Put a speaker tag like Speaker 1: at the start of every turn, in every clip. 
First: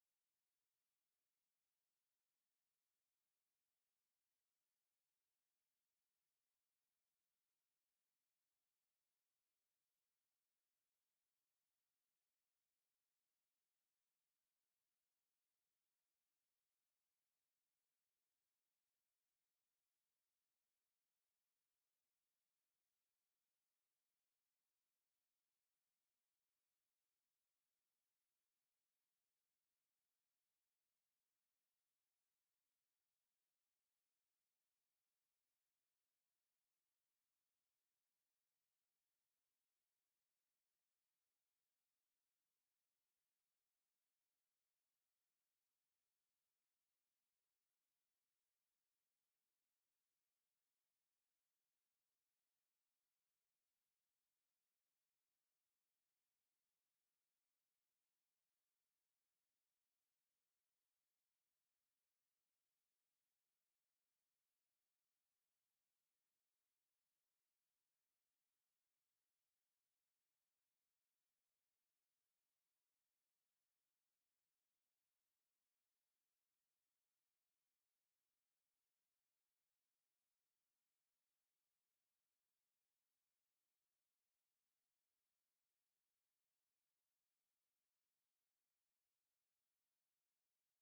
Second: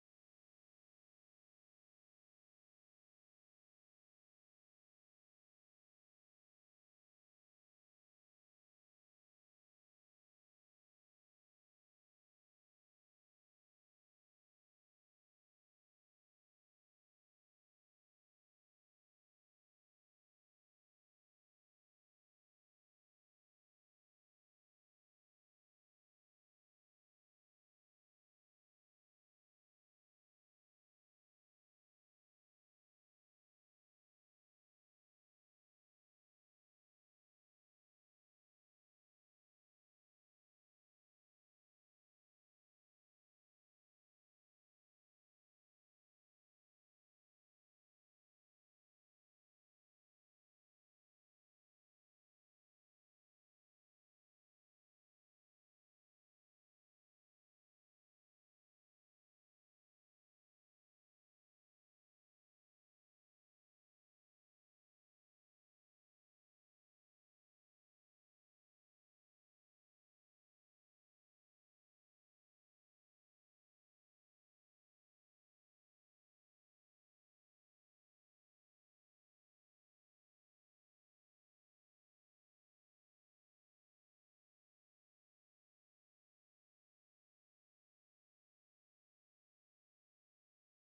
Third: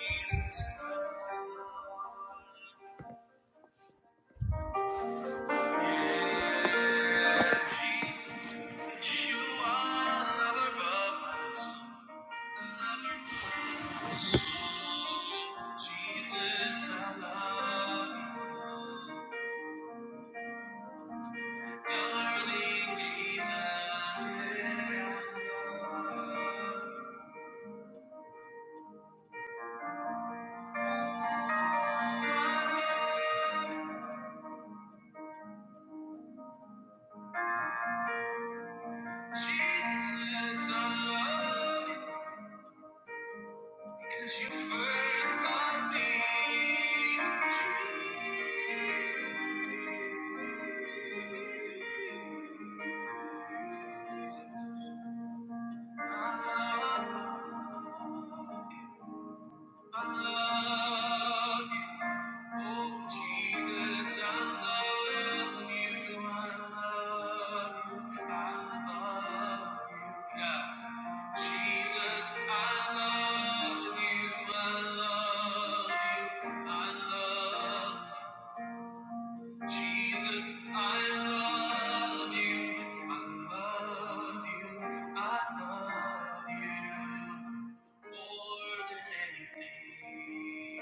Speaker 1: Jesus, you are lover of my soul, lover of my soul. Jesus, I love you, darling Jesus. yeah. Jesus, I love you. Cause you first loved me. I love you, oh Jesus, I love you, I love you, I love you. Yeah. Jesus, I love you. I love you. I love Jesus, I love you. I love you. I love you more than anything.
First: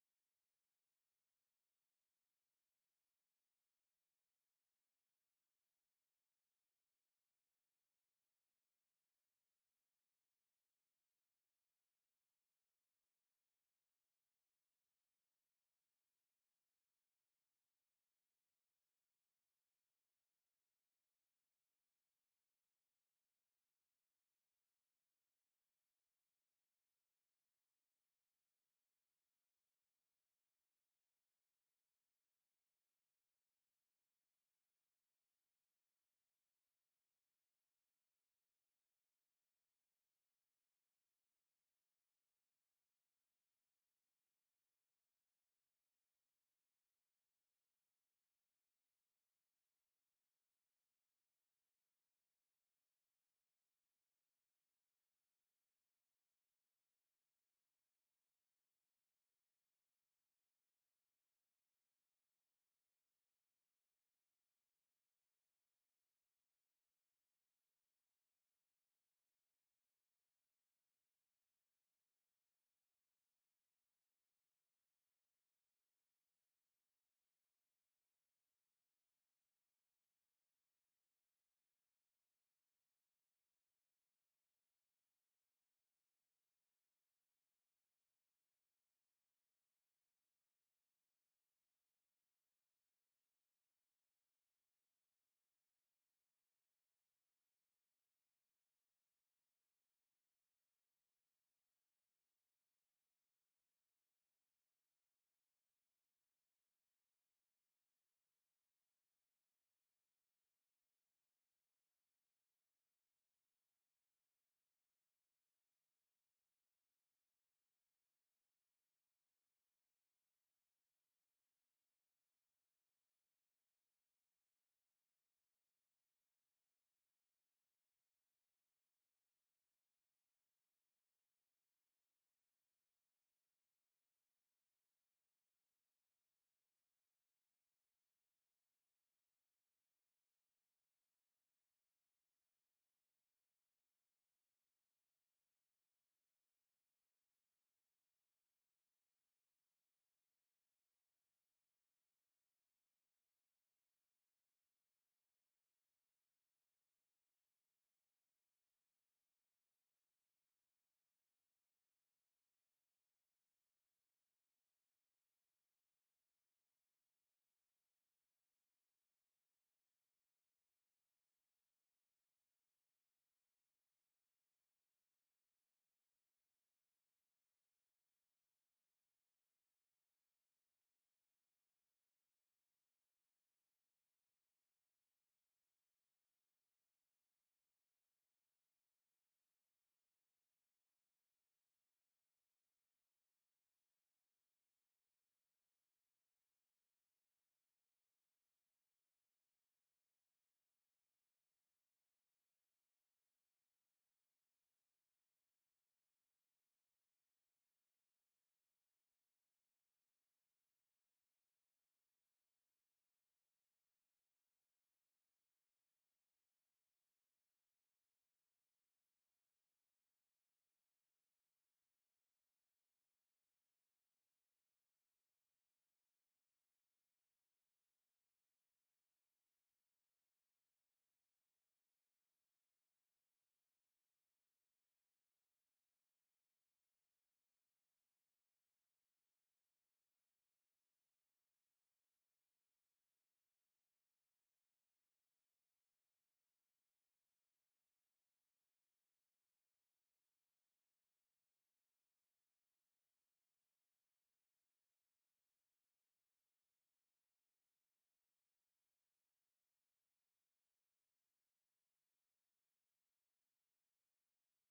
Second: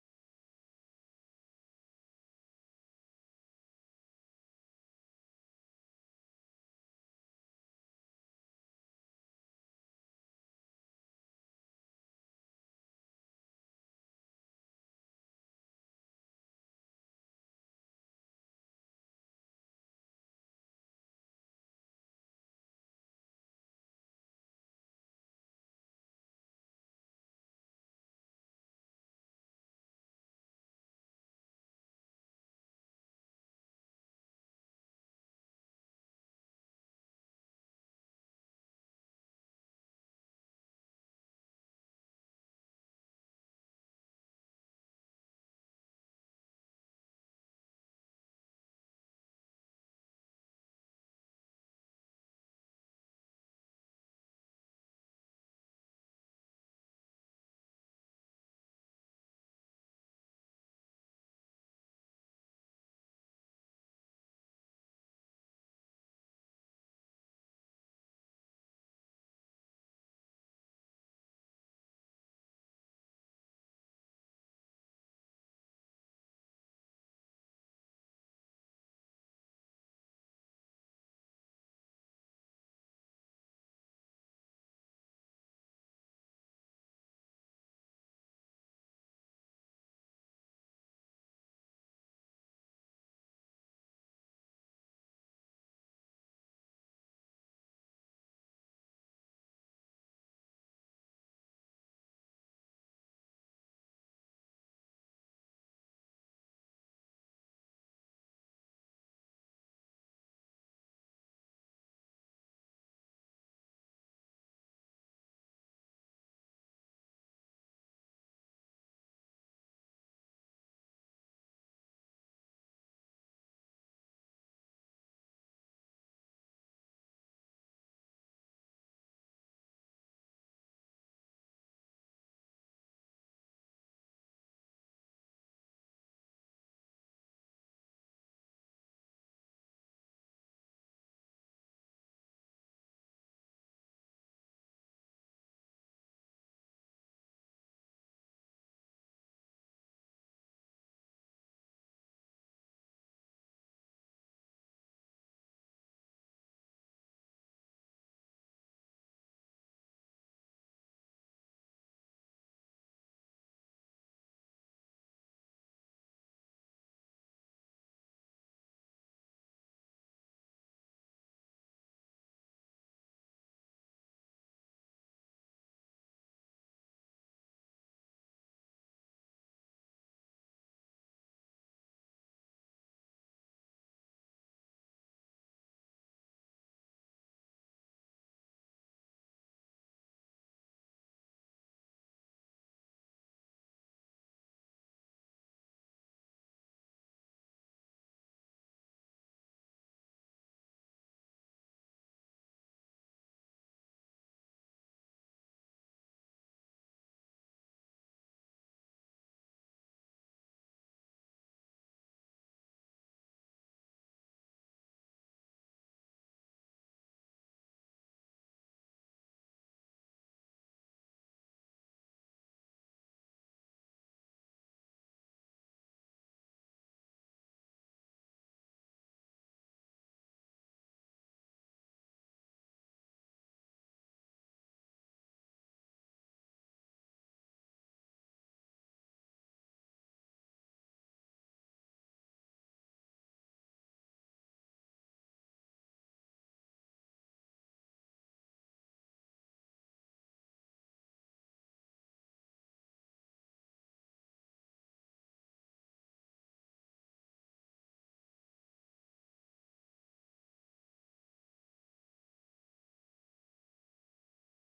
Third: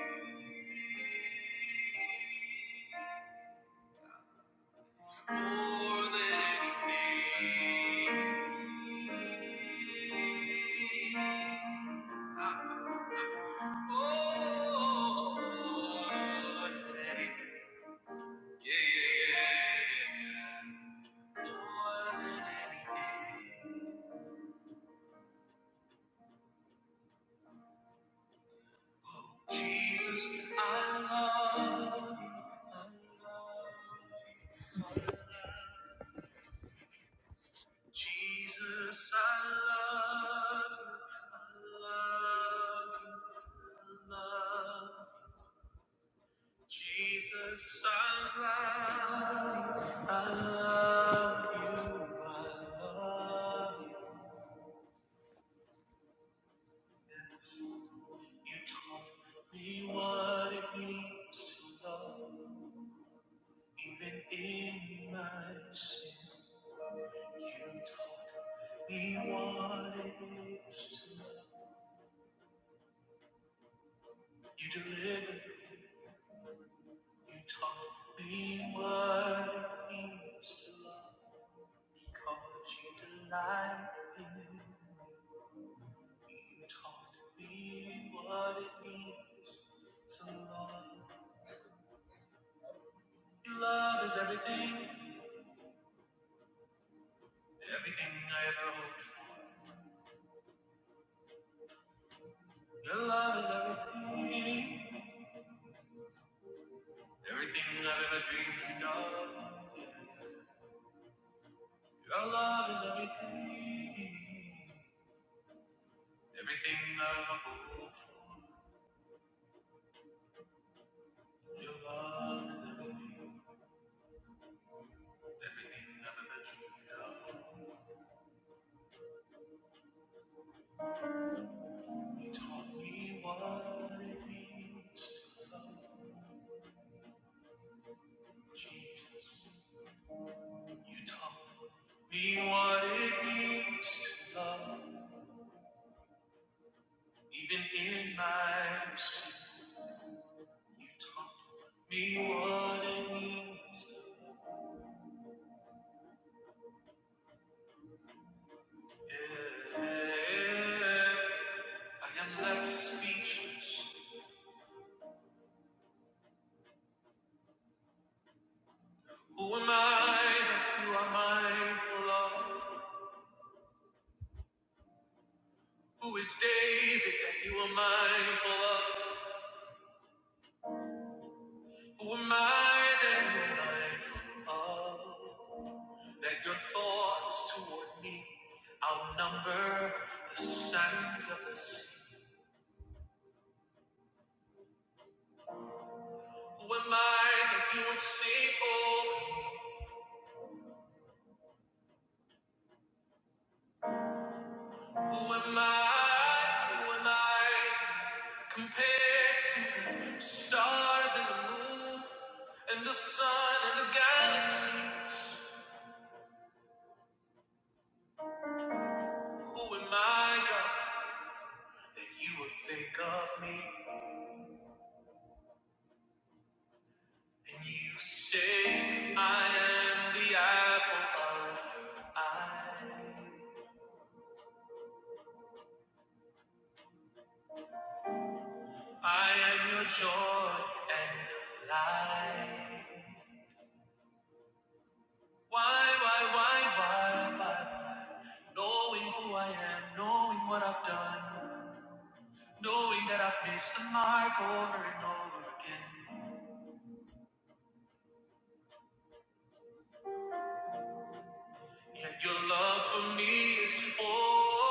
Speaker 1: More than anything. I Jesus, I love, I love. Jesus, I love you. I love you. I love you. Jesus, I love, you, I love you, I love you. You taught me what it means to love, even in my sin. You taught me what it is to love. You delivered me. You taught me what it means to love, because you delight in. You taught me what it means to love. Your love is everything, everything I ever hoped for. Your love is everything, everything I've ever dreamed of. Your love is everything, everything I've ever hoped for. Your love is everything, everything I've ever dreamed of. You taught me what it means to love Jesus. You taught me what it means to love, even in my sin. You taught me what it means to love. Yeah, I am left speechless. Who am I that you are mindful of? Who is David that you are mindful of? Who am I that you are mindful of? That your thoughts toward me outnumber the sands of the sea. Who am I that you will see over me? Who am I? Who am I compared to the stars and the moon and the sun and the galaxies? Who am I, God, that you would think of me? And you say I am the apple of your eye. I am your joy and delight. Why, why, why, why, why, why? Knowing who I am, knowing what I've done, knowing that I've missed the mark over and over again. Yet your love for me is full.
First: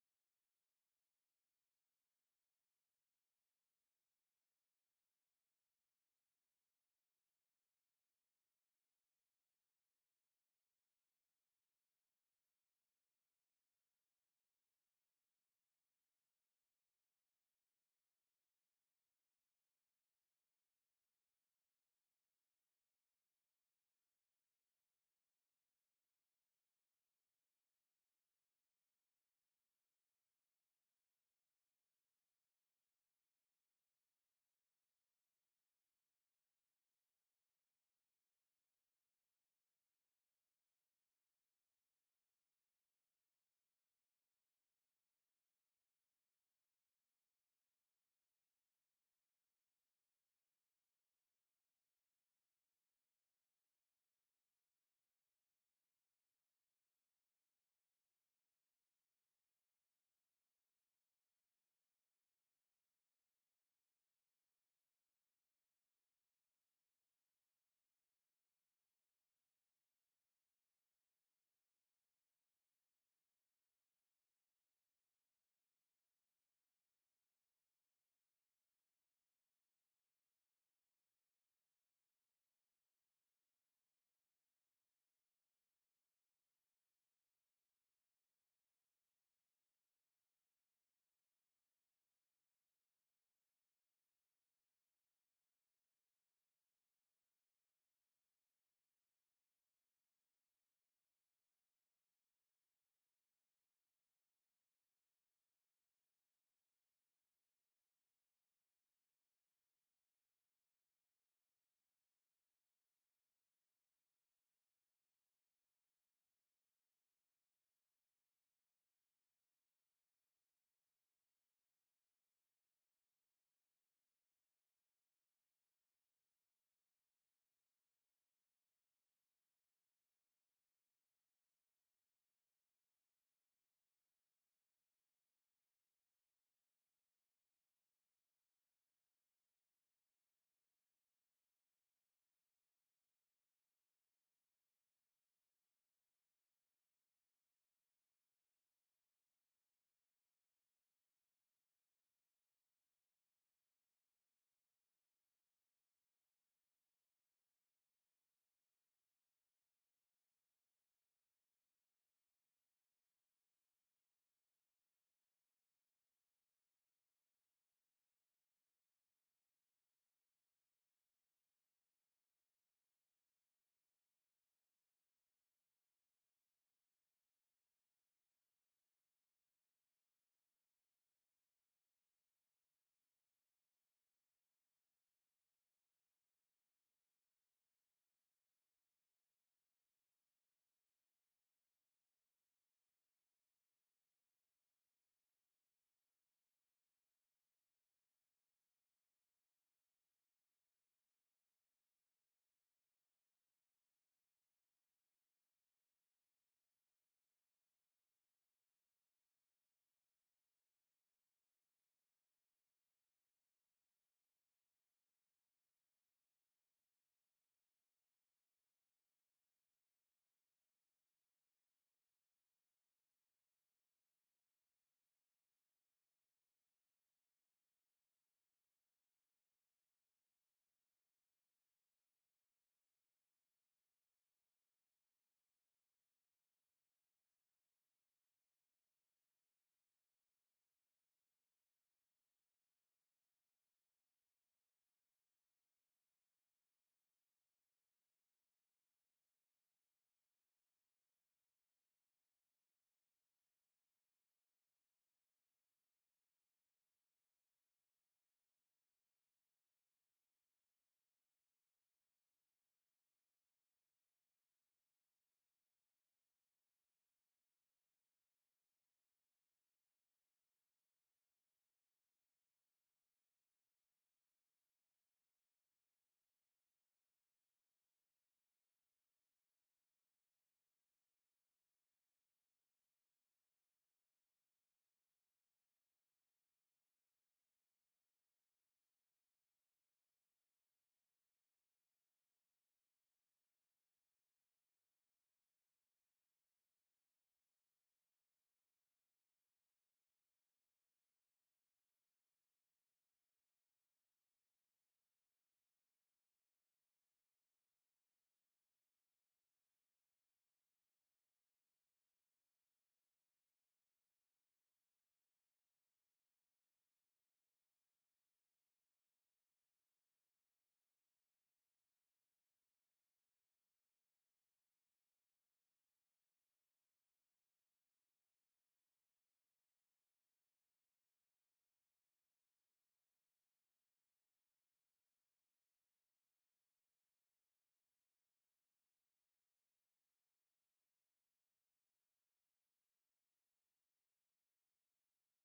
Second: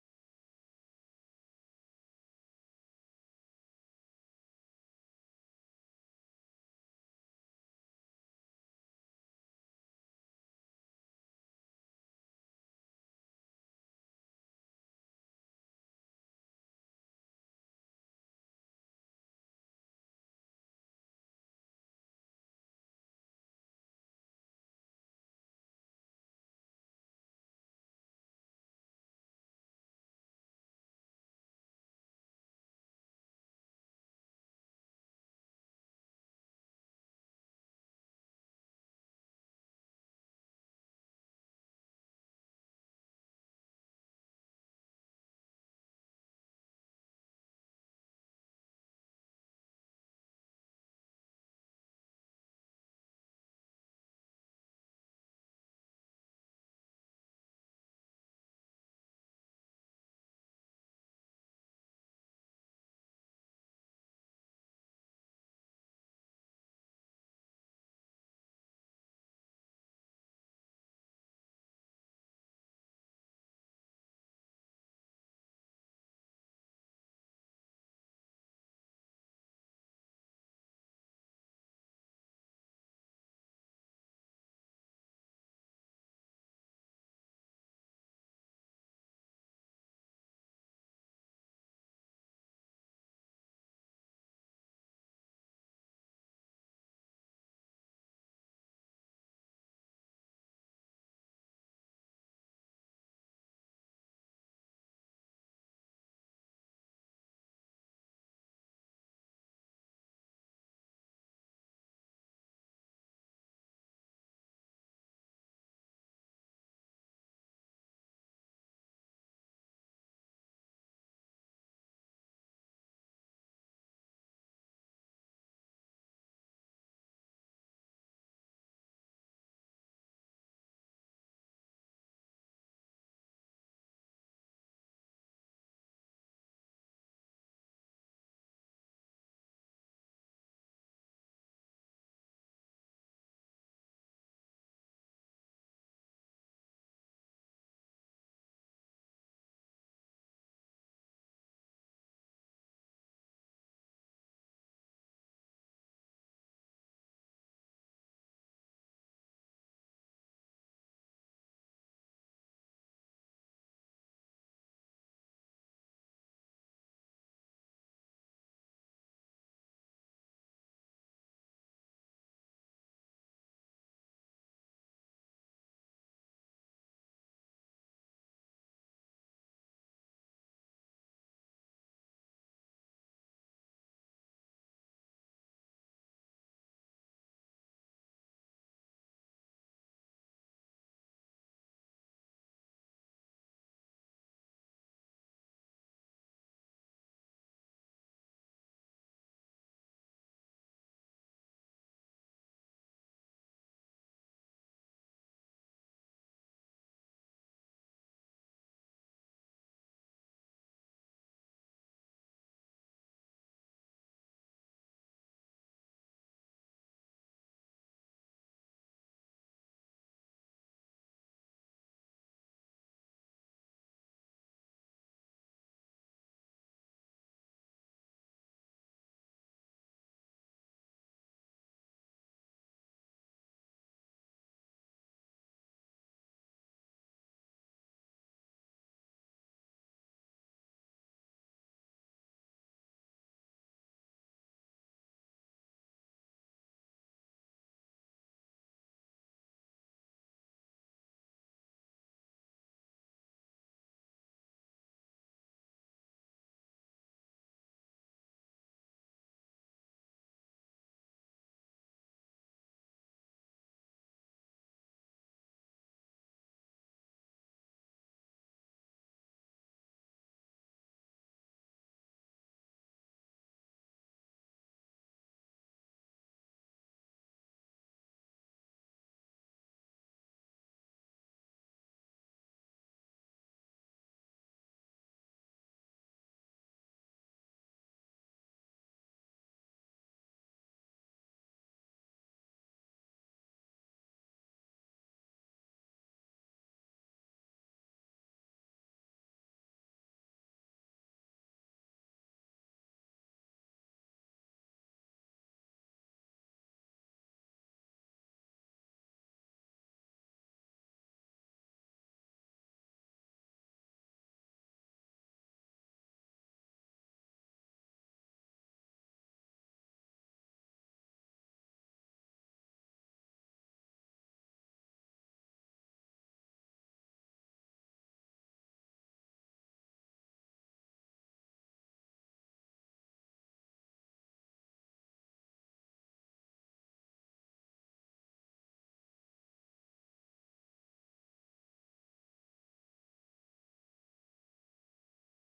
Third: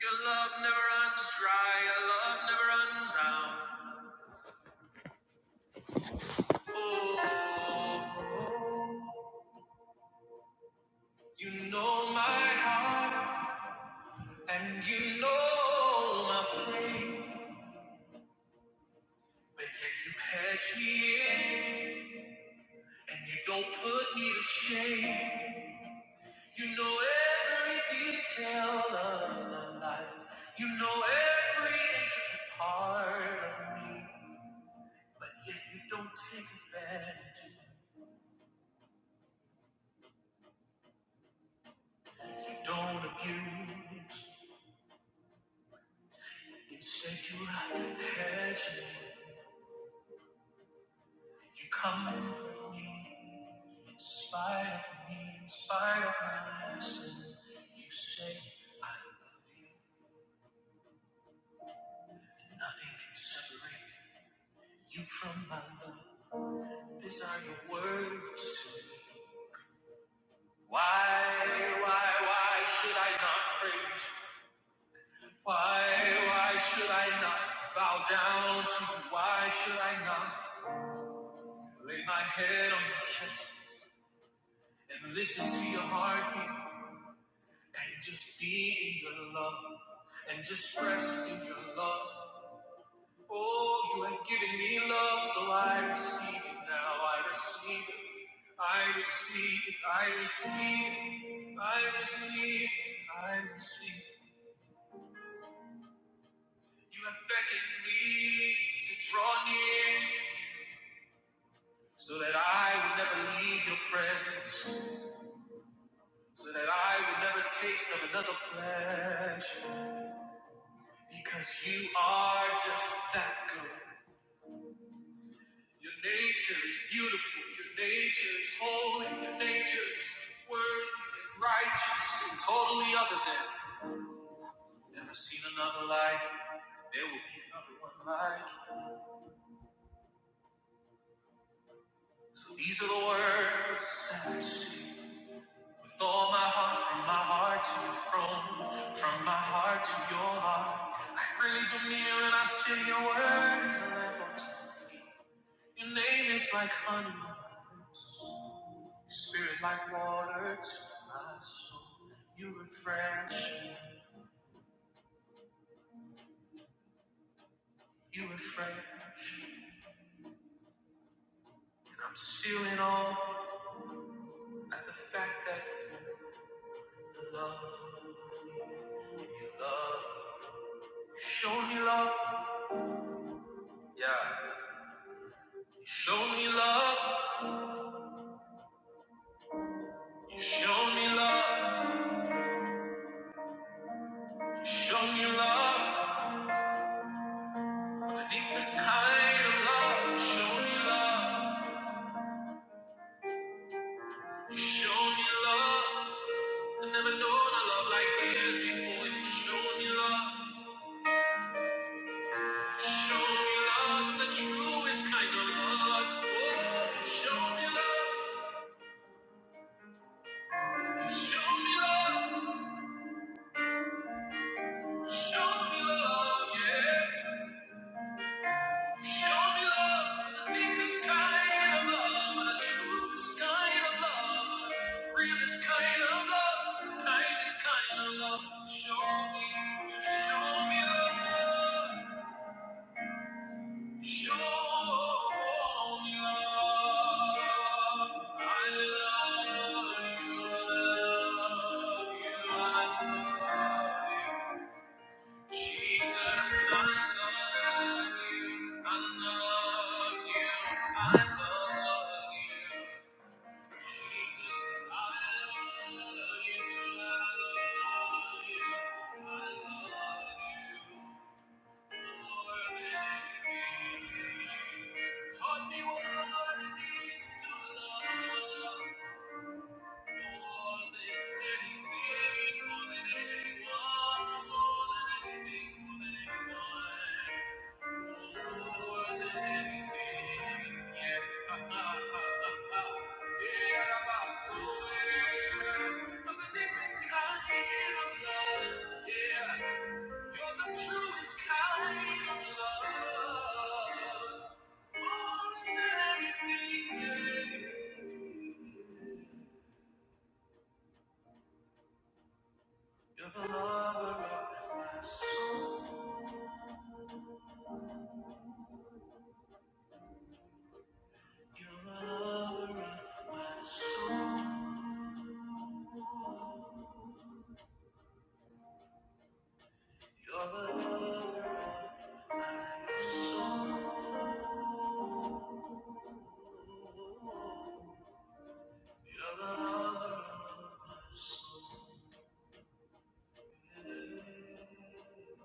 Speaker 1: Your love never runs dry, your love never runs out. Oh, you know my heart, and you know my frame. But if you catch me in and you don't put me to shame, you know every detail of my life. You know every intricate part of me. But yet you don't take advantage. You don't abuse. Instead, you hedge me. You comfort me. In spite of me, in spite of my sin, you say, I love you. Nothing can separate you from my love. These are your words to me. Why, why, why should I not praise you? Why, why should I not bow down to you? Why should I not lay my head on your chest and listen to your heartbeat and just be in your love and just rest in your love? Oh, you have given me love, so I receive it now. I receive it. I receive it. I receive it. I receive it. I receive it. You have beckoned me to draw near to you so that I would never leave your presence, so that I would never taste of another pleasure, because you are just that good. Your nature is beautiful. Your nature is holy. Your nature is worthy and righteous and totally other than. Never seen another like you. There will be another one like you. So these are the words that I sing. With all my heart, from my heart to your throne, from my heart to your heart. I really do mean it when I say your word is a lamp unto my feet. Your name is like honey on my lips. Spirit like water to my soul. You refresh, you refresh. And I'm still in awe at the fact that you love me. And you love me. You show me love. Yeah. You show me love. You show me love. You show me love. The deepest kind of love. You show me love. You show me love. I never known a love like this before. You show me love. Show me love, the truest kind of love. Oh, show me love, show me love, show me love, yeah. Show me love, the deepest kind of love, the truest kind of love, the realest kind of love, the kindest kind of love. Show me, show me love. Show me love. I love you. love you, I love you. Jesus, I love you. I love you. I love you. Jesus, I love you. I love you. I love you. Taught me what it means to love more than anything, more than anyone, more than anything, more than anyone, more than anything. Yeah, yeah, I swear, I'm the deepest kind of love. yeah. For the truest kind of love, more than anything, yeah. You're the lover of my soul. You're the lover of my soul. You're the lover of my soul. You're the lover of my soul. yeah.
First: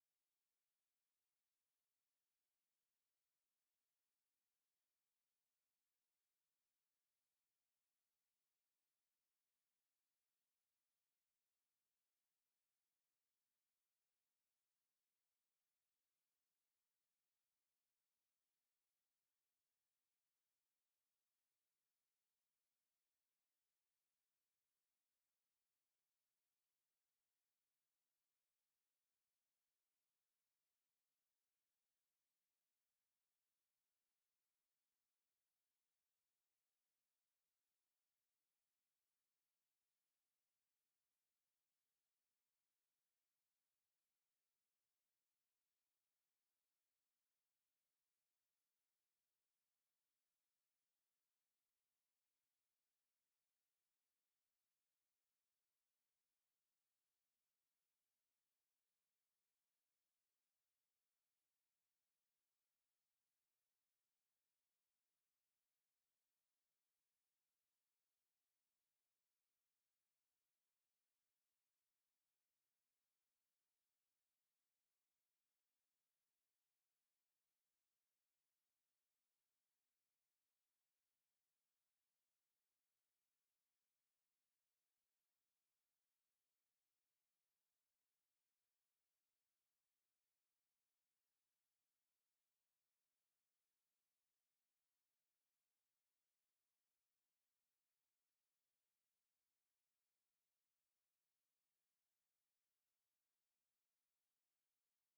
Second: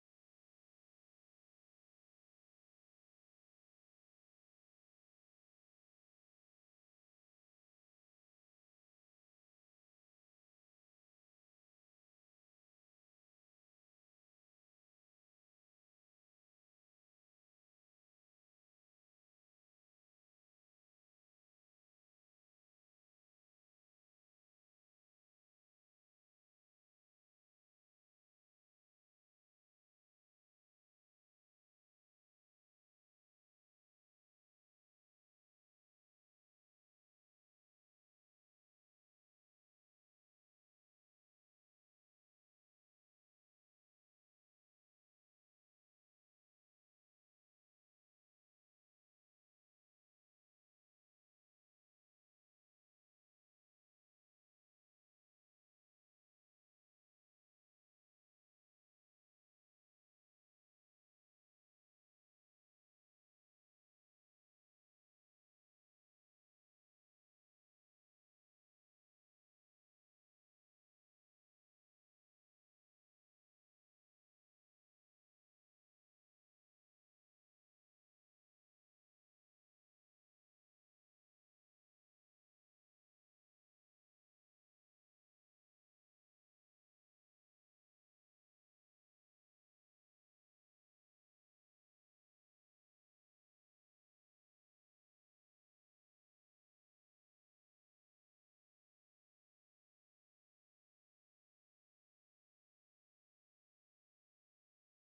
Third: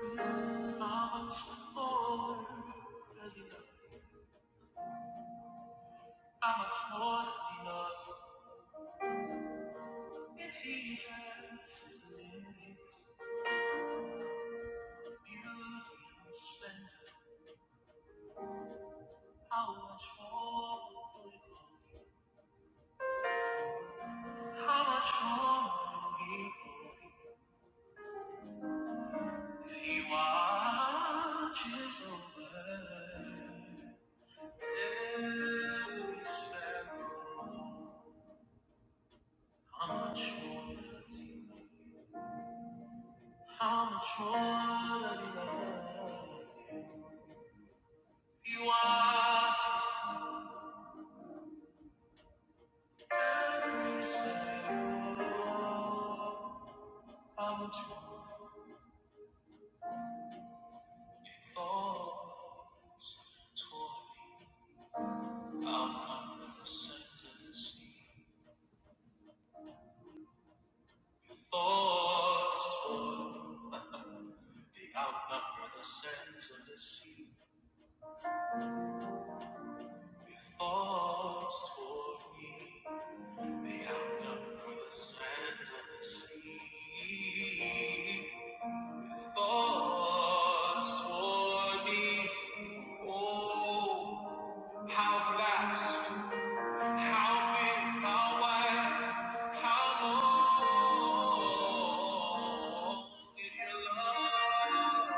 Speaker 1: How much more does he love? How much more does he love? If he dresses me in beauty and splendor, how much more will he glory? How much more will he glory? If he watches over every sparrow, how much more does he love? How much more does he love? you? He watches enemies fall. How much more falls toward me? I'm not the sea. Your thoughts toward me. They outnumber the sands of the sea. Your thoughts toward me. They outnumber the sands of the sea. Thoughts toward me, oh, how fast, how big, how wide, how long is your love?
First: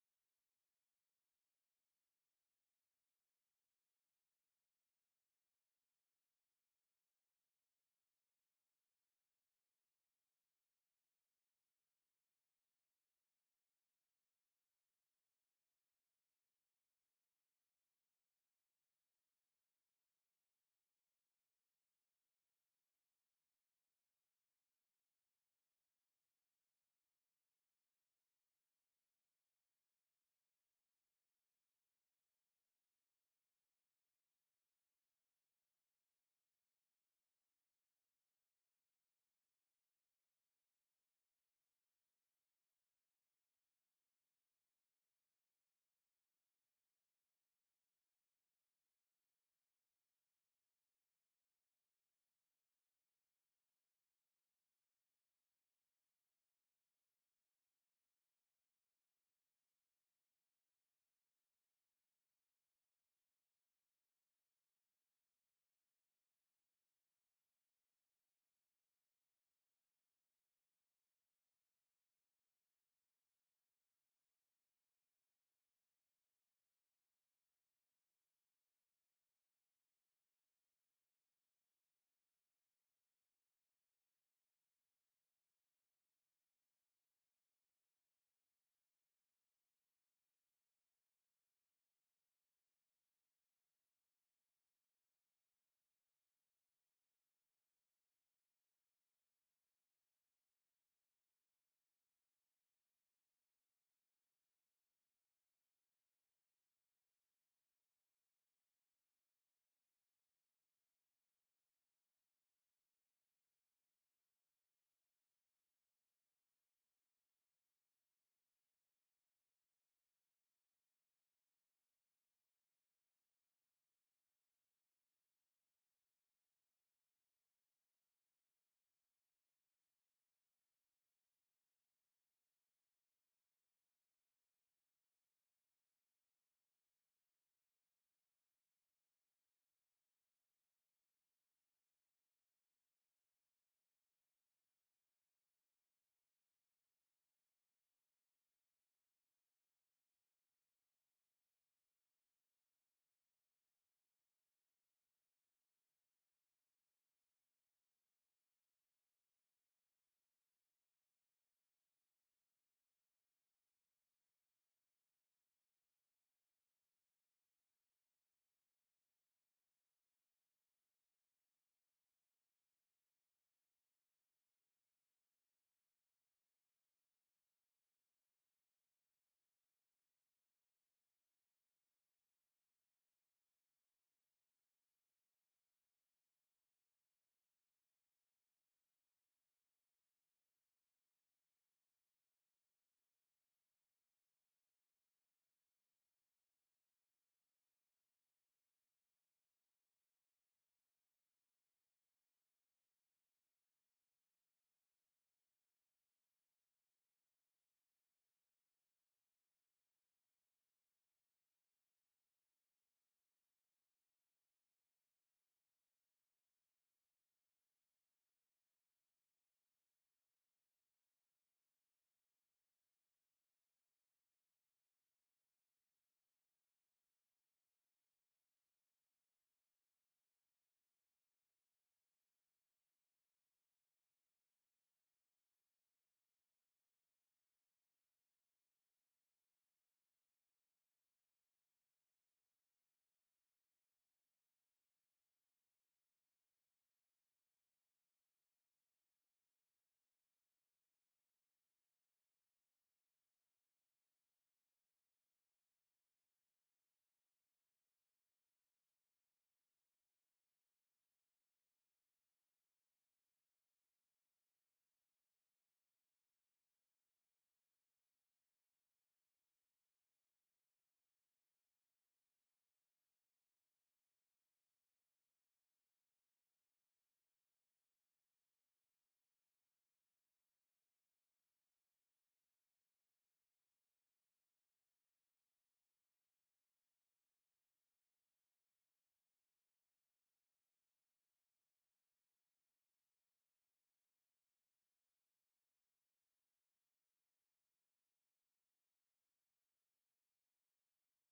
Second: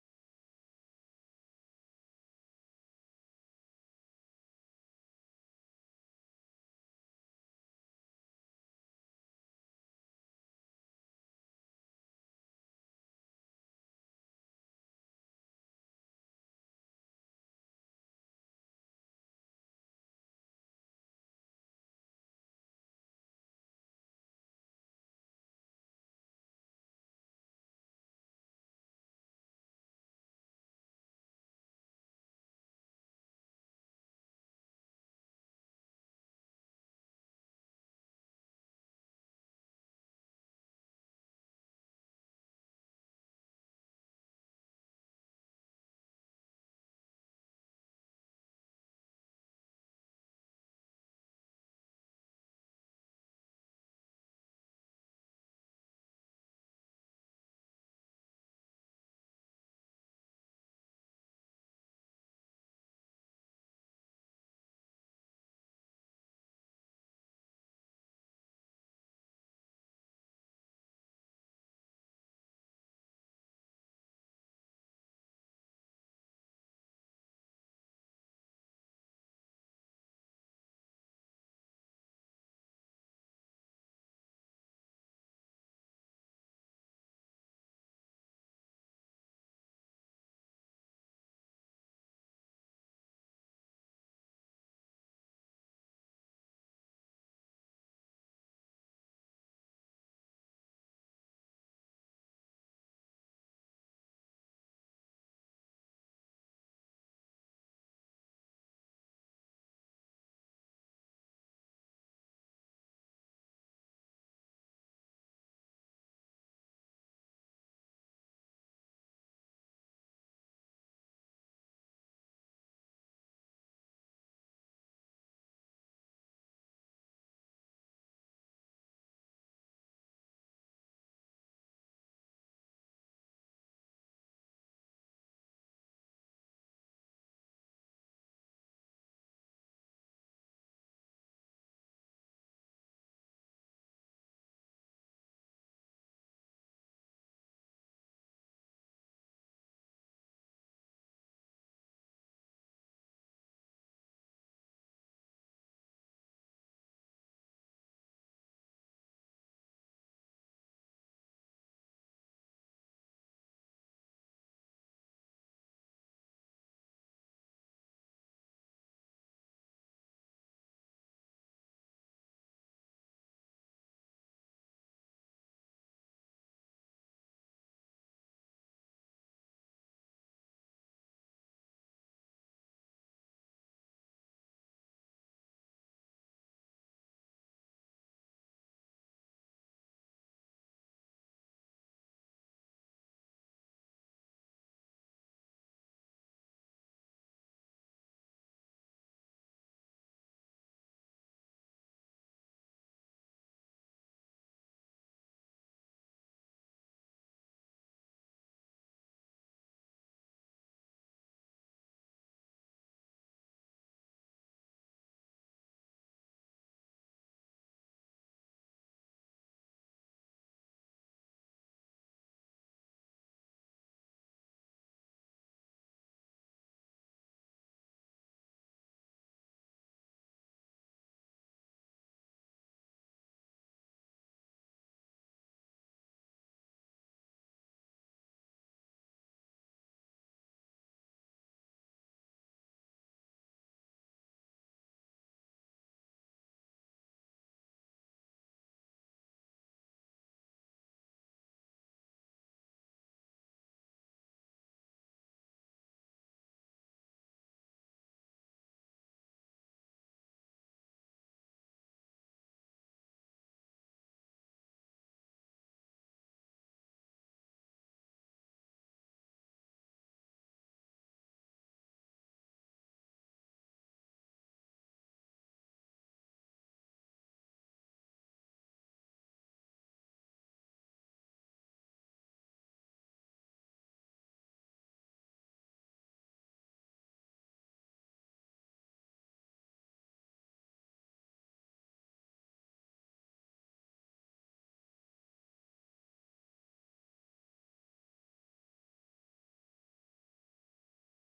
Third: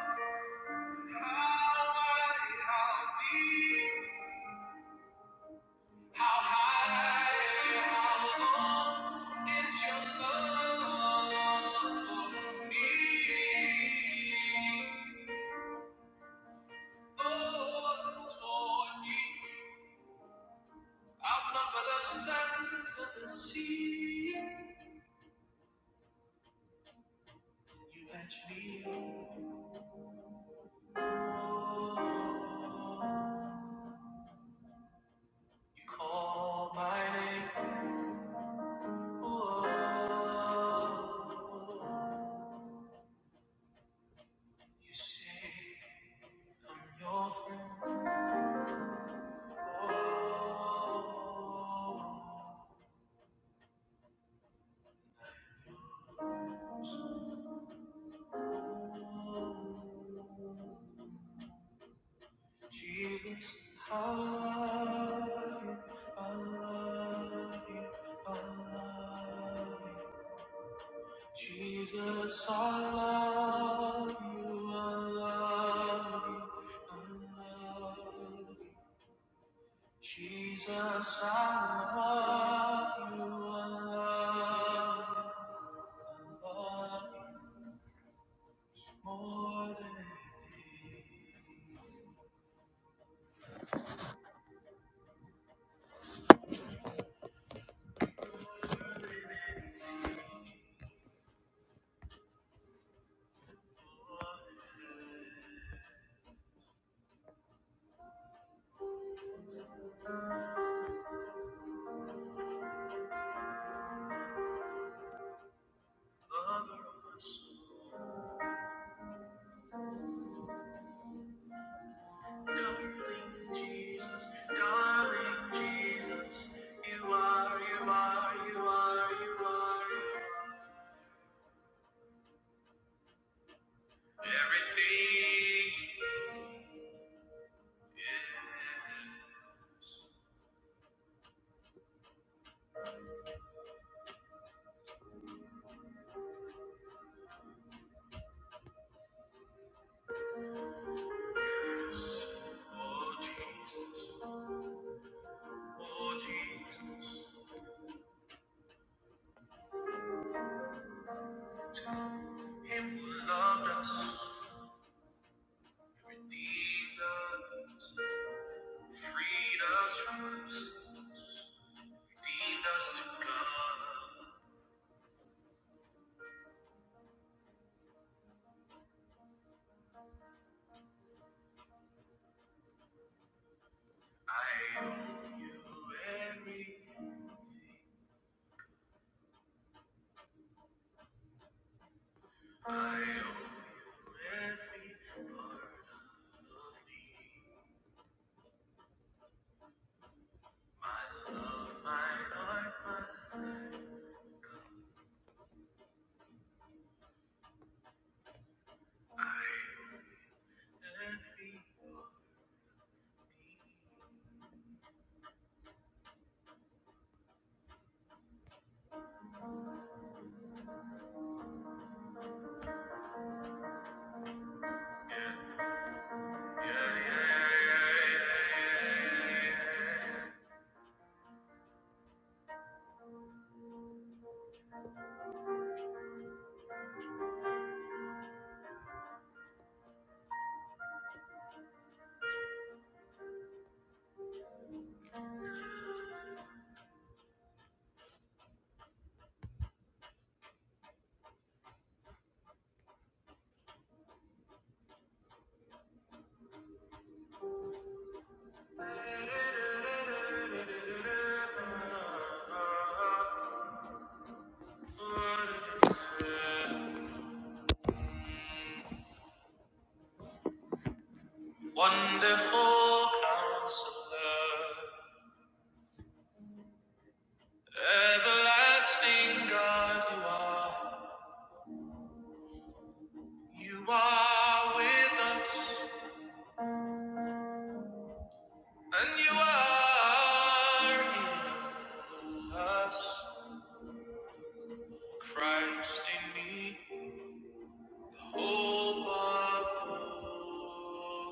Speaker 1: How wide, how deep, how high, how long is your love for me? Oh, it's torn me. Outnumber the sands of the sea. You edge me on. Oh, You call my name. Oh, you say I'm your friend. Oh, I'm yours. Oh. Jesus, I love you, I love you, I love you. Jesus, I love you, I love you, I love you. Jesus, I love you, I love you, I love you more than anything. Lover of my soul. Darling Jesus, darling Jesus, you are, you are, you are, you are, you are. Everything to me is. Yes. Oh Jesus, oh Jesus, Him who loved us, redeemed us, freed us from us redeemed us to God. I owe you everything. I owe you every part of me. My love, my heart, my life, every part. Wonderful counselor, everlasting God, you are. You are with us. And you are in us, Christ in me, the hope of glory.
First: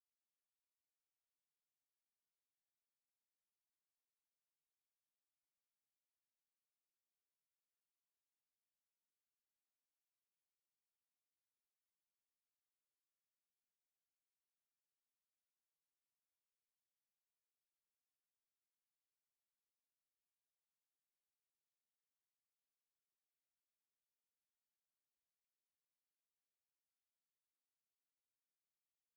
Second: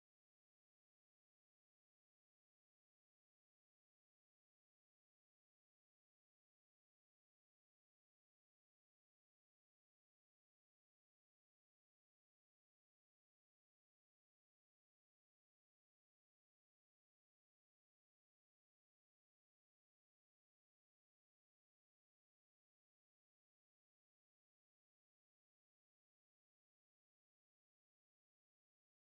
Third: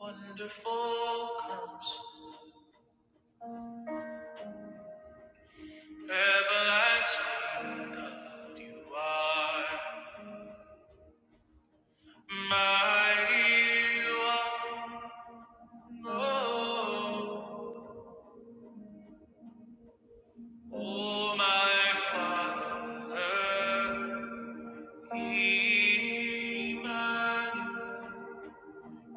Speaker 1: Wonderful comes everlasting God, you are mighty. You oh, oh my Father. Emmanuel,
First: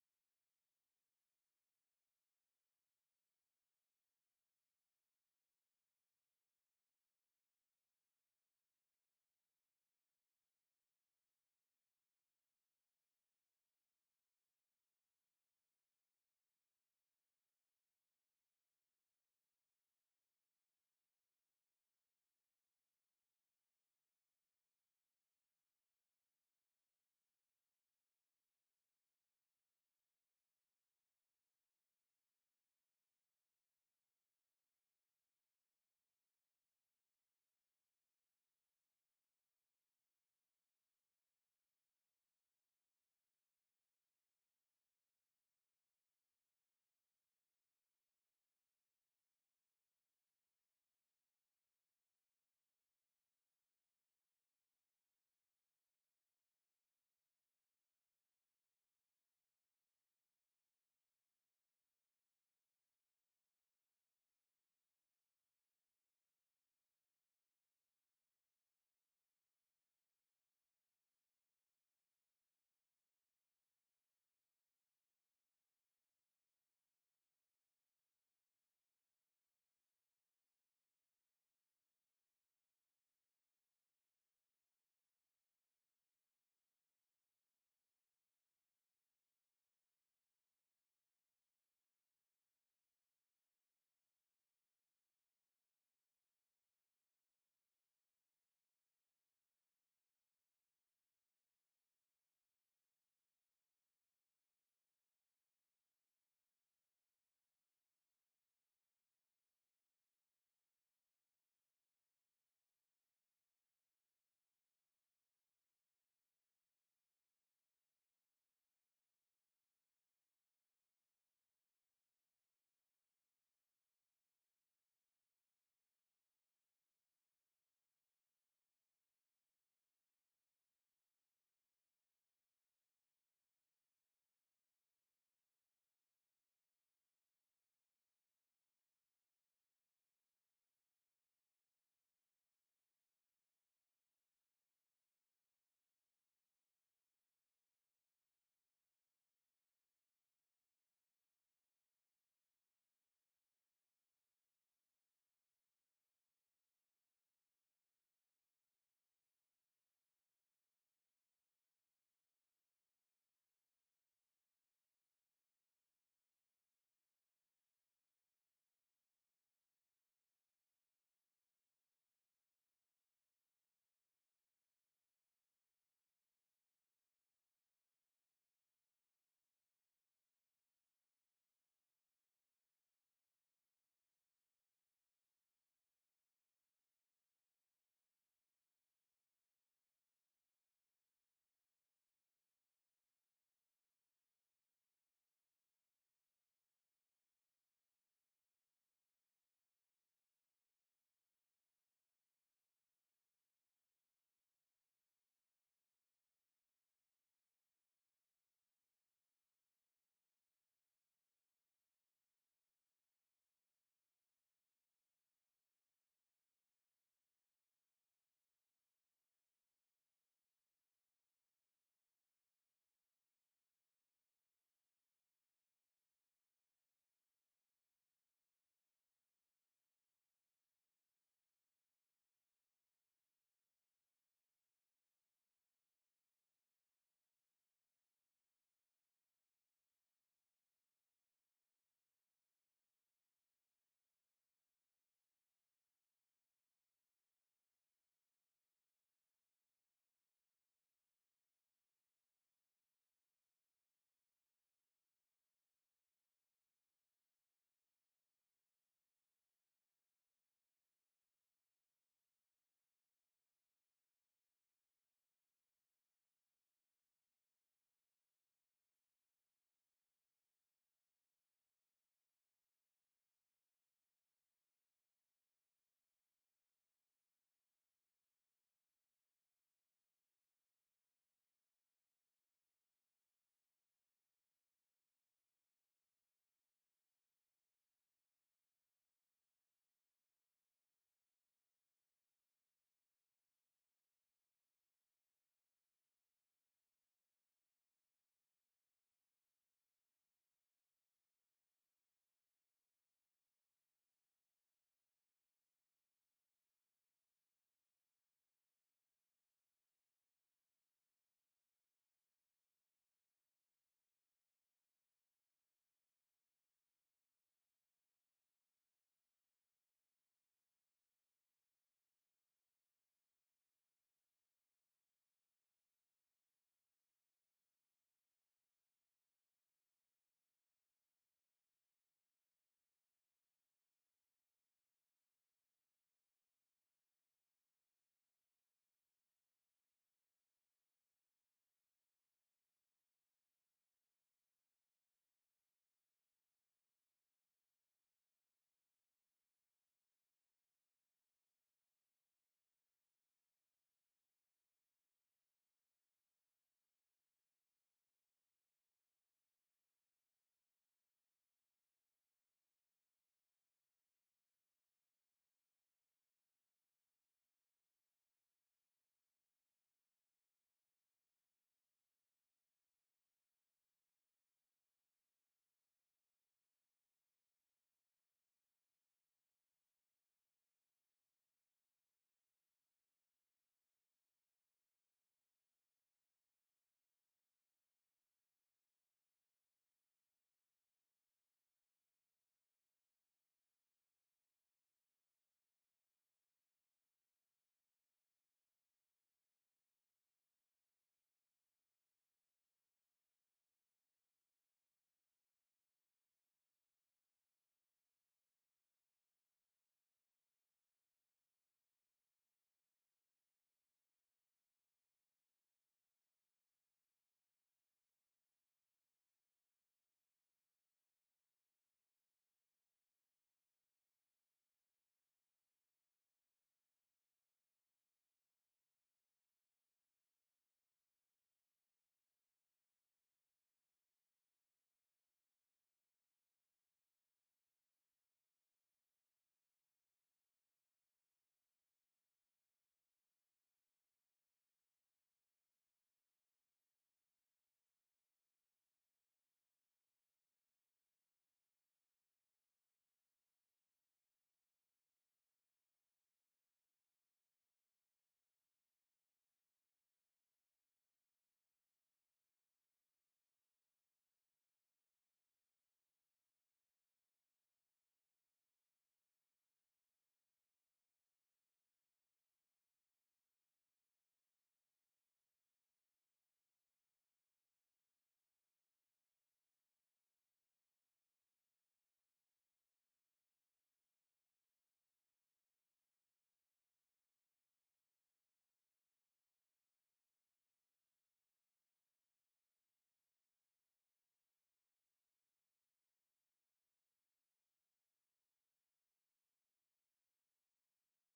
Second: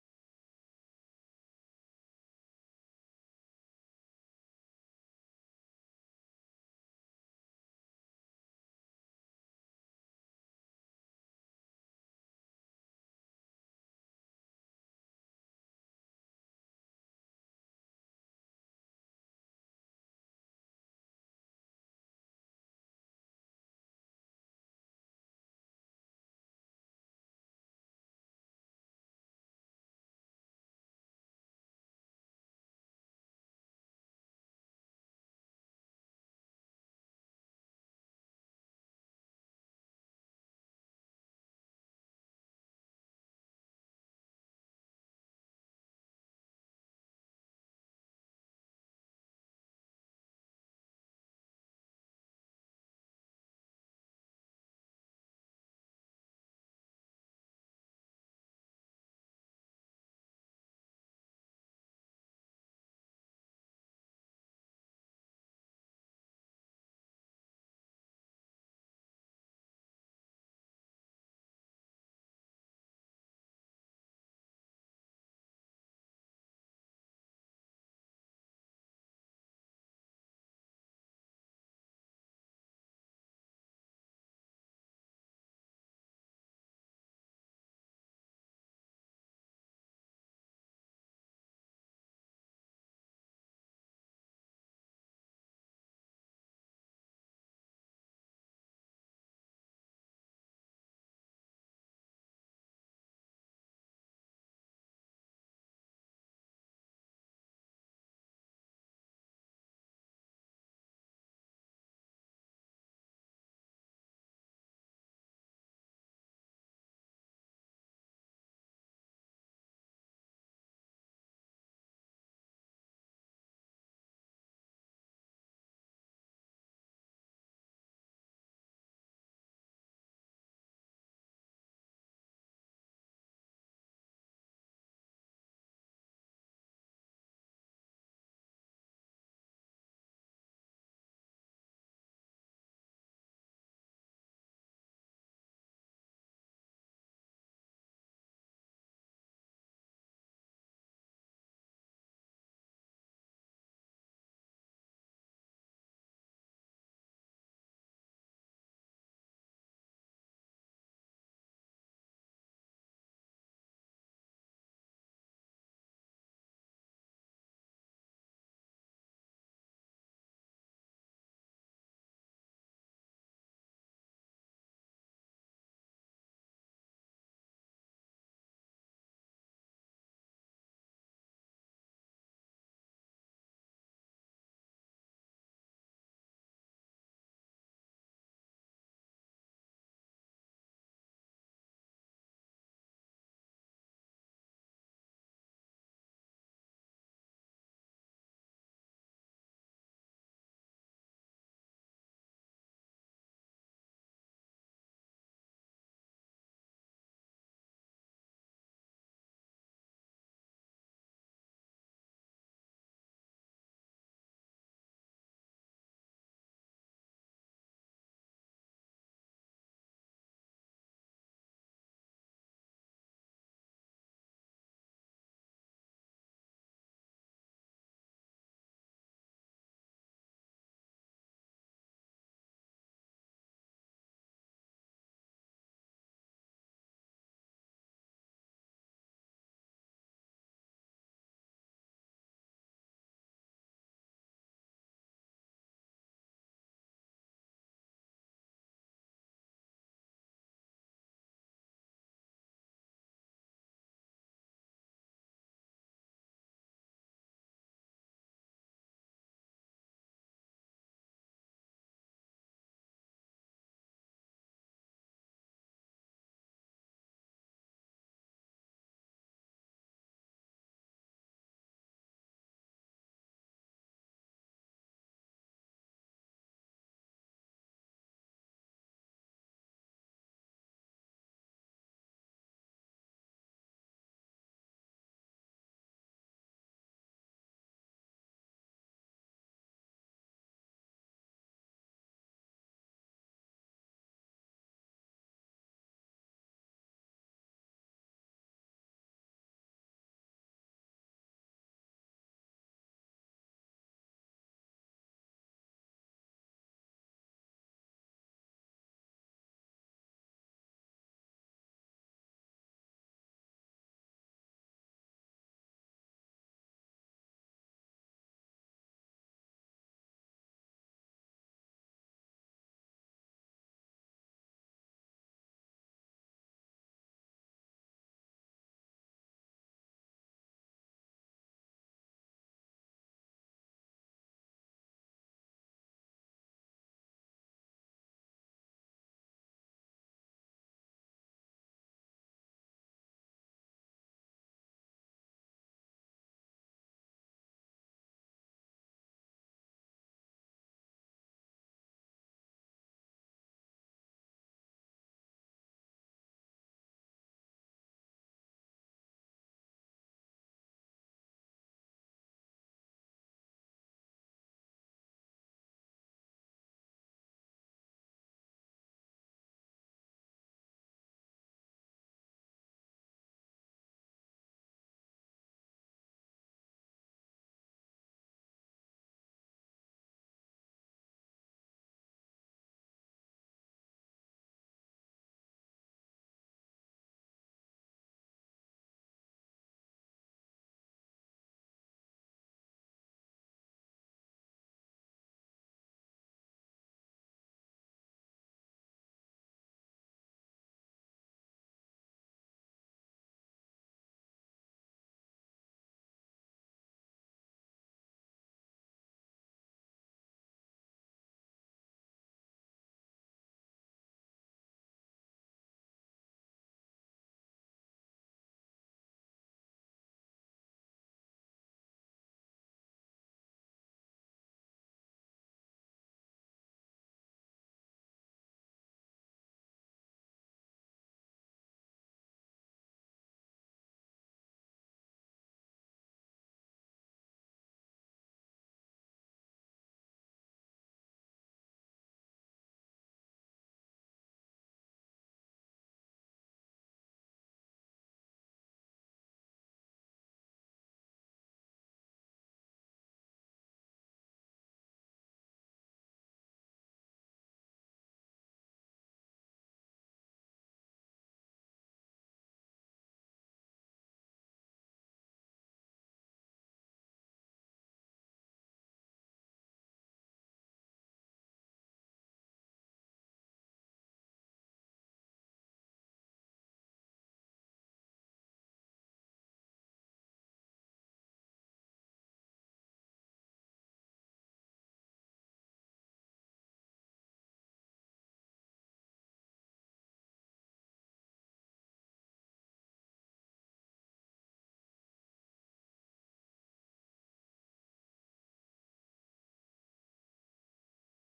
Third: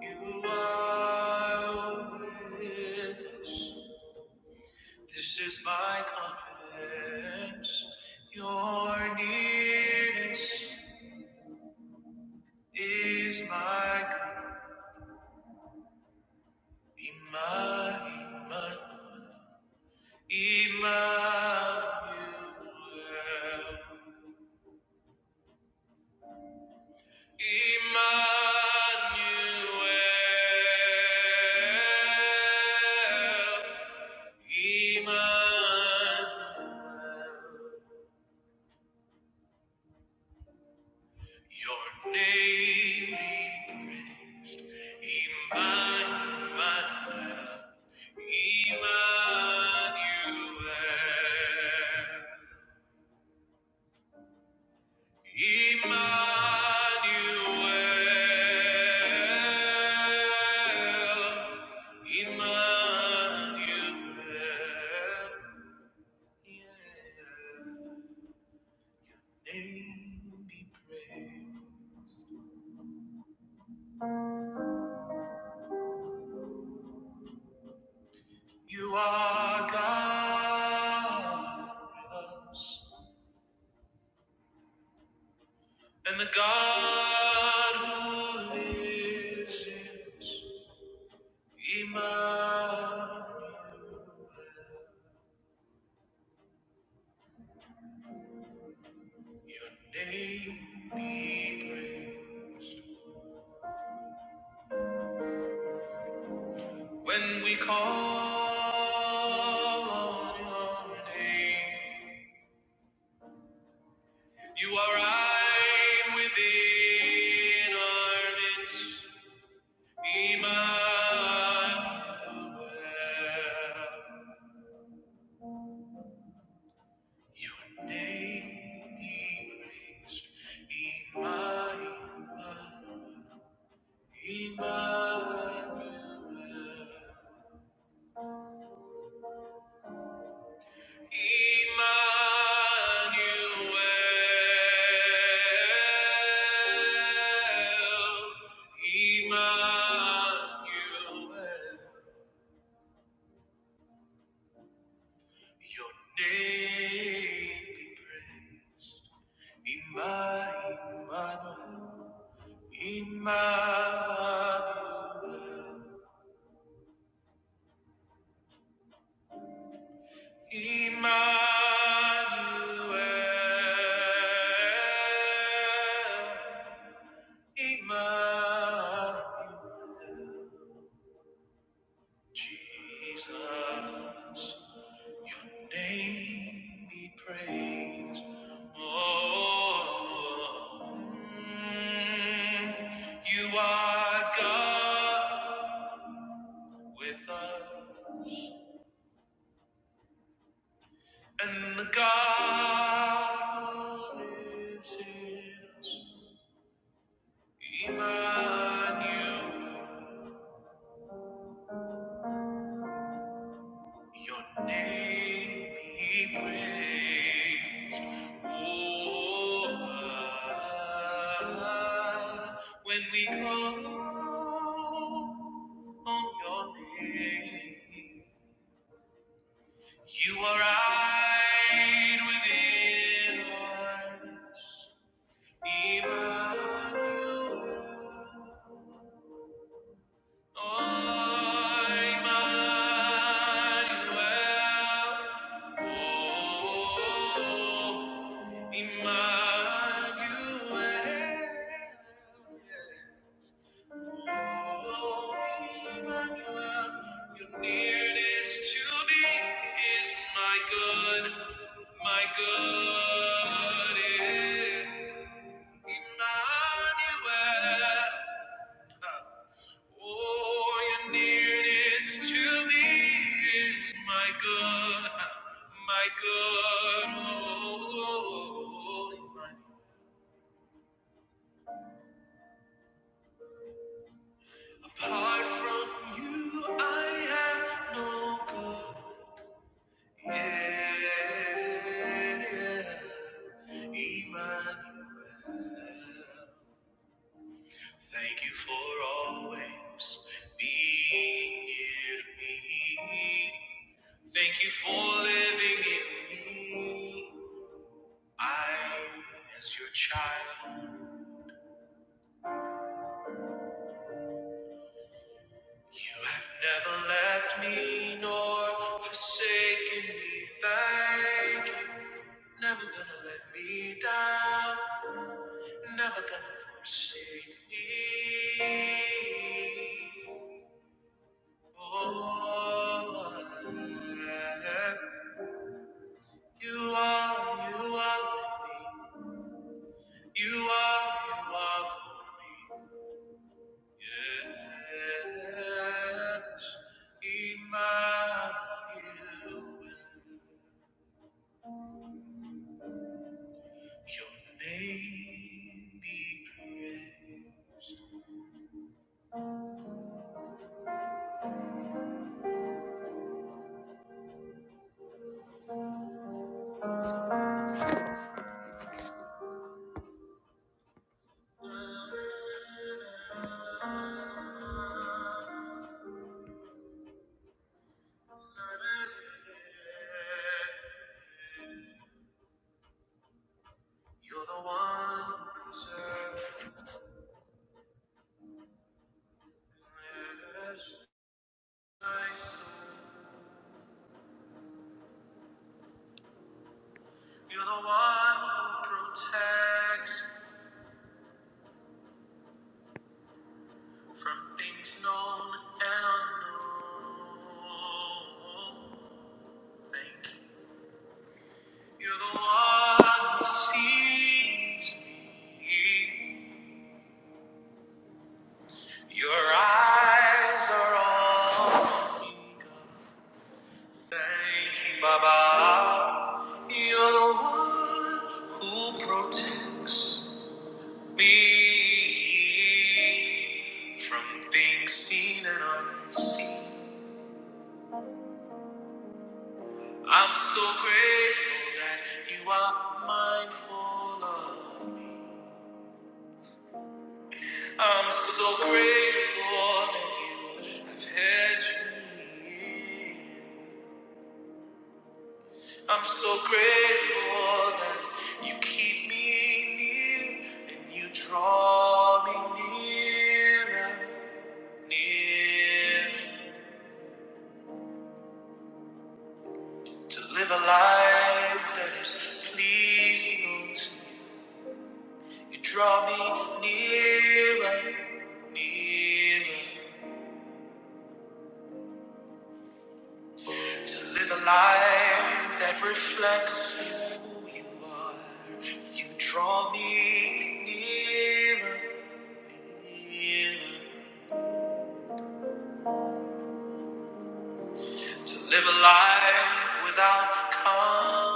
Speaker 1: you are with us. This is my confidence. Your nearness is my God. Emmanuel, Emmanuel, Emmanuel. Emmanuel, your name be praised. Emmanuel, Emmanuel, Emmanuel, Emmanuel. Yeah. Name be praised. You are God with us, and the God who lives is Emmanuel. Your name be praised when we call on your name. You are right within our midst, Emmanuel. Your name be praised, Emmanuel, Emmanuel, Emmanuel, Emmanuel. Your name be praised, Emmanuel, Emmanuel. Emmanuel, Emmanuel, Jesus, your name be praised. Oh, mm, you are God with us, and the God who lives in us. Emmanuel, your name be praised. Oh, ah, when we call on your name, you are right within our midst. Emmanuel. Your nearness to me is my good, my good. Emmanuel. Oh, your nearness to me is my good, my good. Oh, oh, oh, oh. apart from you, I have no good. Yeah, Emmanuel. Thank you for always being near to me. Thank you for living in me. I, as your child, you have never left me nor forsaken me. Thank you. Never gonna let me down. Never gonna forsake me. Oh, I You are, you are with me. You are, you are for me. Yes, Emmanuel. Your name be praised. You're the one who preserves my soul. You're the one who protects from things known and unknown. Thank you. You're the one who sees me. Your eyes are on me. Thank you, Baba. You're the one who protects me from things seen and unseen. I'm so grateful that you are mindful of me. I'm so grateful that you have hedged me in. I'm so grateful that you keep me near and you draw me nearer, nearer to live a life that is pleasing unto you. You draw me nearer, nearer to live a life that reflects who you are. You draw me nearer, nearer to live a life without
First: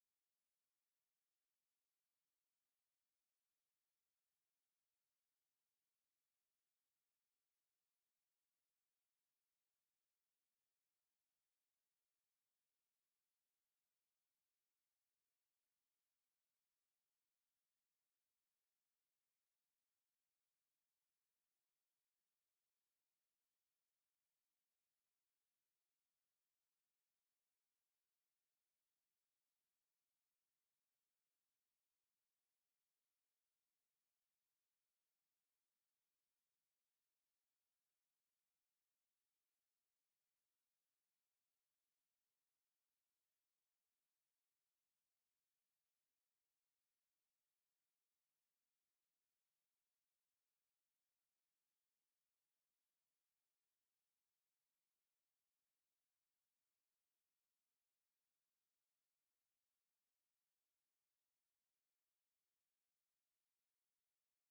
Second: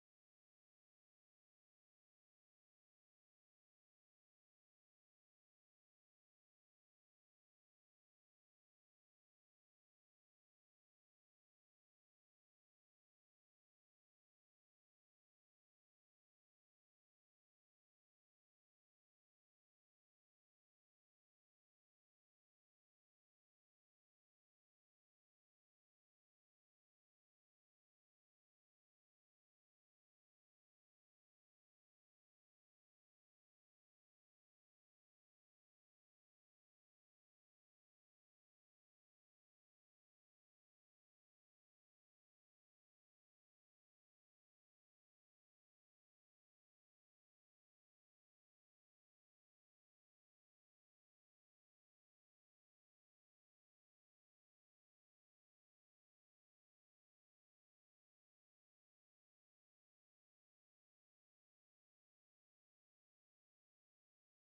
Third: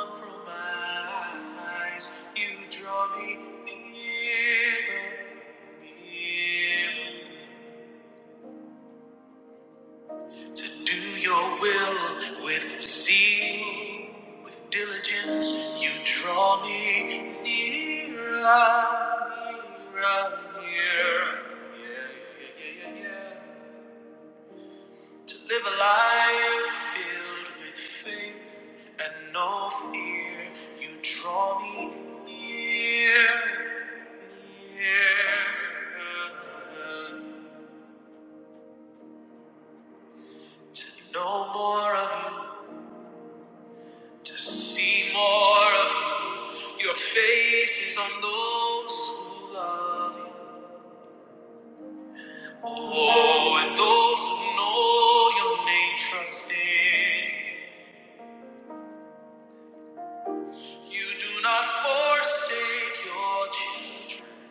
Speaker 1: compromise. You draw me nearer, nearer. to do your will with zeal, with diligence. You draw me nearer, nearer, nearer. Yeah, yeah, yeah, yeah, yeah. To live a life filled with faith and no fear. You draw me near, near. To know more of you to see more of you. Your face is on those who love you. Oh, and those who know your name trust in you. You do not forsake your children,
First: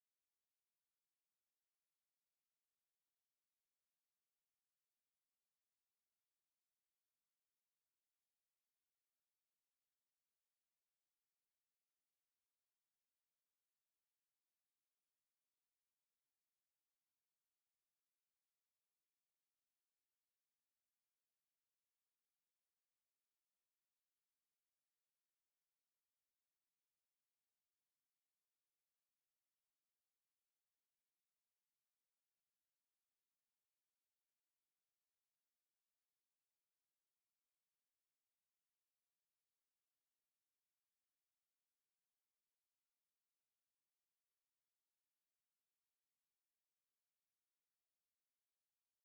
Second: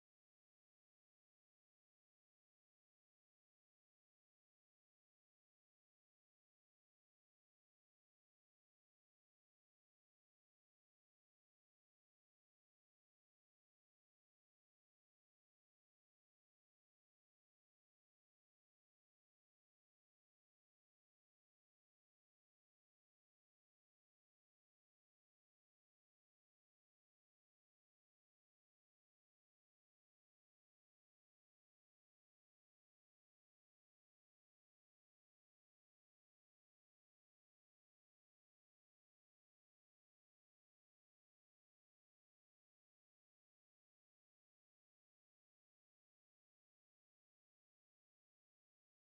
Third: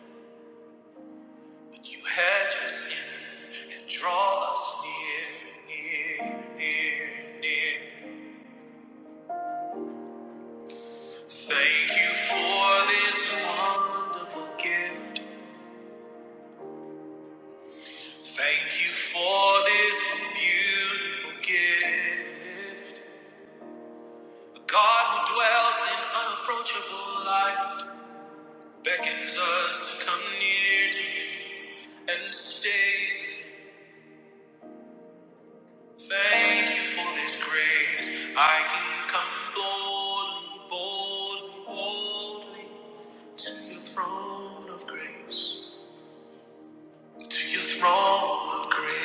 Speaker 1: but you hedge us in and draw us near, near, near, near. Thank you for this wonderful gift. Thank you for this beautiful gift. A God who dwells in unapproachable light beckons us to come near to Him and stay with Him. Thank you for this grace. I can come boldly, boldly, boldly to the throne of grace, to your throne of grace,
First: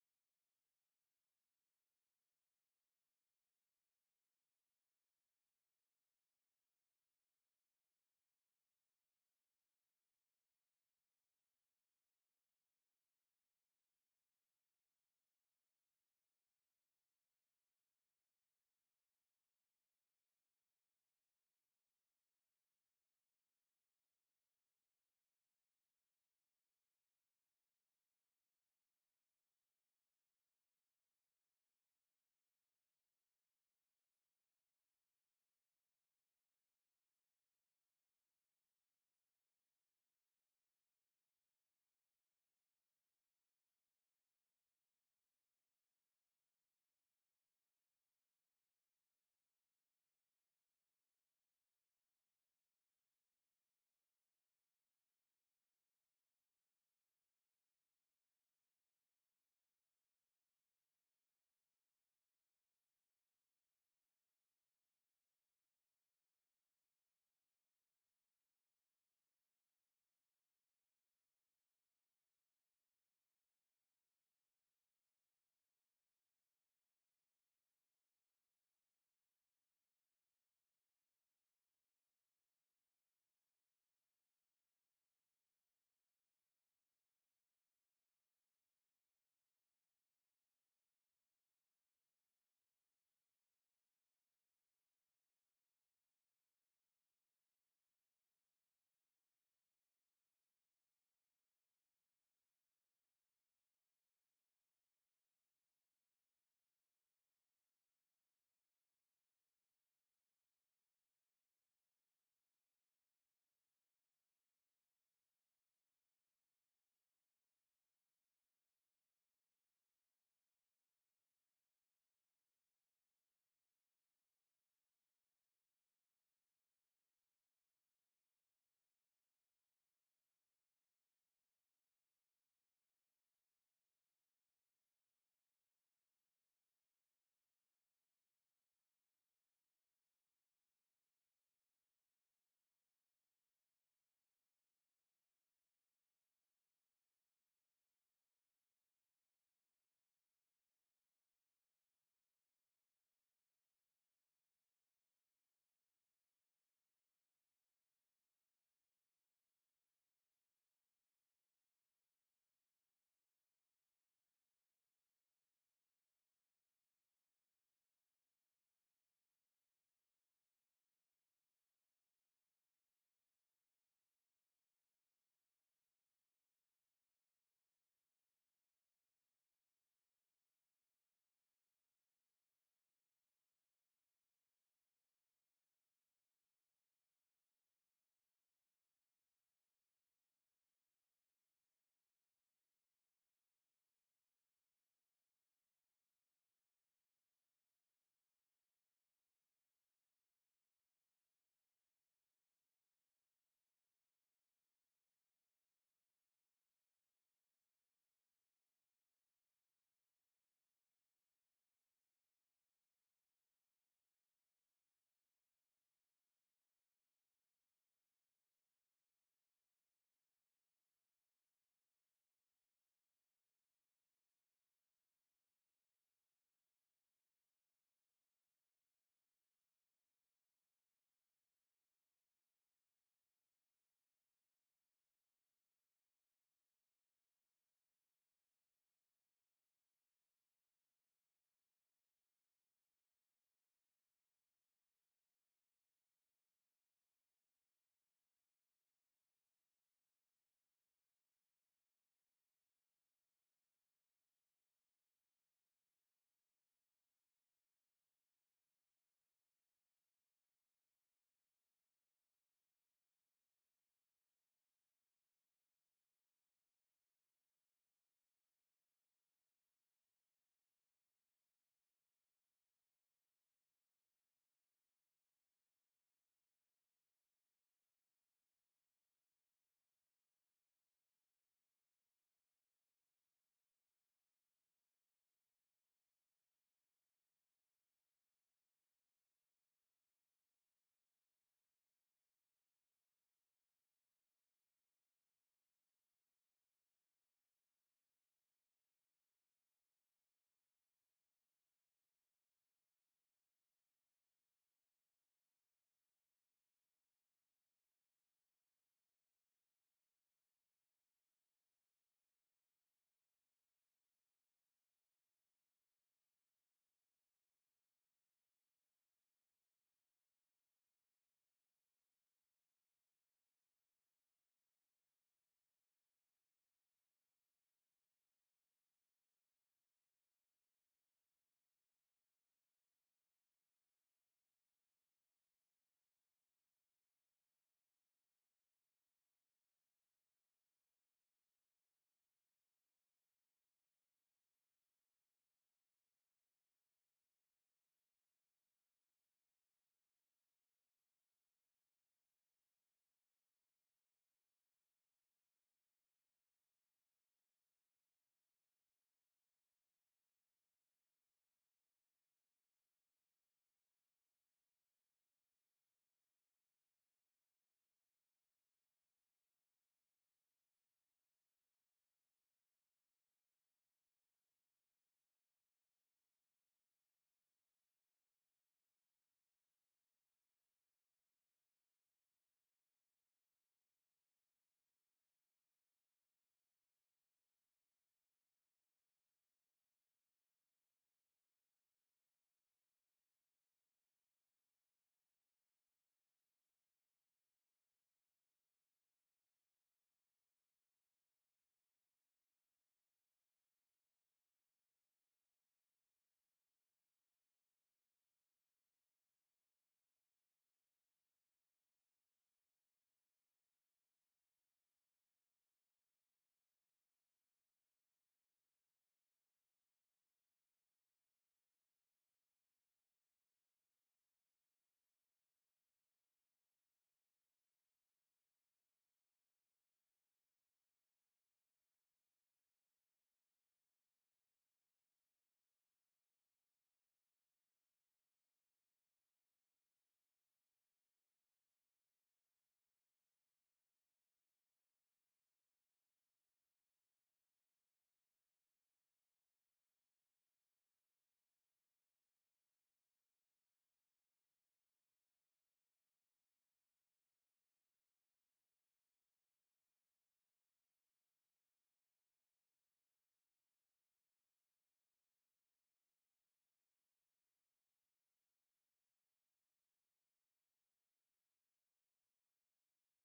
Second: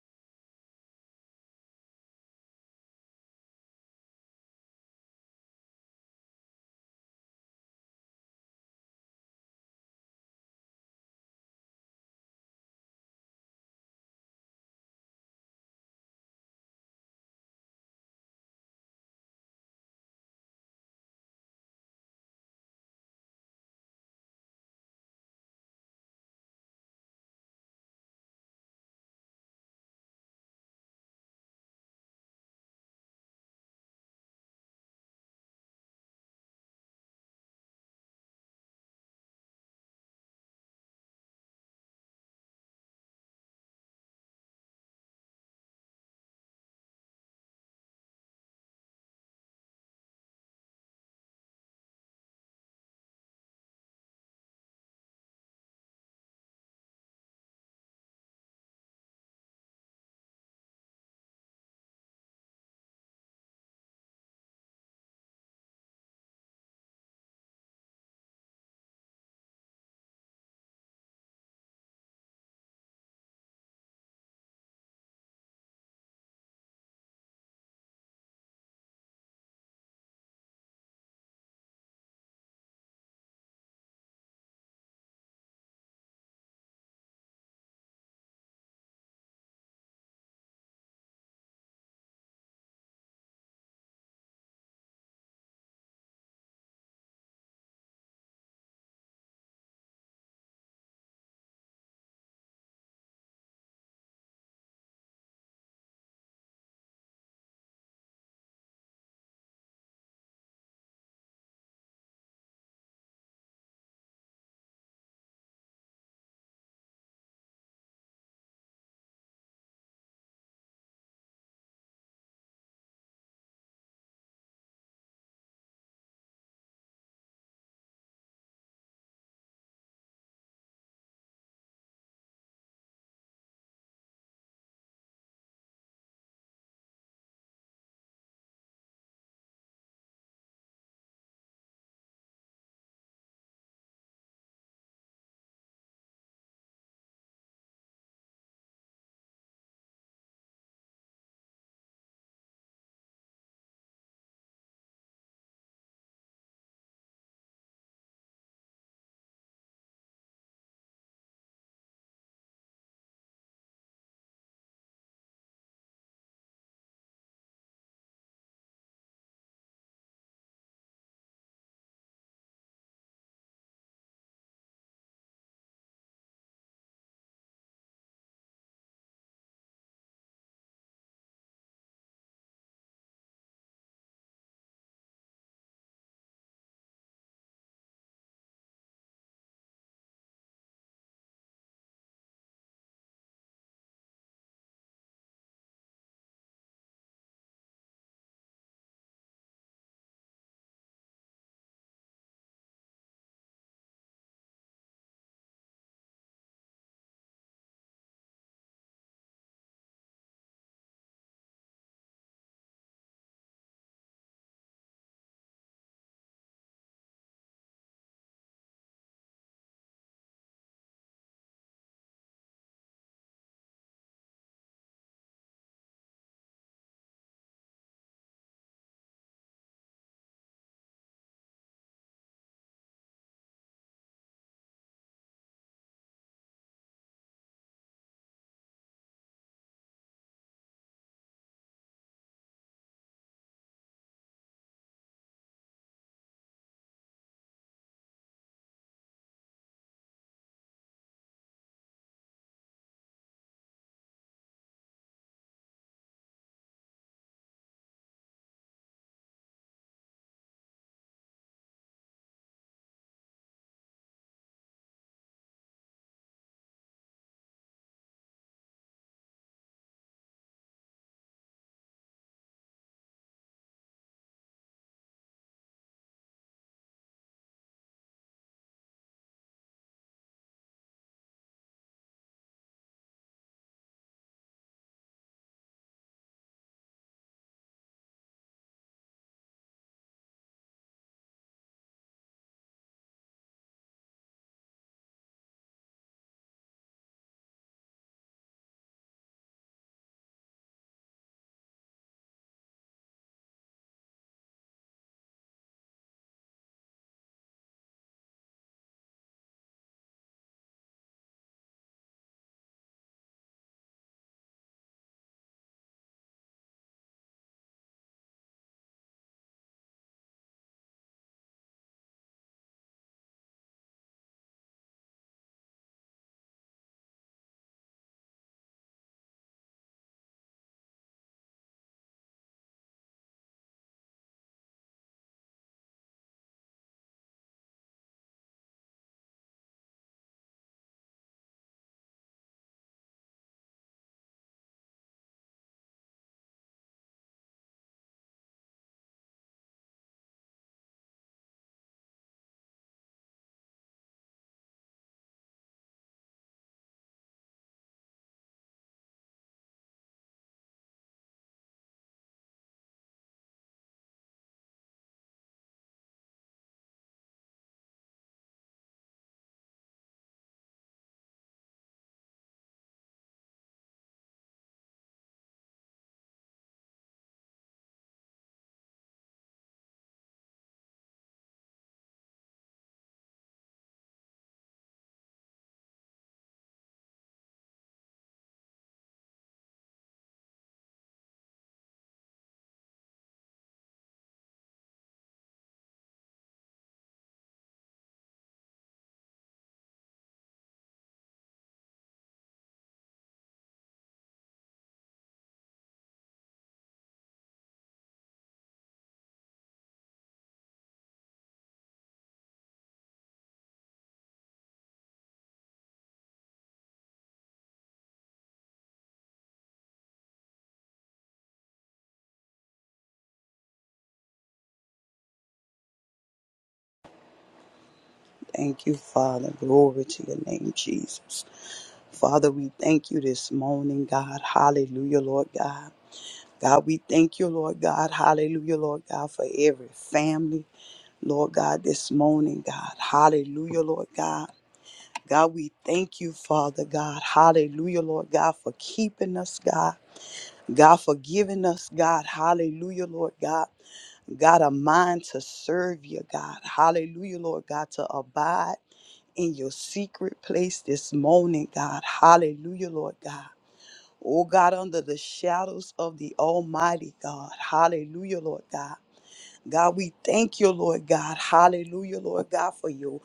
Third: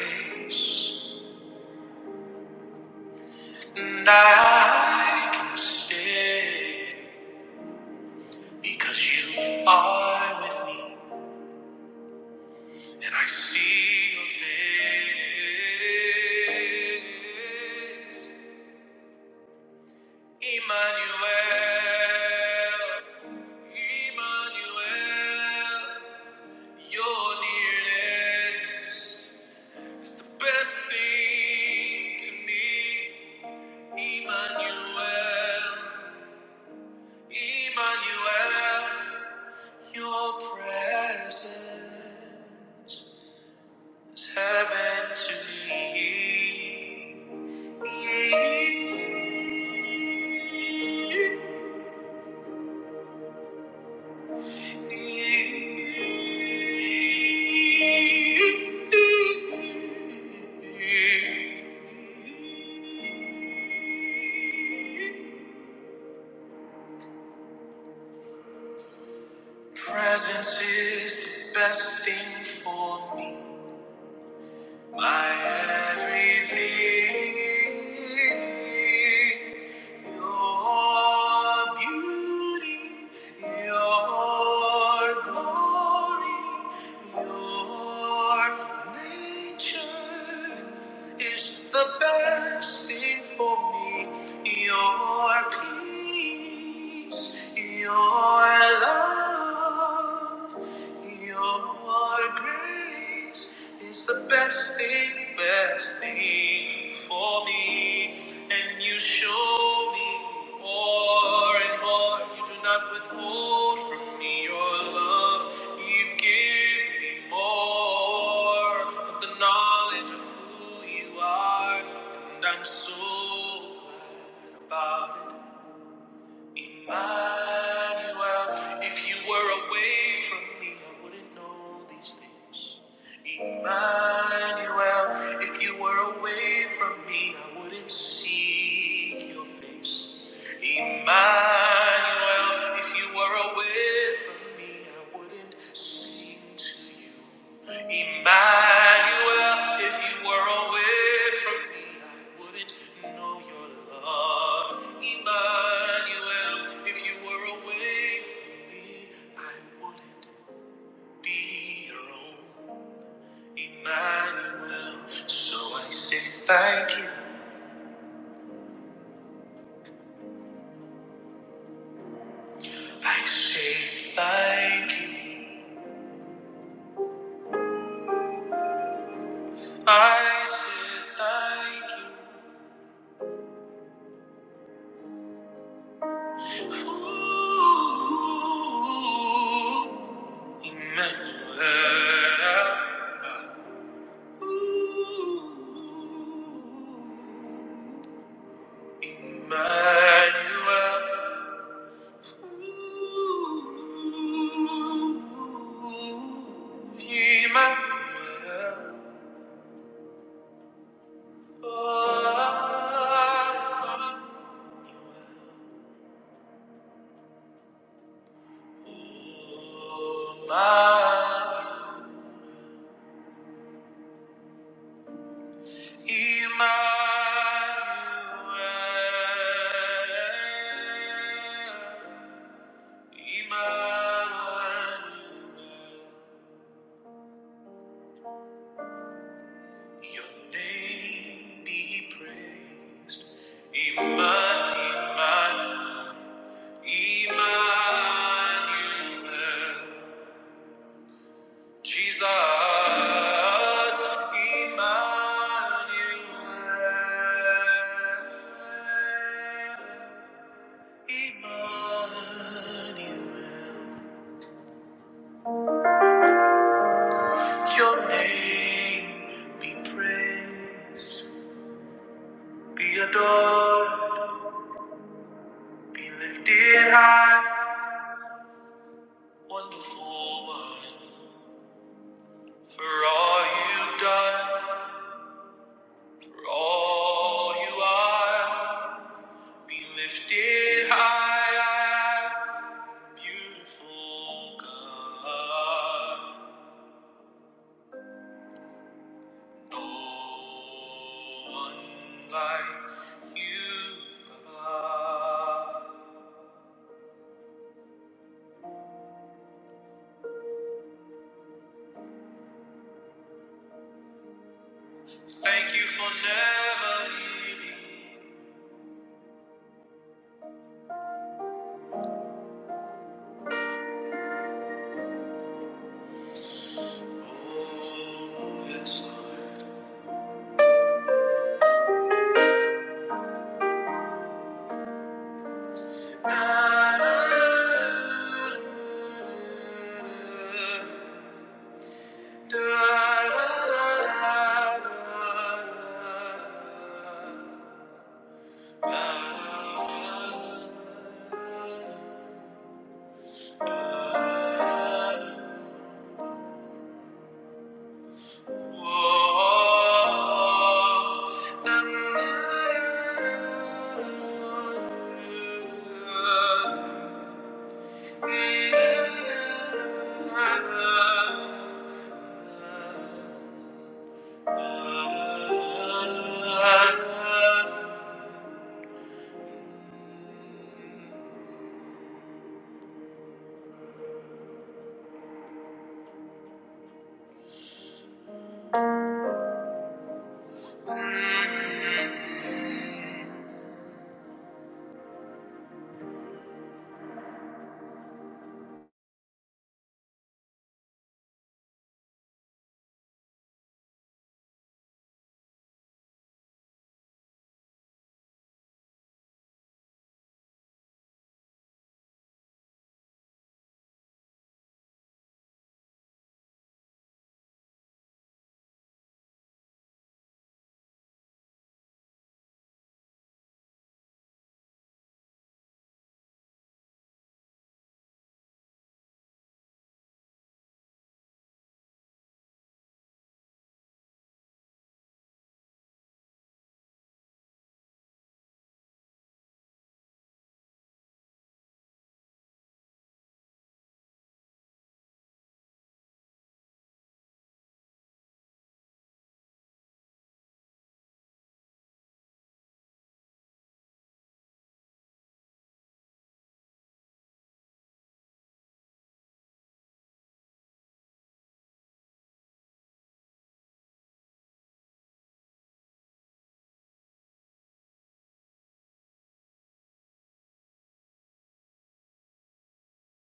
Speaker 1: and I can stay. Because you are with me, and I see your face. Emmanuel, Emmanuel, your nearness is the best thing to me. Emmanuel, Emmanuel, your presence. It's heaven to me. Presence is the best thing for me. My everything, your beauty, your glory, your nature is the best thing for me. Your peace, your love love. Your grace is the best thing, best thing for me. And you show me more and more. You do not withhold from me your love. You give me more of the knowledge of who you are. And I'm so glad about it. Emmanuel, if you were away from me, I wouldn't know these things. Emmanuel, if you were away from me, I wouldn't seek your face. Emmanuel, if you were away from me, I wouldn't sing to you. Emmanuel, if you were away from me, I wouldn't know your love. Emmanuel, if you were away from me, I wouldn't be your own. Emmanuel, so I say thank you. I say thank you. I say thank you. Ooh. Emmanuel. Ooh, Emmanuel. Emmanuel. Oh, oh, Emmanuel. Emmanuel. Emmanuel, your name be praised. Emma- Emmanuel, Emmanuel, Jesus, Emmanuel, Emmanuel, your name be praised. Be adored, be lifted high, wonderful one. For all you've done, for all you are, be lifted high, beautiful God. No one like you, Baba. Thank you for never leaving. Oh, yes, Lord. Oh Thank you.
Speaker 2: Thank you, Father. Glory to your name, Jesus. Father, we thank you this morning, God. Hallelujah, Lord God. God, we thank you, Lord God. Hallelujah, Lord God, for every family, Lord God, this morning, God. Hallelujah, Lord God. God, we thank you, Father God. Hallelujah, Lord God, for keeping us, God. God, for giving us, God. Hallelujah, Lord God. God, a mind to serve you, God. Hallelujah, Lord God, to abide in your secret place this morning, God. Hallelujah, Lord God. Oh God, under the shadows of the Almighty God. Hallelujah, Lord God. God, we thank you, Lord God. Hallelujah, Lord God, for your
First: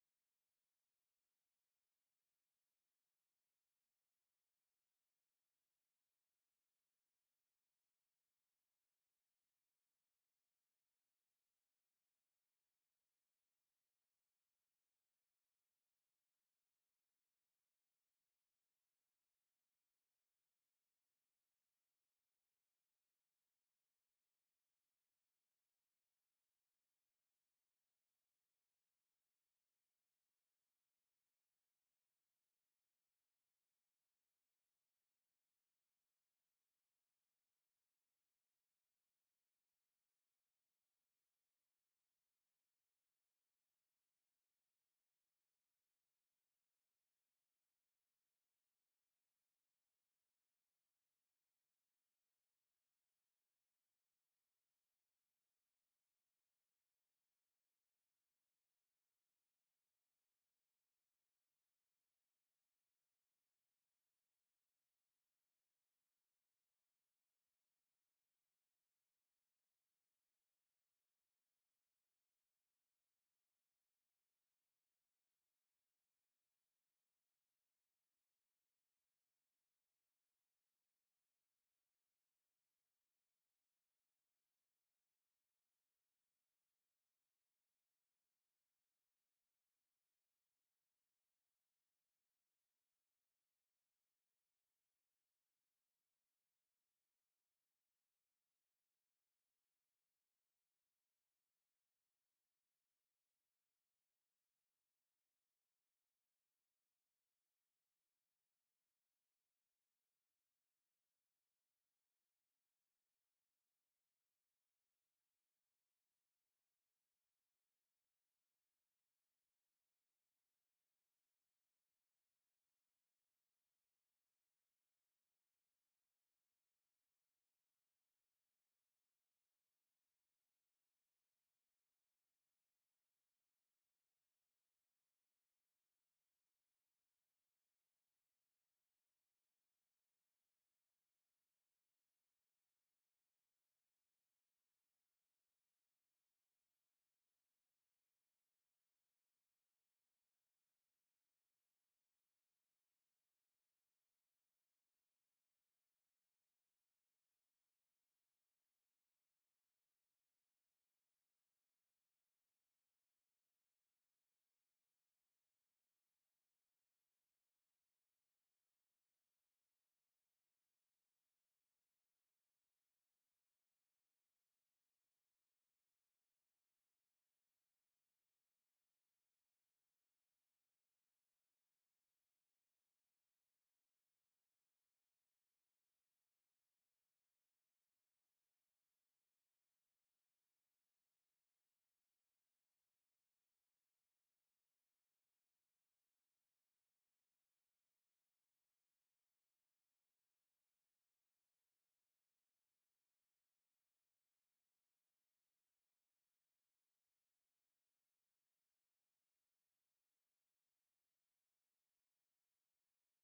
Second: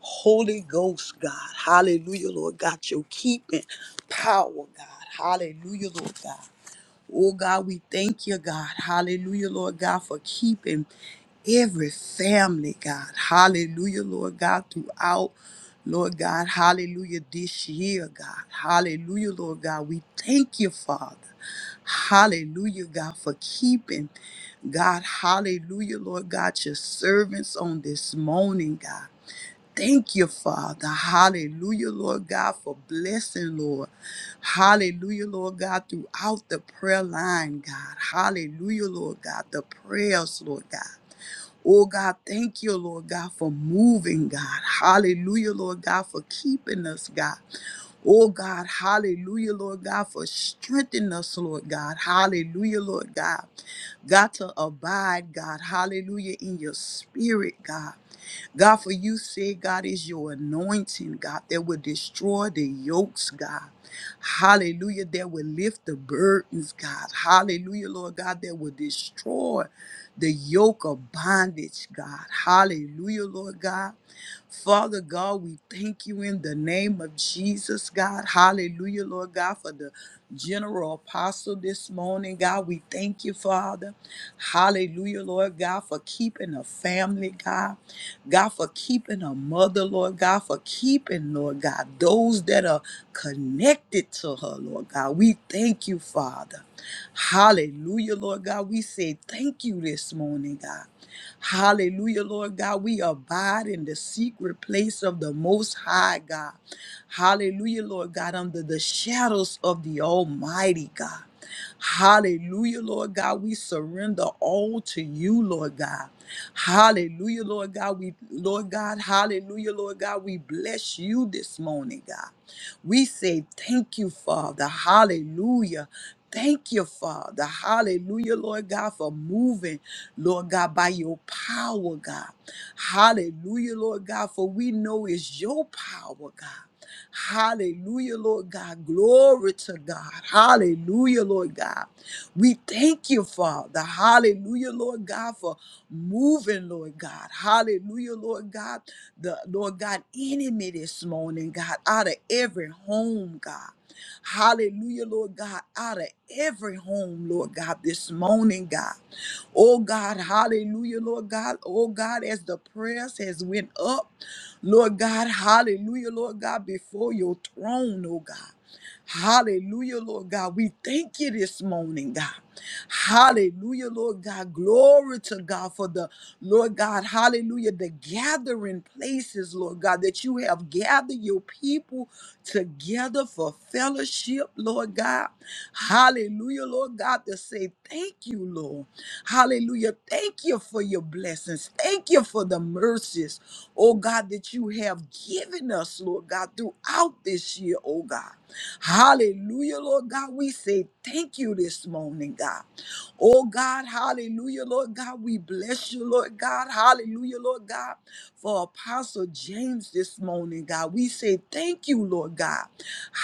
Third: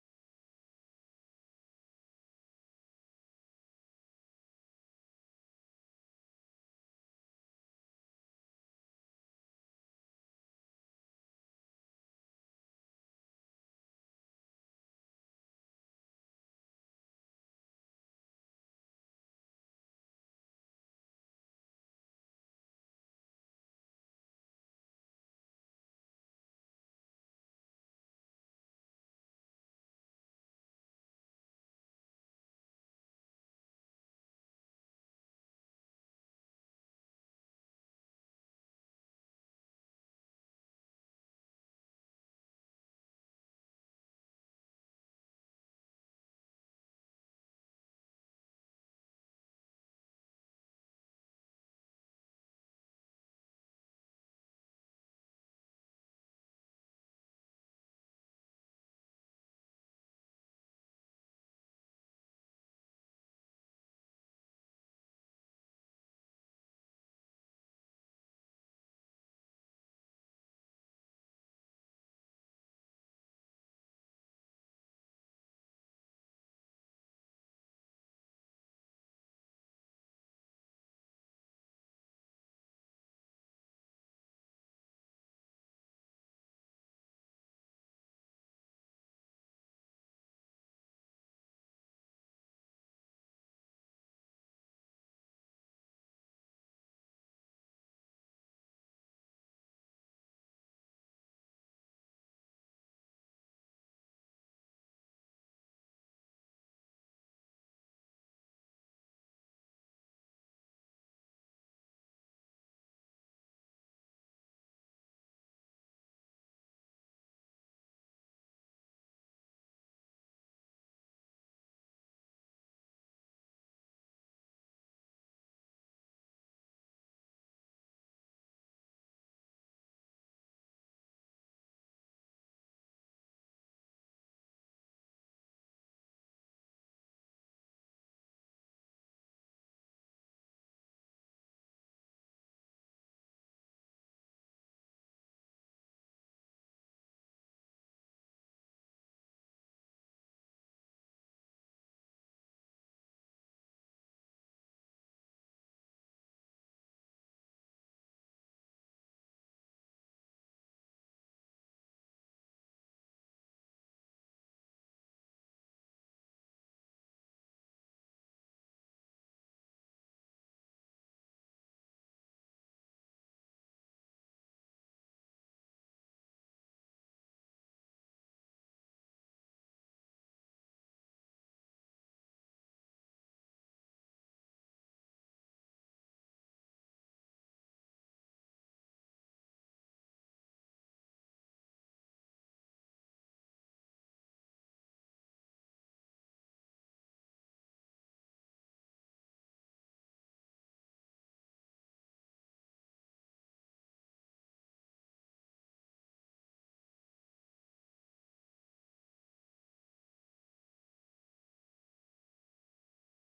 Speaker 2: Holy Ghost, God. Hallelujah, Lord God. Your keeping power, God. Hallelujah, Lord God. Oh God, we thank you, God. Hallelujah, Lord God, for keeping every family, God. Hallelujah, Lord God, throughout, Lord God, hallelujah, this year, God. Hallelujah, Lord God. We thank you, Father. Hallelujah, God, for keeping, God, hallelujah, Lord God, your servants on this morning, God. Thank you, Father. Hallelujah, Lord God, for blessing, Lord. Hallelujah, Lord God, throughout the prayer line, God. Hallelujah, Lord God, the prayers, Lord God. Oh God, thank you, Lord God, for moving, God. Hallelujah, Lord God, for keeping us, God. Oh God, hallelujah, Lord God, for strengthening us, Lord God. Hallelujah, Lord God. got to abide, God. Hallelujah, in your spirit, God. God, for you said, God, is your anointing, God, that will destroy the yokes, God. Hallelujah, that will lift the burdens, God. Hallelujah, Lord God, that will destroy the yoke of bondage, God. Hallelujah, Lord God. Father God, we thank you in the name of Jesus, God. Hallelujah, Lord God, for the general apostle this morning, God. We thank you, Father. Hallelujah, Lord God, for keeping a family, God. God, for keeping a mother, Lord God, for keeping, Lord God, those that are connected to her, Lord God. We thank you, Father. Hallelujah, Lord God. We say thank you this morning, God. Hallelujah, Lord God. We abide in the secret place of the Most High God. Hallelujah, Lord God, under the shadows of the Almighty God. Hallelujah, Lord God. We surrender all to you, Lord God. Hallelujah, Lord God. We, Lord God, hallelujah, Lord God. We bless you this morning, God. We say thank you, Father. Hallelujah. Thank you, Father. Hallelujah, Lord God, for moving, Lord God, by your power, God. Hallelujah, Lord God, for we know it's your power, God. Hallelujah, Lord God. Glory to God. Hallelujah, Lord God. We thank you, Father. Hallelujah, Lord God, for moving, Lord God. Hallelujah, Lord God. The Lord God enemy this morning, God, out of every home, God. Hallelujah, Lord God, out of every home, Lord God, this morning, God. Oh God, hallelujah, Lord God. Oh God, as the prayers has went up, Lord God, hallelujah, Lord God, before your throne, oh God. Hallelujah, Lord God. We thank you this morning, God. Hallelujah, Lord God. Glory to God for the Lord God. Hallelujah. The gathering places, Lord God, that you have gathered your people together for fellowship, Lord God. Hallelujah, Lord God, to say thank you, Lord. Hallelujah. Thank you for your blessings. Thank you for the mercy mercies, oh God, that you have given us, Lord God, throughout this year, oh God. Hallelujah, Lord God. We say thank you this morning, God. Oh God, hallelujah, Lord God. We bless you, Lord God. Hallelujah, Lord God, for Apostle James this morning, God. We say thank you, Lord God.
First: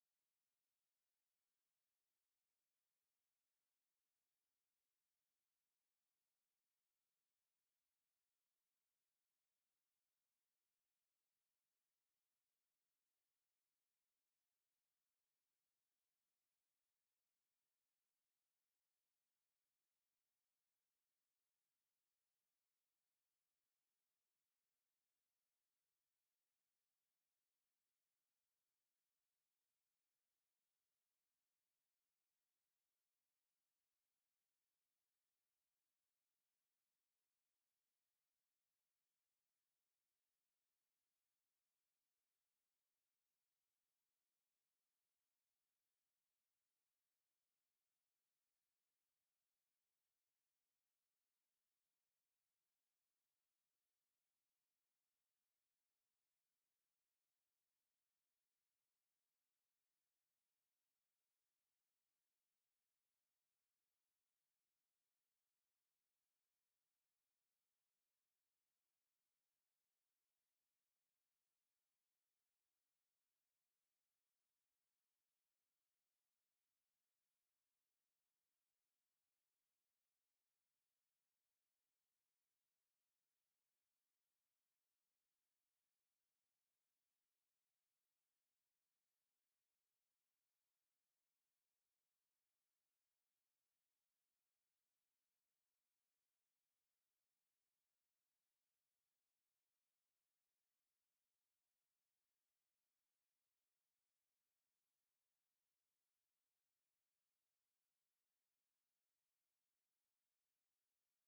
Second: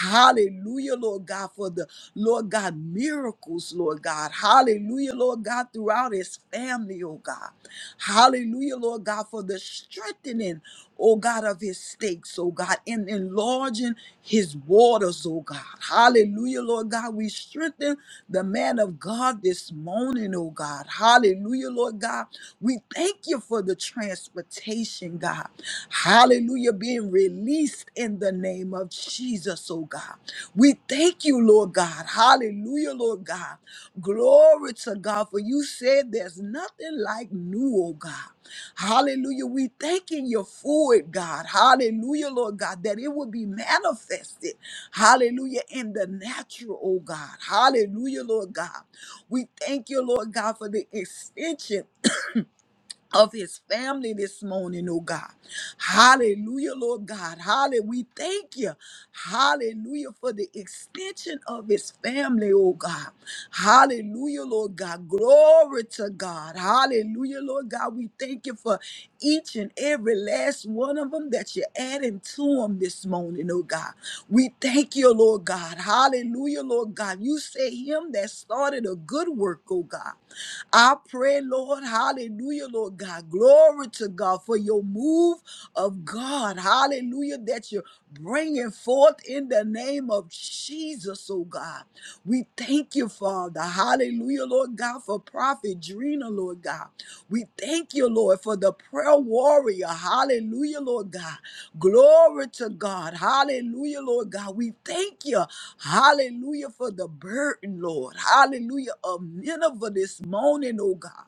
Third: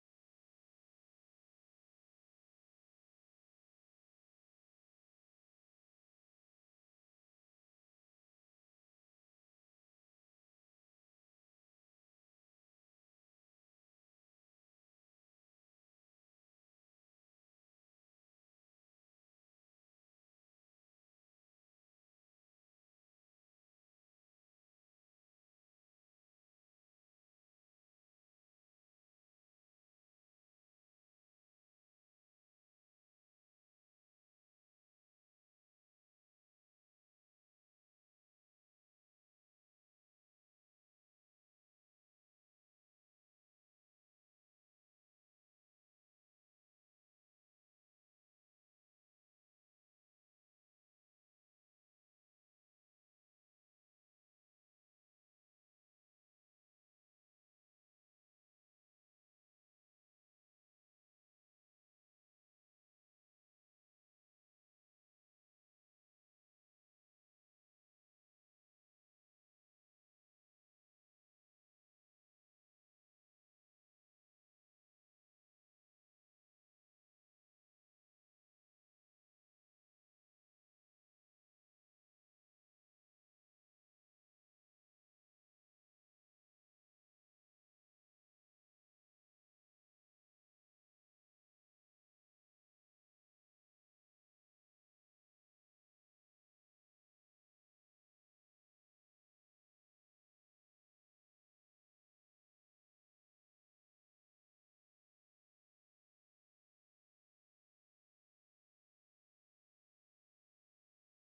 Speaker 2: Hallelujah, Lord God, for the Lord God miracles, Lord. Lord God. Hallelujah, Lord God, throughout his family, oh God. Hallelujah, Lord God, for the strengthening, oh God, of his stakes, oh God, and enlarging his waters, oh God. Hallelujah, Lord God. We strengthen the man of God this morning, oh God. Hallelujah, Lord God. We thank you for the transportation, God. Hallelujah, being released life in the name of Jesus, oh God. We thank you, Lord God. Hallelujah, Lord God. Glory to God, for you said there's nothing like new, oh God. Hallelujah. We thanking you for it, God. Hallelujah, Lord God, that it will be manifested. Hallelujah, in the natural, oh God. Hallelujah, Lord God. We thank you, Lord God, for the extension of his family this morning, oh God. Hallelujah, Lord God. Hallelujah. We thank you. Hallelujah for the extension of his family, oh God. Hallelujah, Lord God. Glory to God. Hallelujah, Lord God. We thank you for each and every last one of them that you're adding to them this morning, oh God. We thank you, Lord God. Hallelujah, Lord God. You say him that started a good work, oh God. I pray, Lord, hallelujah, Lord God. Glory to God for your move of God. Hallelujah, that you're bringing forth in the name of of Jesus, oh God. We thank you, Father. Hallelujah, Lord God, for Prophet Drina, Lord God. We thank you, Lord, for the prayer warrior. Hallelujah, Lord God. Glory to God. Hallelujah, Lord God. We thank you. Hallelujah, for the burden, Lord. Hallelujah, of Nineveh this morning, oh God.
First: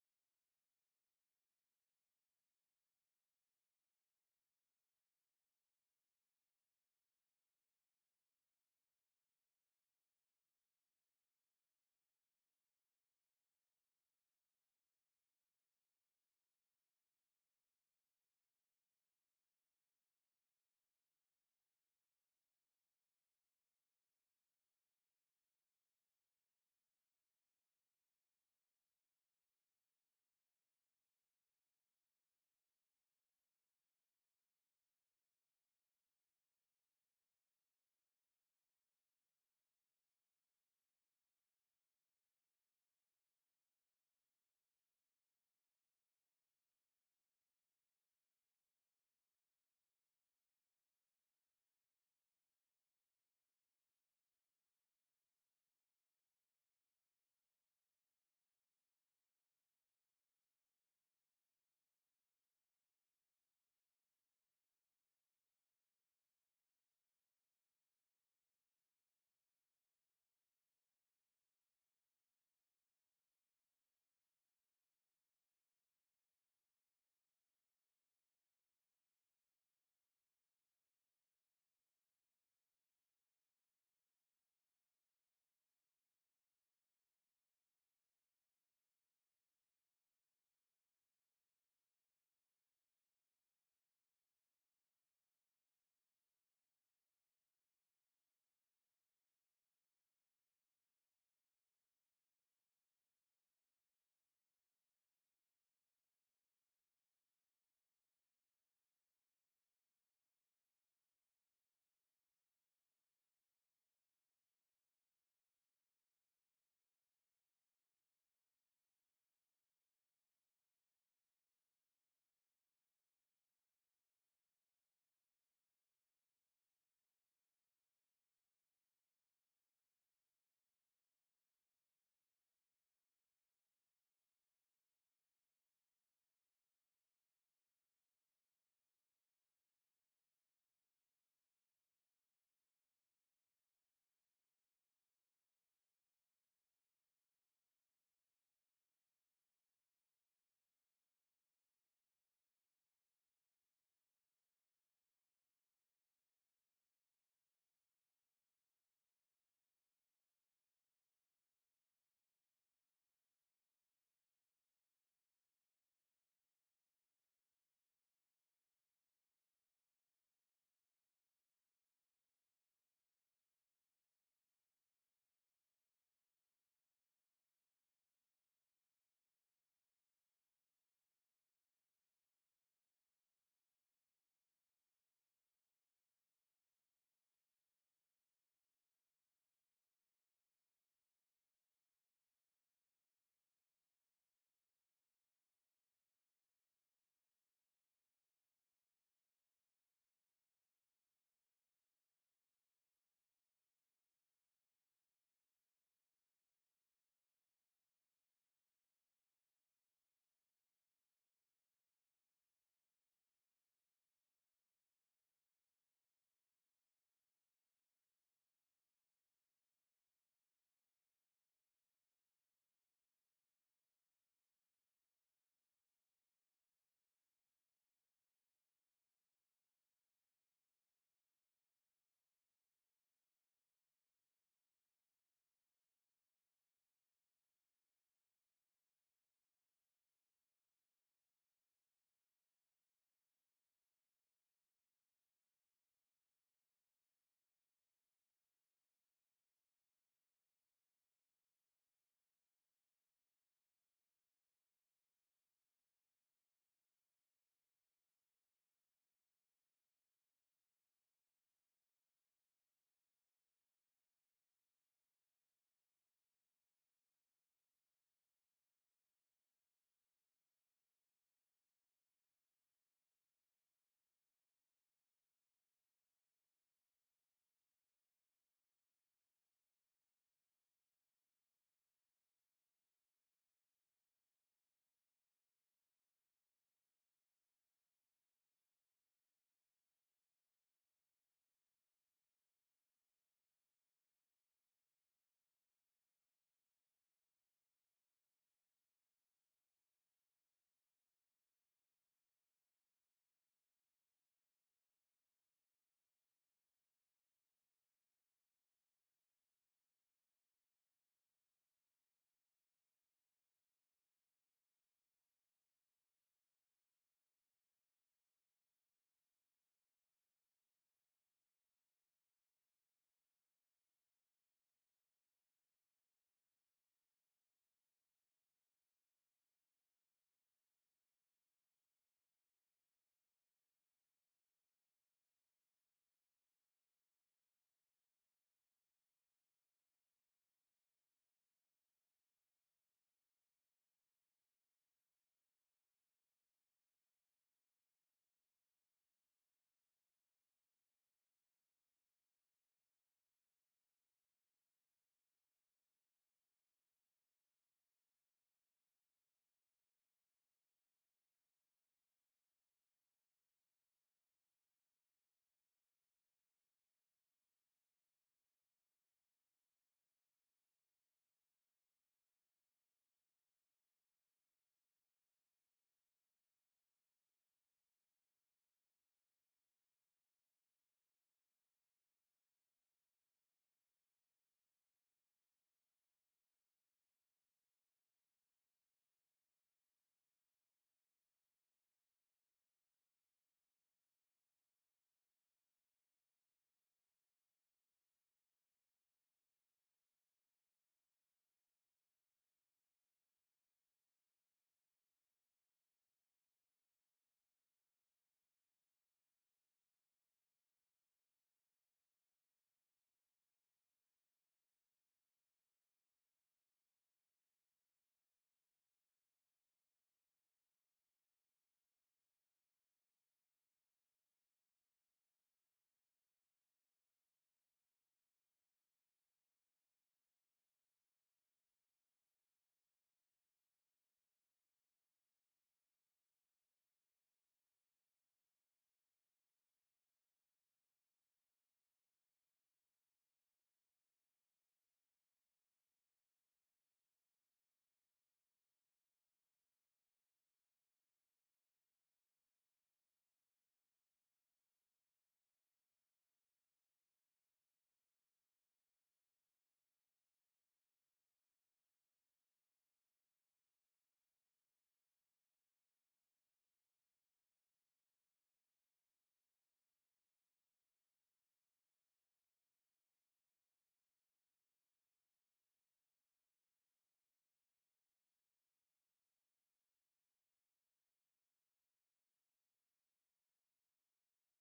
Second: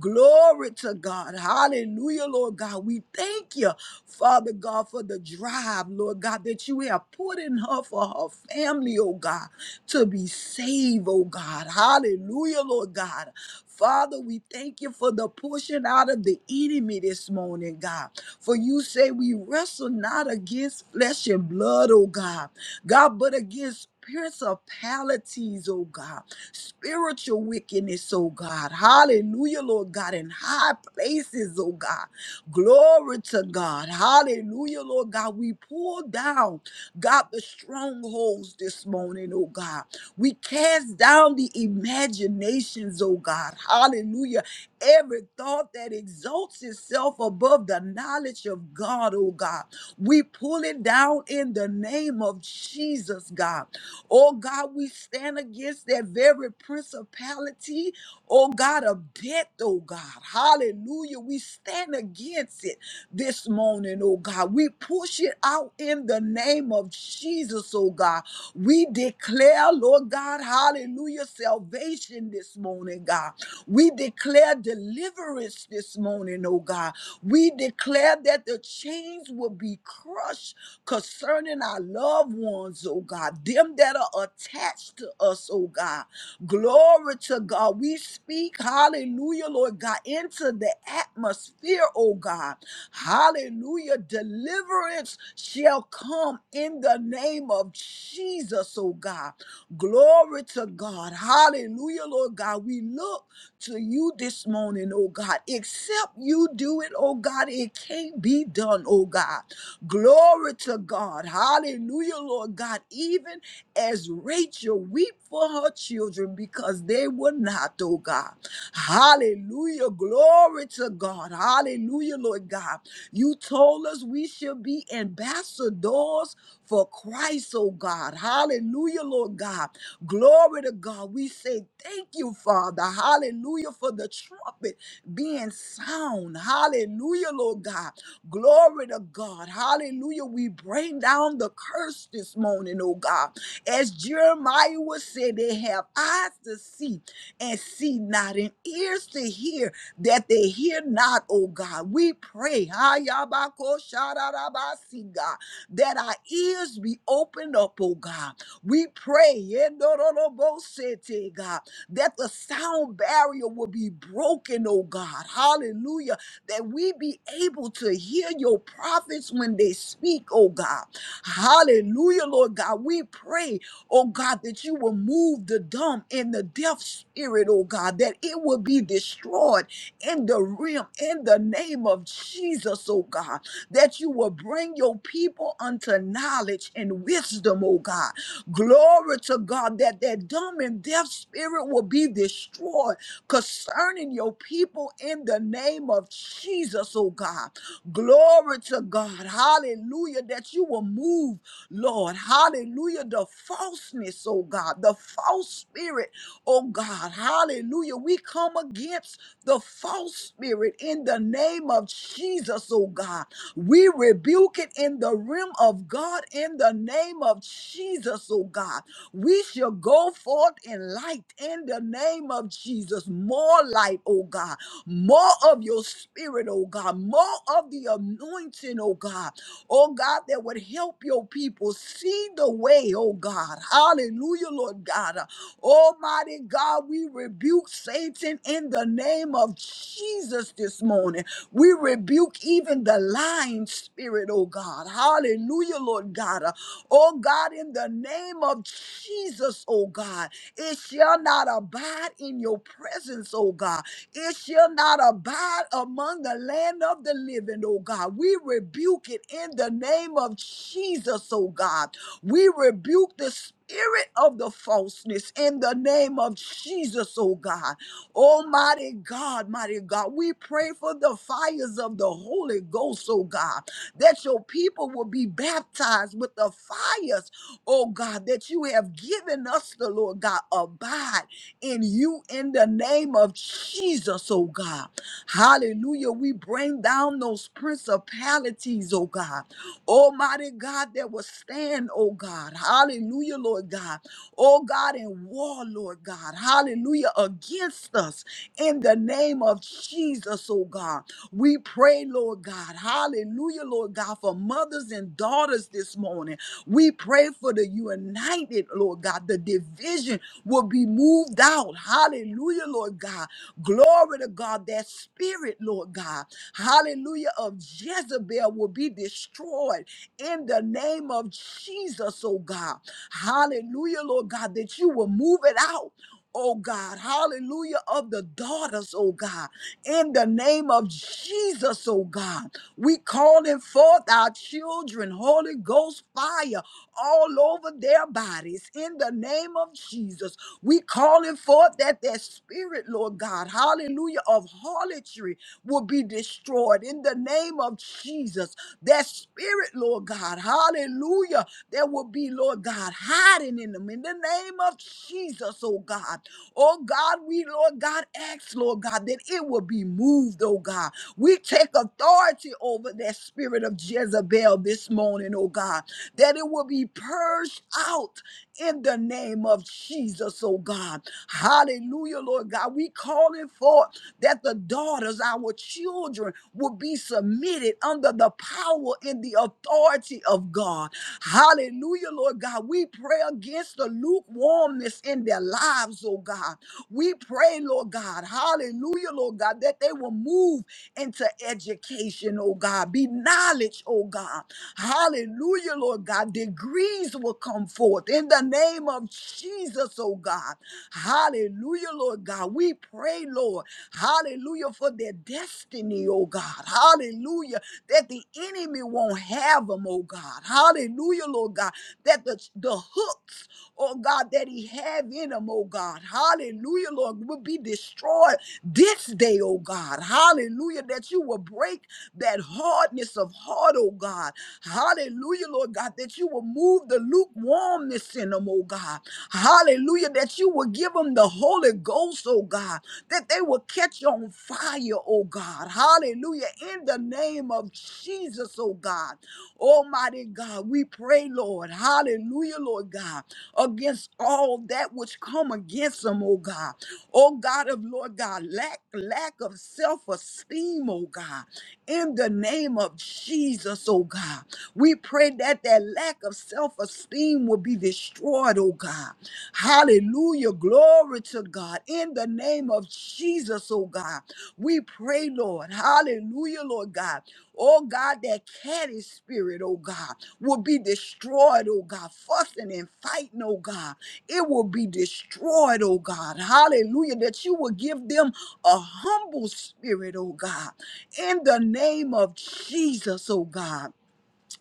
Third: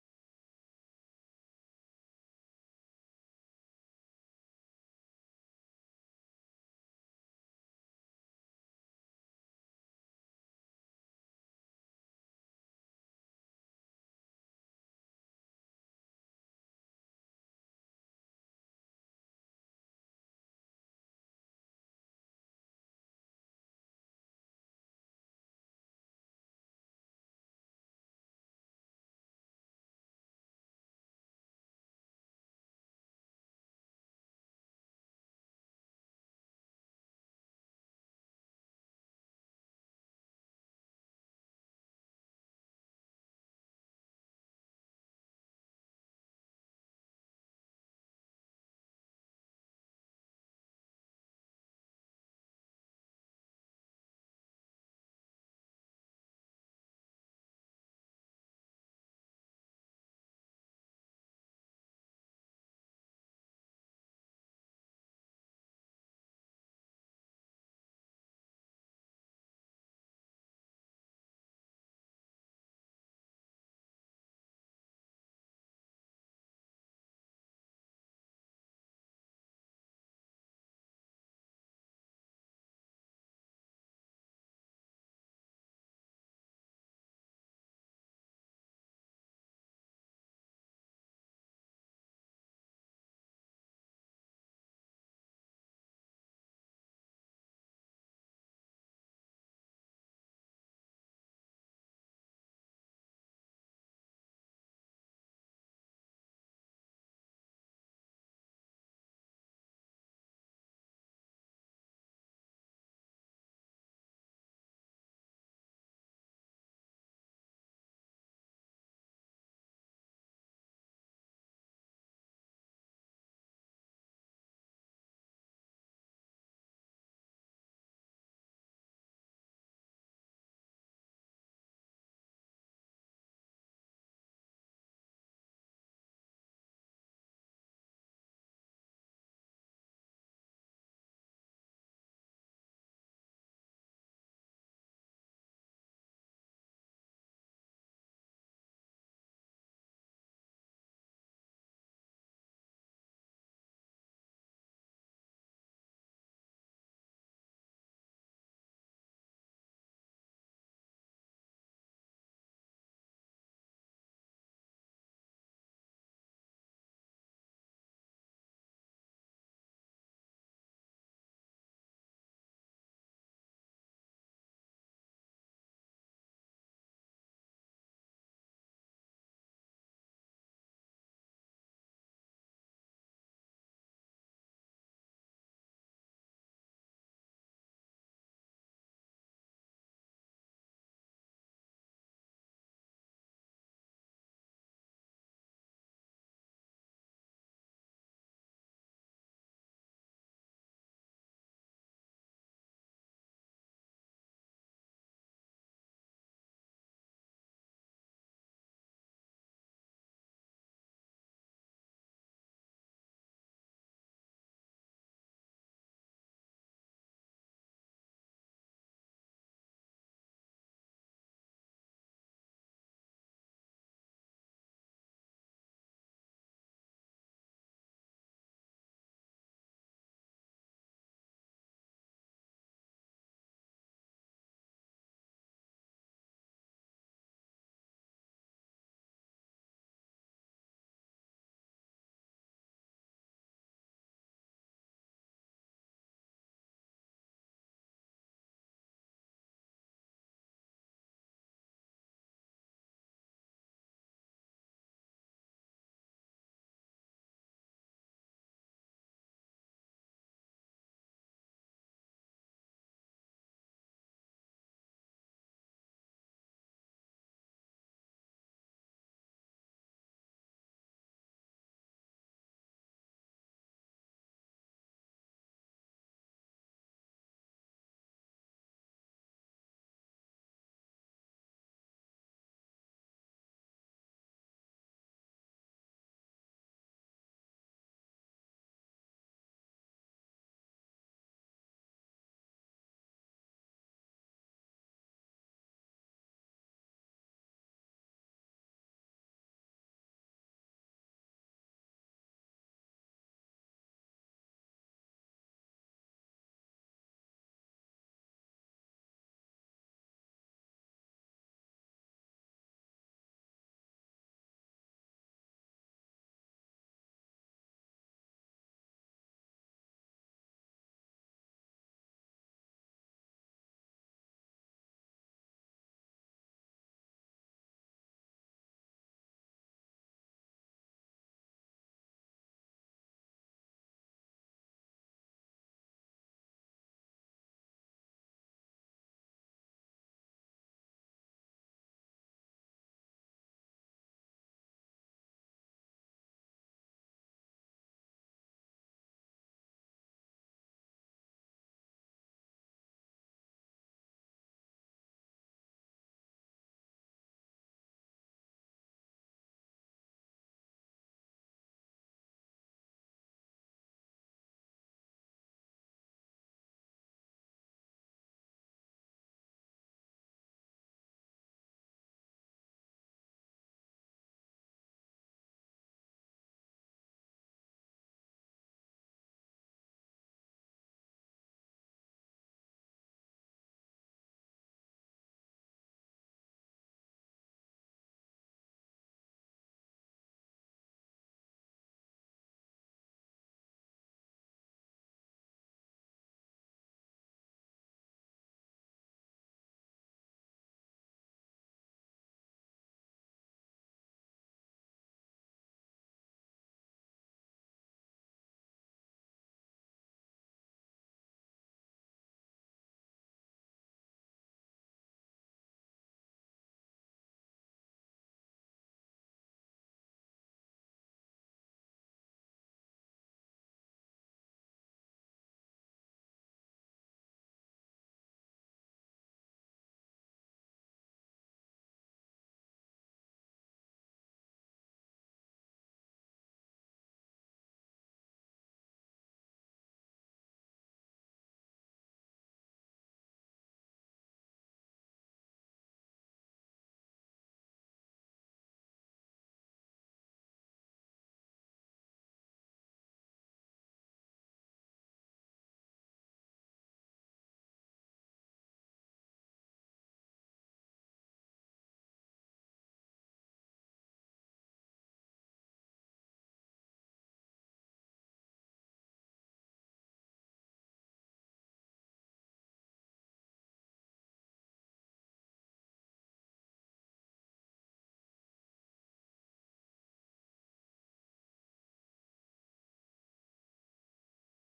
Speaker 2: Glory to God. Hallelujah, Lord God. We thank you, Father God, for the drive, Lord God, that you have put in her for her family, oh God, to be saved, oh God. Hallelujah, Lord God. Father, we thank you for the pushing out of the enemy this morning, God. For you say we wrestle not against flesh and blood, oh God. God, but against principalities, oh God spiritual wickedness, oh God. Hallelujah, Lord God, in high places, oh God. Glory to God. Hallelujah, Lord God. We pull down, God, the strongholds this morning, oh God. We cast down the imaginations, oh God. Hallelujah. Every thought that exalts itself above the knowledge of God, oh God. We pull it down in the name of Jesus, God. Oh God, we stand against that very principality. Oh God, of death, oh God. Hallelujah. We stand against it this morning, oh God. We push it out in the name of Jesus, oh God. We declare, Lord God, hallelujah, salvation this morning, God. We declare deliverance this morning, oh God. We declare that the chains will be crushed concerning our loved ones, oh God, them that are attached to us, oh God. Glory to God. We speak, hallelujah, Lord God, into the atmosphere, oh God. Hallelujah. Deliverance shall come in the name of Jesus, oh God. Glory to God. Hallelujah, Lord God. We look to you this morning, oh God. Except you do it, oh God, it can't be done, oh God. Glory to God. Hallelujah, Lord God. Even as Rachel weep for her children because they were not, oh God. Hallelujah. Glory to God. Hallelujah, Lord God. You told us we should be ambassadors for Christ, oh God. Hallelujah, Lord God. Glory to God. We say thank you, Father. Hallelujah, for the trumpet being sound. Hallelujah, Lord God. Glory to God. Hallelujah. We bring down the curse this morning, oh God. As Jeremiah was said, they have eyes to see and see not, and ears to hear that they hear not, oh God. We pray, Hayabakoshadadabasi, God, that our ears be opened up, oh God. We pray, Yedororobosete, God, that the sound barrier will be broken, oh God. Hallelujah that we be able to hear your prophets when they speak, oh God. Hallelujah, Lord God. We pray, oh God, that you will move the dumb and the deaf spirit, oh God, that it will be destroyed in the realm, in the name of Jesus, oh God, that you will bring your people unto knowledge and wisdom, oh God. Glory to God, that that dumb and deaf spirit will be destroyed concerning your people in the name of Jesus, oh God. Glory to God. Hallelujah. That you will move, Lord. Hallelujah. The falseness, oh God, the false spirit. Oh God, hallelujah. We come against the false spirit in the name of Jesus, oh God. We rebuke it in the realm of God in the name of Jesus, oh God. We shall go forth in light in the name of Jesus. More light, oh God. More of your spirit, oh God God, more of the anointing, oh God, oh God, that would help your people see the way, oh God. Hallelujah, Lord God. Uh, Almighty God, we rebuke Satan in the name of Jesus this morning. We rebuke even the lying spirit, oh God. Hallelujah, Lord God. Uh, Oh God. God, in the name of Jesus, oh God. It shall not abide in your presence, oh God. It shall not abide among the land of the living, oh God. We rebuke it in the name of Jesus, oh God. We rebuke the spirit of the falseness in the name of Jesus, oh God. Almighty God, mighty God, we pray for the fires of the Holy Ghost, oh God that your people will be baptized with the fires, oh God, that you have given us the Lord God. Abide in you in the name of Jesus, oh God. Hallelujah. We bring down those principalities, oh God. Almighty God that will stand, oh God. Hallelujah, Lord God. Oh God, in war, Lord God. Hallelujah, against us in the name of Jesus, oh God. We pray, Lord God. God. Hallelujah, Lord God, for mothers and daughters this morning. We pray for the united, Lord God. The division will be moved out. Hallelujah, Lord God. Glory to God. That spirit, Lord God. Hallelujah, of Jezebel will be destroyed in the name of Jesus, oh God. Hallelujah, Lord God, that you will move it out oh God. Hallelujah of the daughters, oh God. In the name of Jesus, oh God. We calling forth our children, Holy Ghost fire all over their bodies. In the name of Jesus, we calling forth that their spirit, Lord God, hallelujah, of harlotry will be destroyed. In the name of Jesus, that spirit, Lord God, hallelujah, there will be, Lord. Lord God, hiding in them in the name of Jesus, oh God. Oh God, we, Lord God, ask, Lord God, that it will be moved, oh God. We take authority over that spirit of Jezebel this morning, oh God, that it will be purged out in the name of Jesus, oh God. Hallelujah, Lord God. We calling forth that the daughters, our children, will be submitted under the power power in the authority of God. Hallelujah, Lord God. We pray against the lukewarmness in their lives, oh God. We pray, Lord God, hallelujah, Lord God, that they will move into education, oh God, be knowledge, oh God. Hallelujah, Lord God. Degrees will come forth in the name of Jesus, oh God. Hallelujah, Lord God. We pray, Lord, hallelujah, for their their destiny, oh God. Hallelujah. That the enemy won't have them, oh God. Hallelujah, Lord God. That the, the hooks, oh God, that he have in them, oh God. Hallelujah, Lord, will be destroyed this day, oh God. Hallelujah. That you will break that hardness of heart, oh God. Hallelujah, Lord God, that you will move the lukewarmness in them, oh God. Hallelujah, that you will give them the Holy Ghost, oh God, that they will catch on fire, oh God. Hallelujah. In the name of Jesus, oh God. Almighty God, we pray, Lord. Hallelujah, Lord God, against all that which come against them, oh God. Oh God of Lord God, lack, lack of self-esteem, oh God in the name of Jesus, oh God. We pray that that lack of self esteem will be destroyed, oh God. Hallelujah. Glory to God. In the name of Jesus, oh God. We pray, Lord. Hallelujah, Lord God. Oh God, that catty spirit, oh God, will be destroyed, oh God, fussing and fighting, oh God. It will be destroyed, oh God. Hallelujah. That you will give them a humble spirit, oh God. In the name of Jesus, oh God.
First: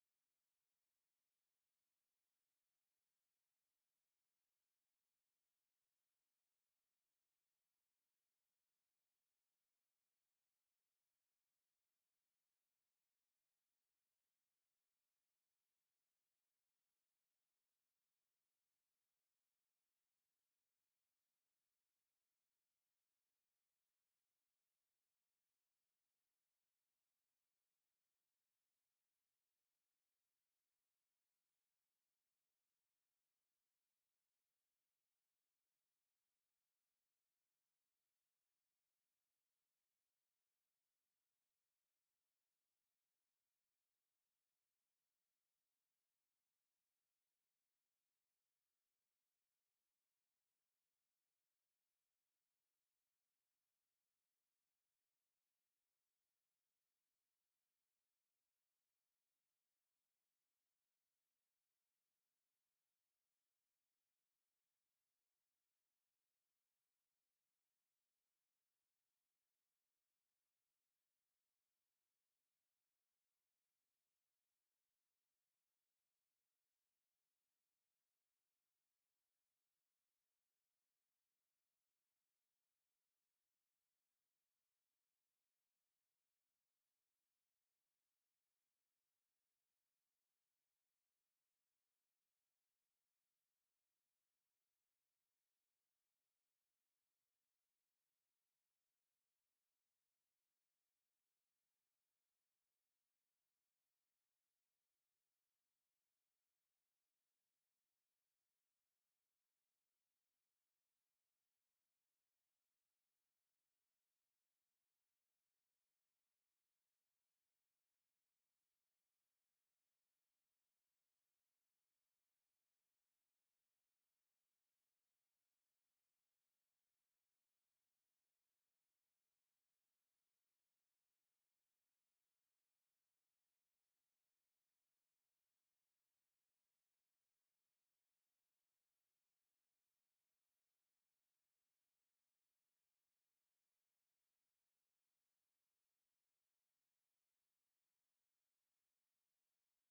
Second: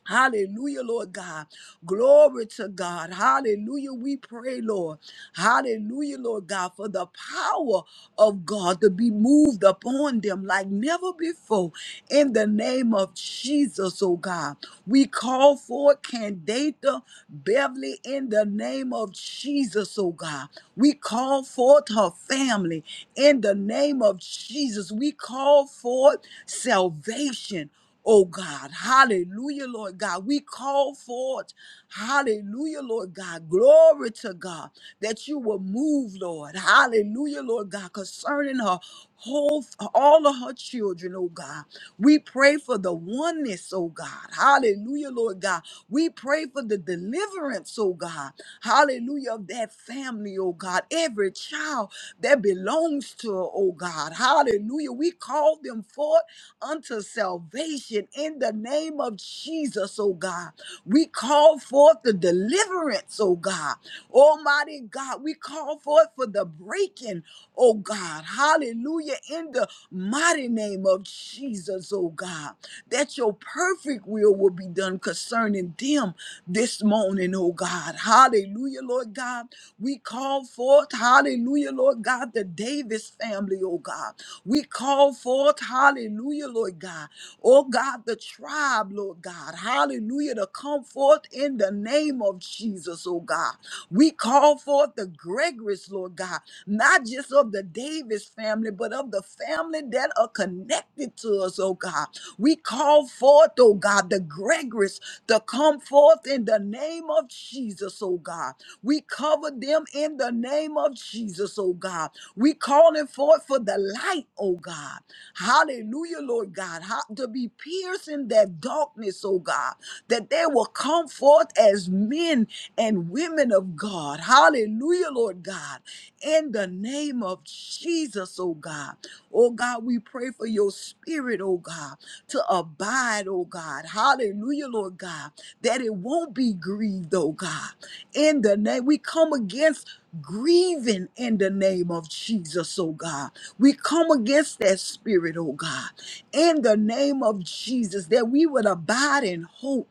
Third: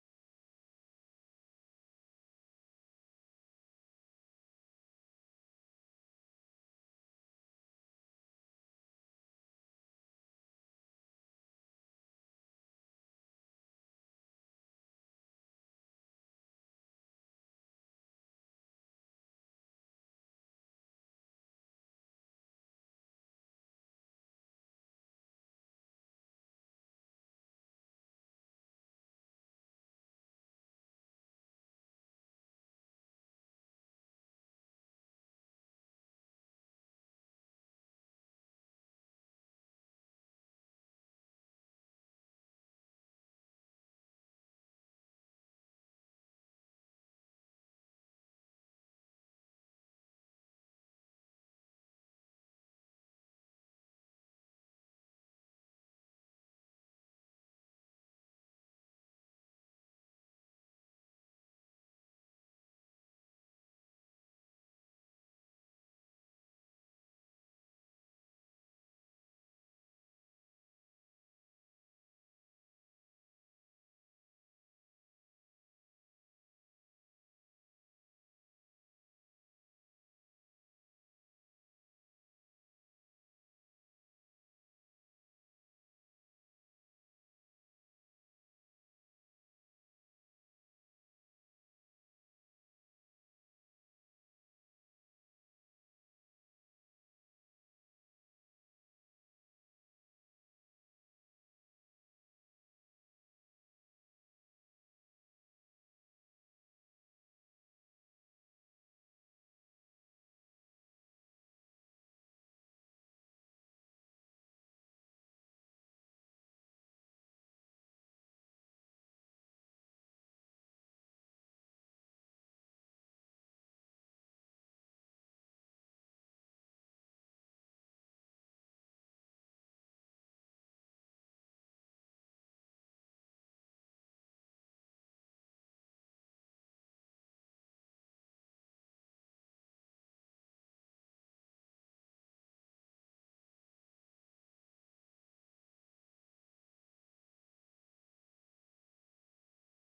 Speaker 2: Hallelujah, Lord God. Glory to God. Hallelujah. We pray, Lord. Hallelujah, Lord God, for the power of God to be moved upon them like never before. In the name of Jesus, oh God. We call for Candata Beverly in the name of Jesus, oh God. We call forth her family in the name of Jesus. We call forth salvation. Oh God, hallelujah, Lord God. We call forth, hallelujah, Lord God. Glory to God that you will move, Lord. Hallelujah, Lord God, concerning her whole, all of her children, oh God. We pray for the oneness, oh God. Hallelujah, Lord God. We pray for the deliverance, oh God. Hallelujah, of that family, oh God. Every child that belongs to her, oh God. Hallelujah. We call them forth unto salvation in the name of Jesus, oh God. We call forth the deliverance, oh God. Almighty God, we call forth for the breaking, oh God. Hallelujah, in the mighty name of Jesus, oh God that your perfect will will be done concerning them this morning, oh God. Hallelujah, Lord God. We call forth, hallelujah, Lord God, the Davis family, oh God. We call forth, hallelujah, Lord God. Oh God, the tribe, Lord God. Hallelujah, to come come forth in the name of Jesus, oh God. We call forth the Gregory's, Lord God, not just of the Davis family, but of the family that are connected to us, oh God. We call forth, oh God, the Gregory's to come forth in the name of Jesus, oh God. We cover them in the name of Jesus, oh God. We calling forth for the light, oh God. Hallelujah, Lord God. How, to be pierced in that darkness, oh God that they will come forth as men and women of God. Hallelujah, Lord God. In the name of Jesus, oh God. Oh God, we pray for your spirit, oh God, to abide, oh God. Hallelujah, Lord God, that it won't be grieved, oh God. In the name, we come against grieving in the name of Jesus, oh God. We come against that spirit, oh God, in the name of Jesus, that we would abide in hope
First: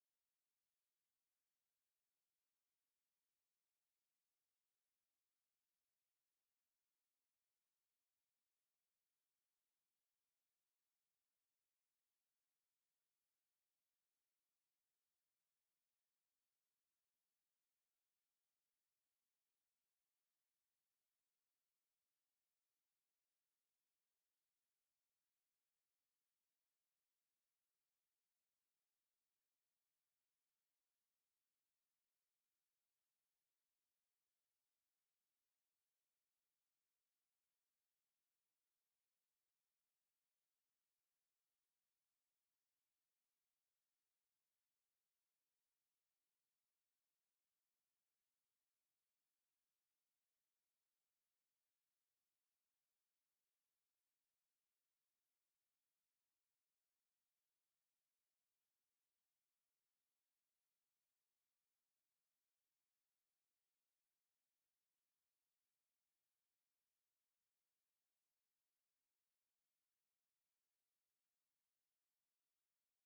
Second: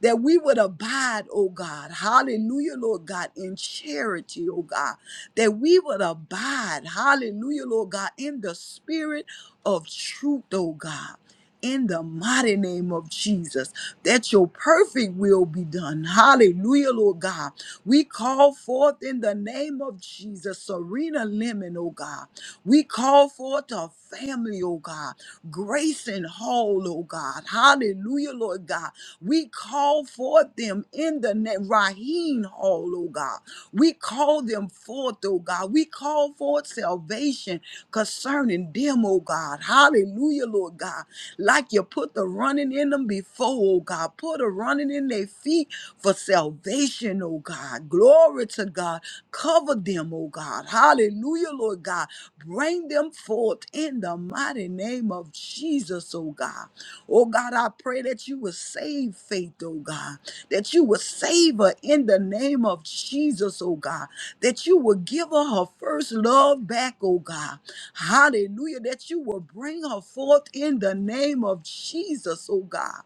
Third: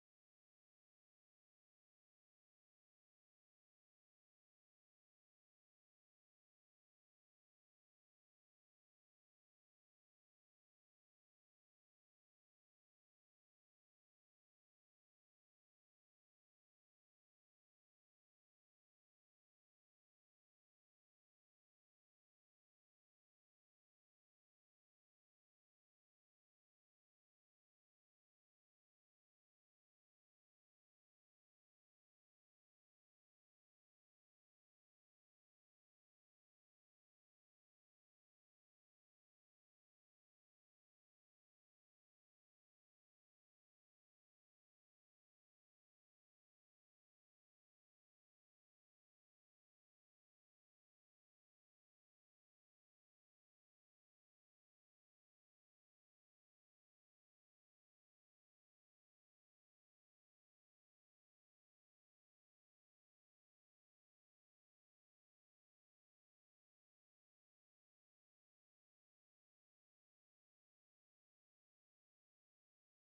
Speaker 2: that we would abide, oh God. Hallelujah, Lord God, in charity, oh God. That we would abide, hallelujah, Lord God, in the spirit of truth, oh God. In the mighty name of Jesus, that your perfect will be done. Hallelujah, Lord God. We call forth in the name of Jesus, Serena Lemon, oh God. We call forth a family, oh God. Grace and Hall, oh God. Hallelujah, Lord God we call forth them in the name, Raheen Hall, oh God. We call them forth, oh God. We call forth salvation concerning them, oh God. Hallelujah, Lord God. Like you put the running in them before, oh God. Put a running in their feet for salvation, oh God. Glory to God. Cover them, oh God. Hallelujah, Lord God. Bring them forth in the mighty name of Jesus, oh God. Oh God, I pray that you would save faith, oh God, that you would save her in the name of Jesus, oh God, that you would give her her first love back, oh God. Hallelujah, that you will bring her forth in the name of Jesus, oh God.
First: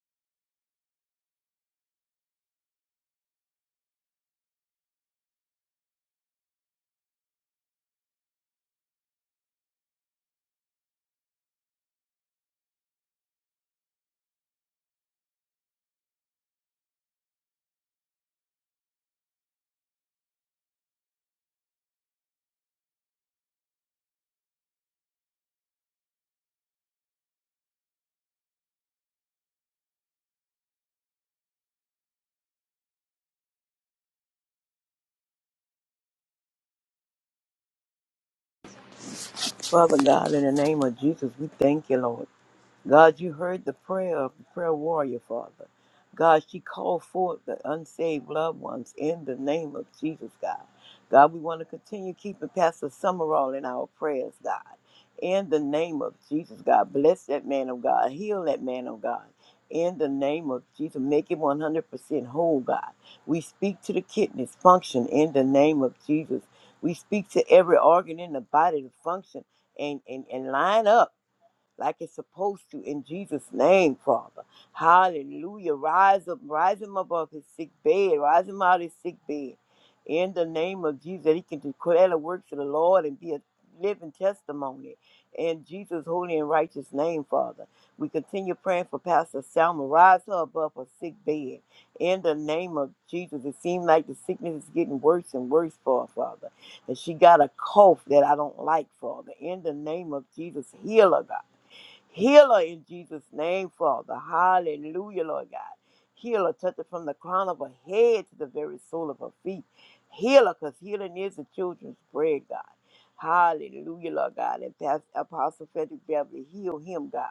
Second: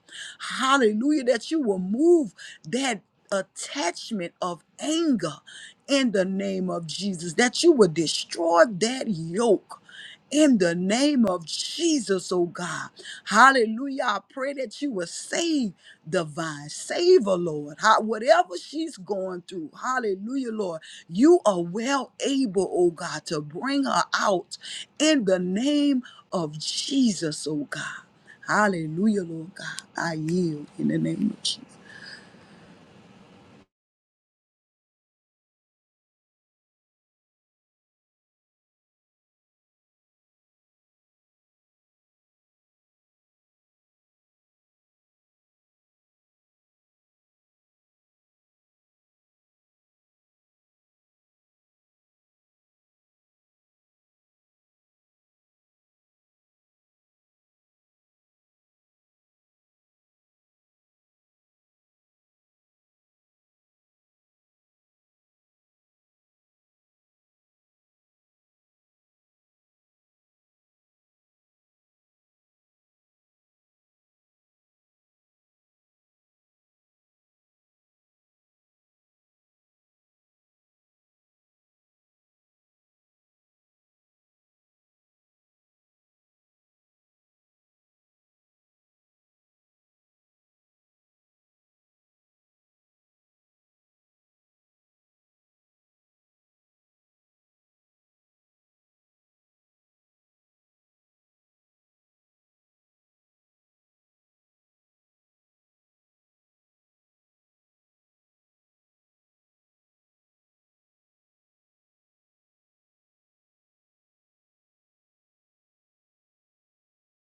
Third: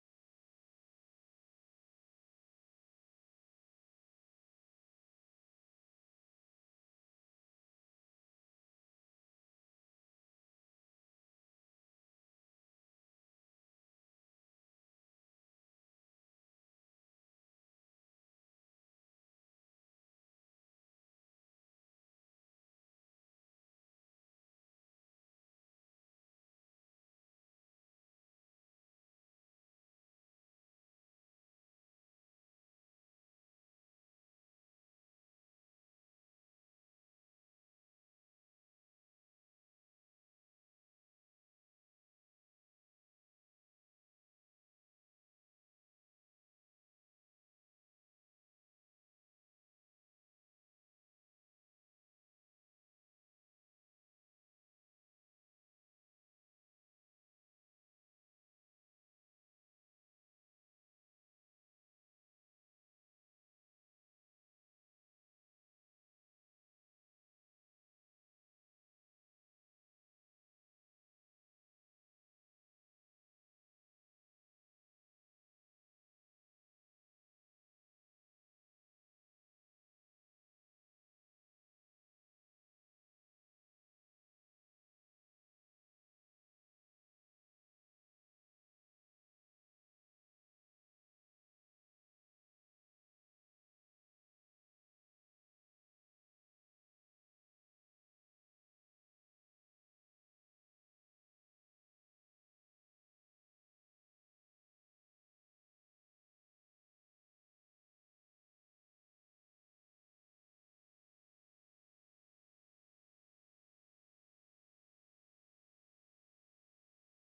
Speaker 2: Hallelujah, that you will move that attachment of anger in the name of Jesus, that you would destroy that yoke in the name of Jesus, oh God. Hallelujah. I pray that you will save the vine, Save her, Lord. How, whatever she's going through. Hallelujah, Lord. You are well able, oh God, to bring her out in the name of Jesus, oh God. Hallelujah, Lord God. I yield in the name of Jesus.
Speaker 3: Father God, in the name of Jesus, we thank you, Lord. God, you heard the prayer of the prayer warrior, Father. God, she called forth the unsaved loved ones in the name of Jesus, God. God, we want to continue keeping Pastor Summerall in our prayers, God. In the name of Jesus, God. Bless that man of God. Heal that man of God. In the name of Jesus, make him 100% whole, God. We speak to the kidneys function in the name of Jesus. We speak to every organ in the body to function and, and, and line up like it's supposed to in Jesus' name, Father. Hallelujah. Rise up, rise him above his sick bed, rise him out of his sick bed. In the name of Jesus, that he can declare the works of the Lord and be a living testimony. In Jesus' holy and righteous name, Father. We continue praying for Pastor Selma. Rise her above her sick bed. In the name of Jesus, it seems like the sickness is getting worse and worse for her, Father. And she got a cough that I don't like, Father. In the name of Jesus, heal her, God. Healer in Jesus' name, Father. Hallelujah, Lord God. Healer, touch it from the crown of her head to the very sole of her feet. Healer, because healing is the children's bread, God. Hallelujah, Lord God. And Pastor Apostle Frederick Beverly, heal him, God.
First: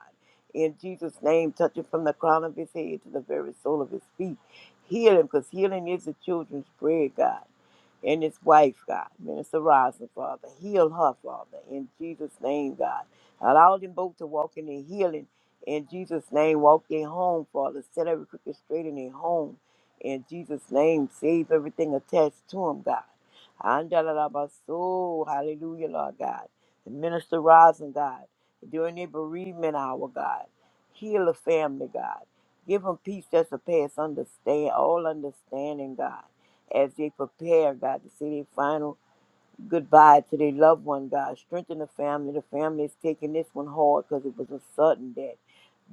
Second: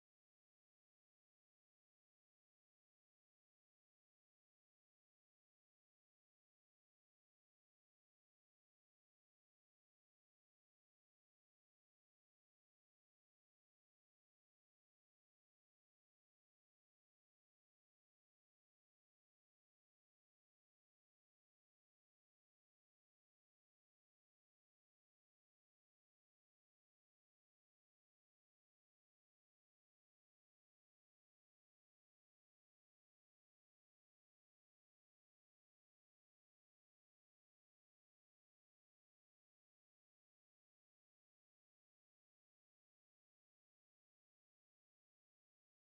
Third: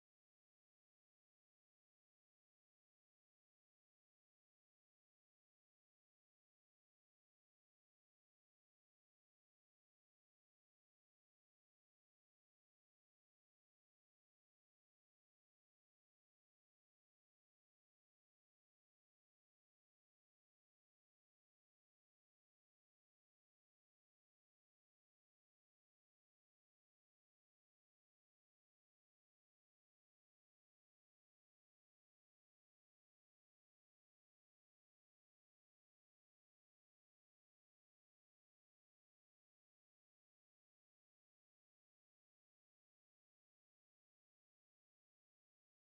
Speaker 3: In Jesus' name, touch it from the crown of his head to the very sole of his feet. Heal him, because healing is the children's bread, God and his wife, God. Minister Rosin, Father. Heal her, Father. In Jesus' name, God. Allow them both to walk in their healing. In Jesus' name, walk their home, Father. Set every crooked straight in their home. In Jesus' name, save everything attached to them, God. Andalalabaso, Hallelujah, Lord God. The Minister Rising, God. During their bereavement hour, God. Heal the family, God. Give them peace that surpass understand all understanding, God. As they prepare, God, to see their final goodbye to their loved one, God. Strengthen the family. The family is taking this one hard because it was a sudden death.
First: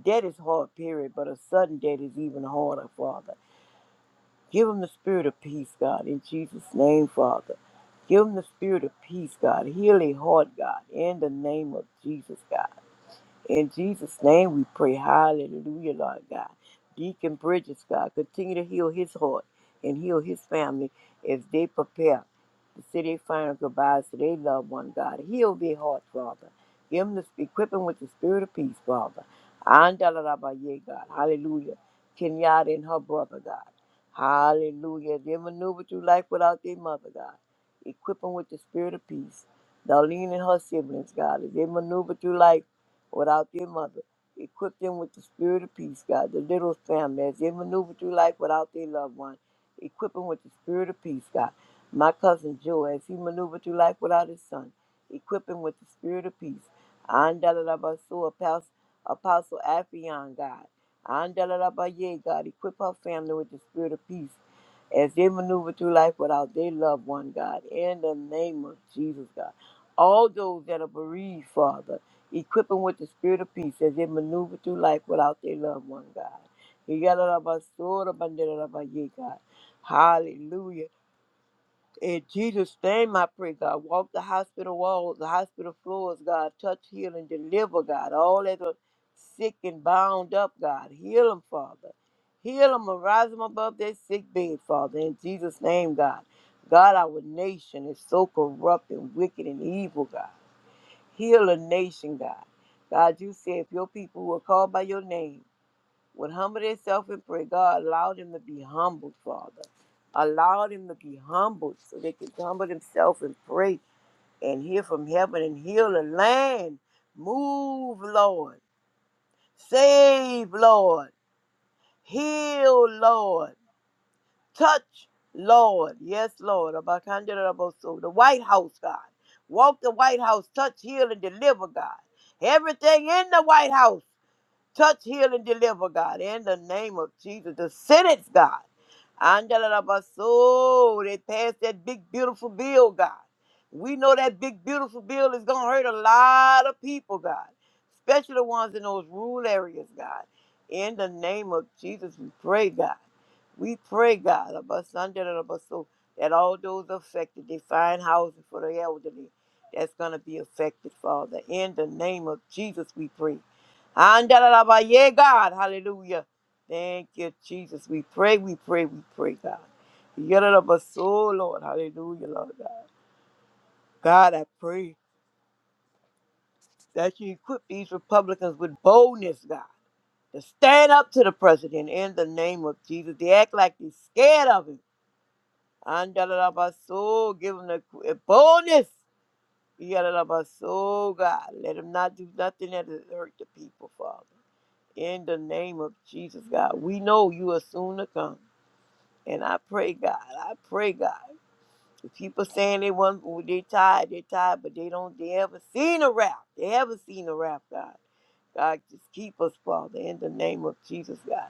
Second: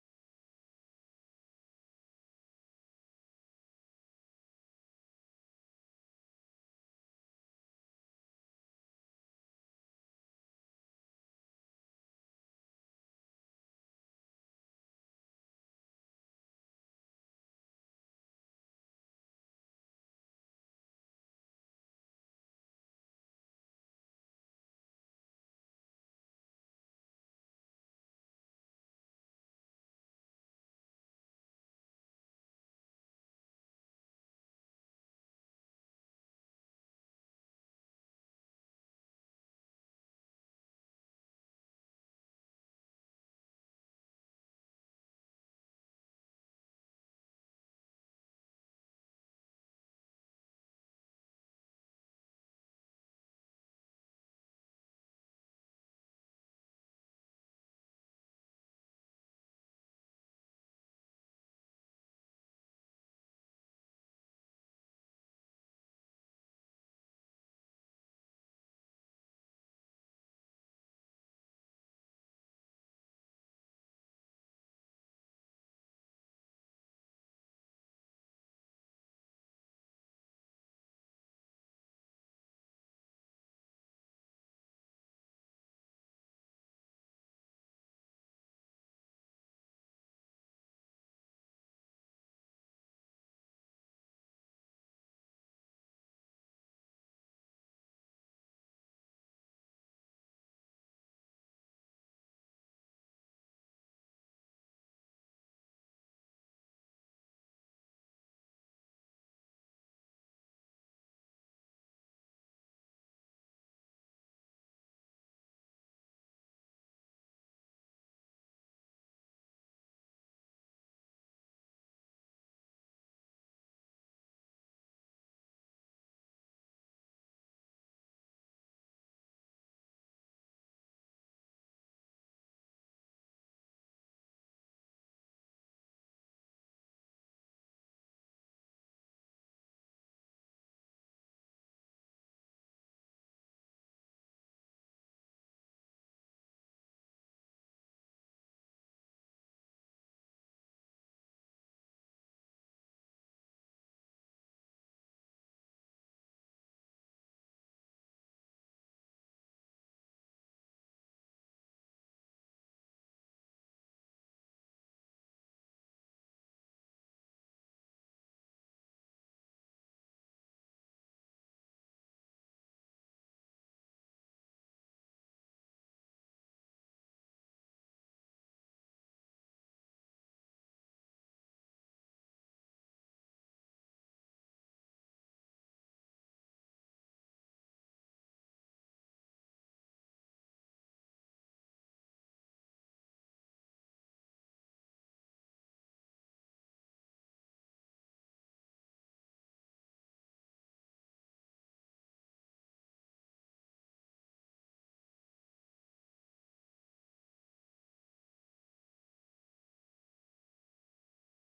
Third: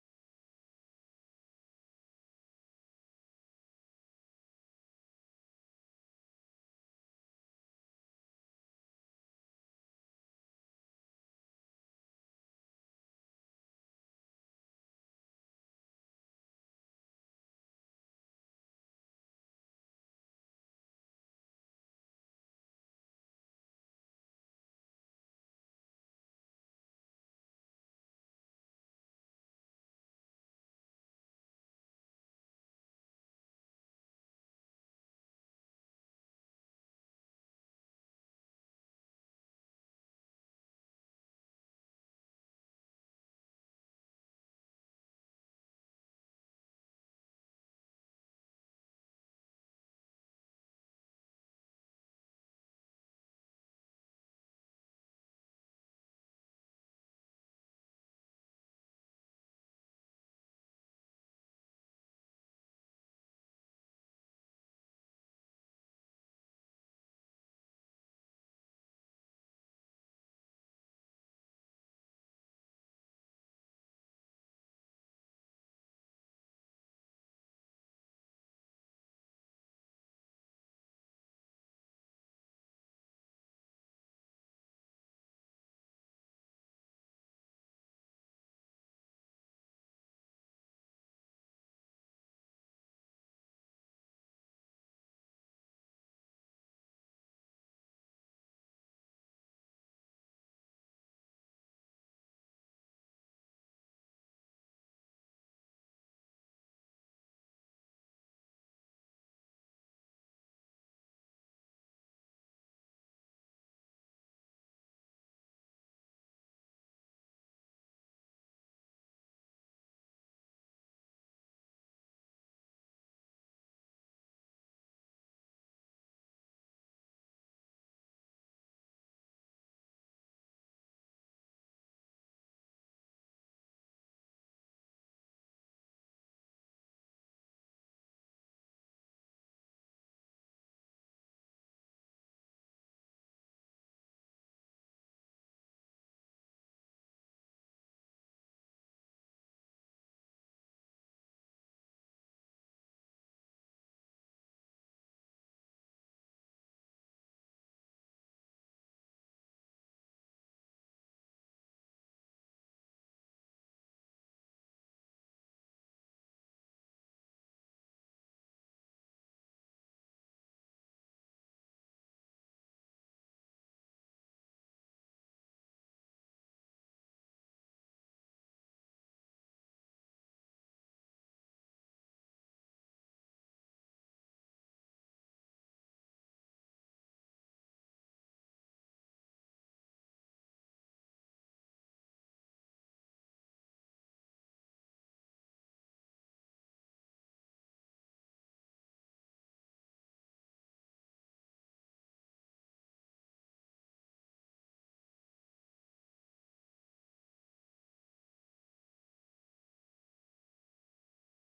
Speaker 3: Death is hard, period, but a sudden death is even harder, Father. Give them the spirit of peace, God, in Jesus' name, Father. Give them the spirit of peace, God. Heal their heart, God, in the name of Jesus, God. In Jesus' name we pray. Hallelujah, Lord God. Deacon Bridges, God, continue to heal his heart and heal his family as they prepare to say their final goodbyes to their loved one, God. Heal their hearts, Father. Give them the equip them with the spirit of peace, Father. Andalarabaye, God. Hallelujah. Kenyatta and her brother, God. Hallelujah. They maneuver through life without their mother, God. Equip them with the spirit of peace. Darlene and her siblings, God, as they maneuver through life without their mother. Equip them with the spirit of peace, God. The little family, as they maneuver through life without their loved one, equip them with the spirit of peace, God. My cousin Joe, as he maneuvered through life without his son, equip him with the spirit of peace. Andalabasu, Apostle, Apostle Afion, God. Andalabaye, God. Equip her family with the spirit of peace as they maneuver through life without their loved one, God. In the name of Jesus, God. All those that are bereaved, Father equip them with the spirit of peace as they maneuver through life without their loved one, God. Yadadabasorabandadadabaye, God. Hallelujah. In Jesus' name, I pray, God. Walk the hospital walls, the hospital floors, God. Touch, heal, and deliver, God. All that are sick and bound up, God. Heal them, Father. Heal them and rise them above their sick bed, Father. In Jesus' name, God. God, our nation is so corrupt and wicked and evil, God. Heal a nation, God. God, you said if your people who are called by your name would humble themselves and pray, God, allow them to be humbled, Father. Allow them to be humbled so they can humble themselves and pray and hear from heaven and heal the land. Move, Lord. Save, Lord. Heal, Lord. Touch, Lord. Yes, Lord. Abakandarabosu. The White House, God. Walk the White House. Touch, heal, and deliver, God. Everything in the White House. Touch, heal, and deliver, God, in the name of Jesus. The sentence, God. Andalabaso, they passed that big, beautiful bill, God. We know that big, beautiful bill is going to hurt a lot of people, God, especially the ones in those rural areas, God. In the name of Jesus, we pray, God. We pray, God, Abasandalabaso, that all those affected, they find housing for the elderly that's going to be affected, Father. In the name of Jesus, we pray. Andalaba, yeah, God. Hallelujah. Thank you, Jesus. We pray, we pray, we pray, God. Yadalaba, so, Lord. Hallelujah, Lord God. God, I pray that you equip these Republicans with boldness, God, to stand up to the president in the name of Jesus. They act like they're scared of him. Andalaba, so, give them the qu- boldness. Yadalaba, so, God. Let him not do nothing that hurt the people, Father. In the name of Jesus, God, we know you are soon to come. And I pray, God, I pray, God. If people saying they want, oh, they tired, they tired, but they don't, they haven't seen a rap. They haven't seen a rap, God. God, just keep us, Father, in the name of Jesus, God.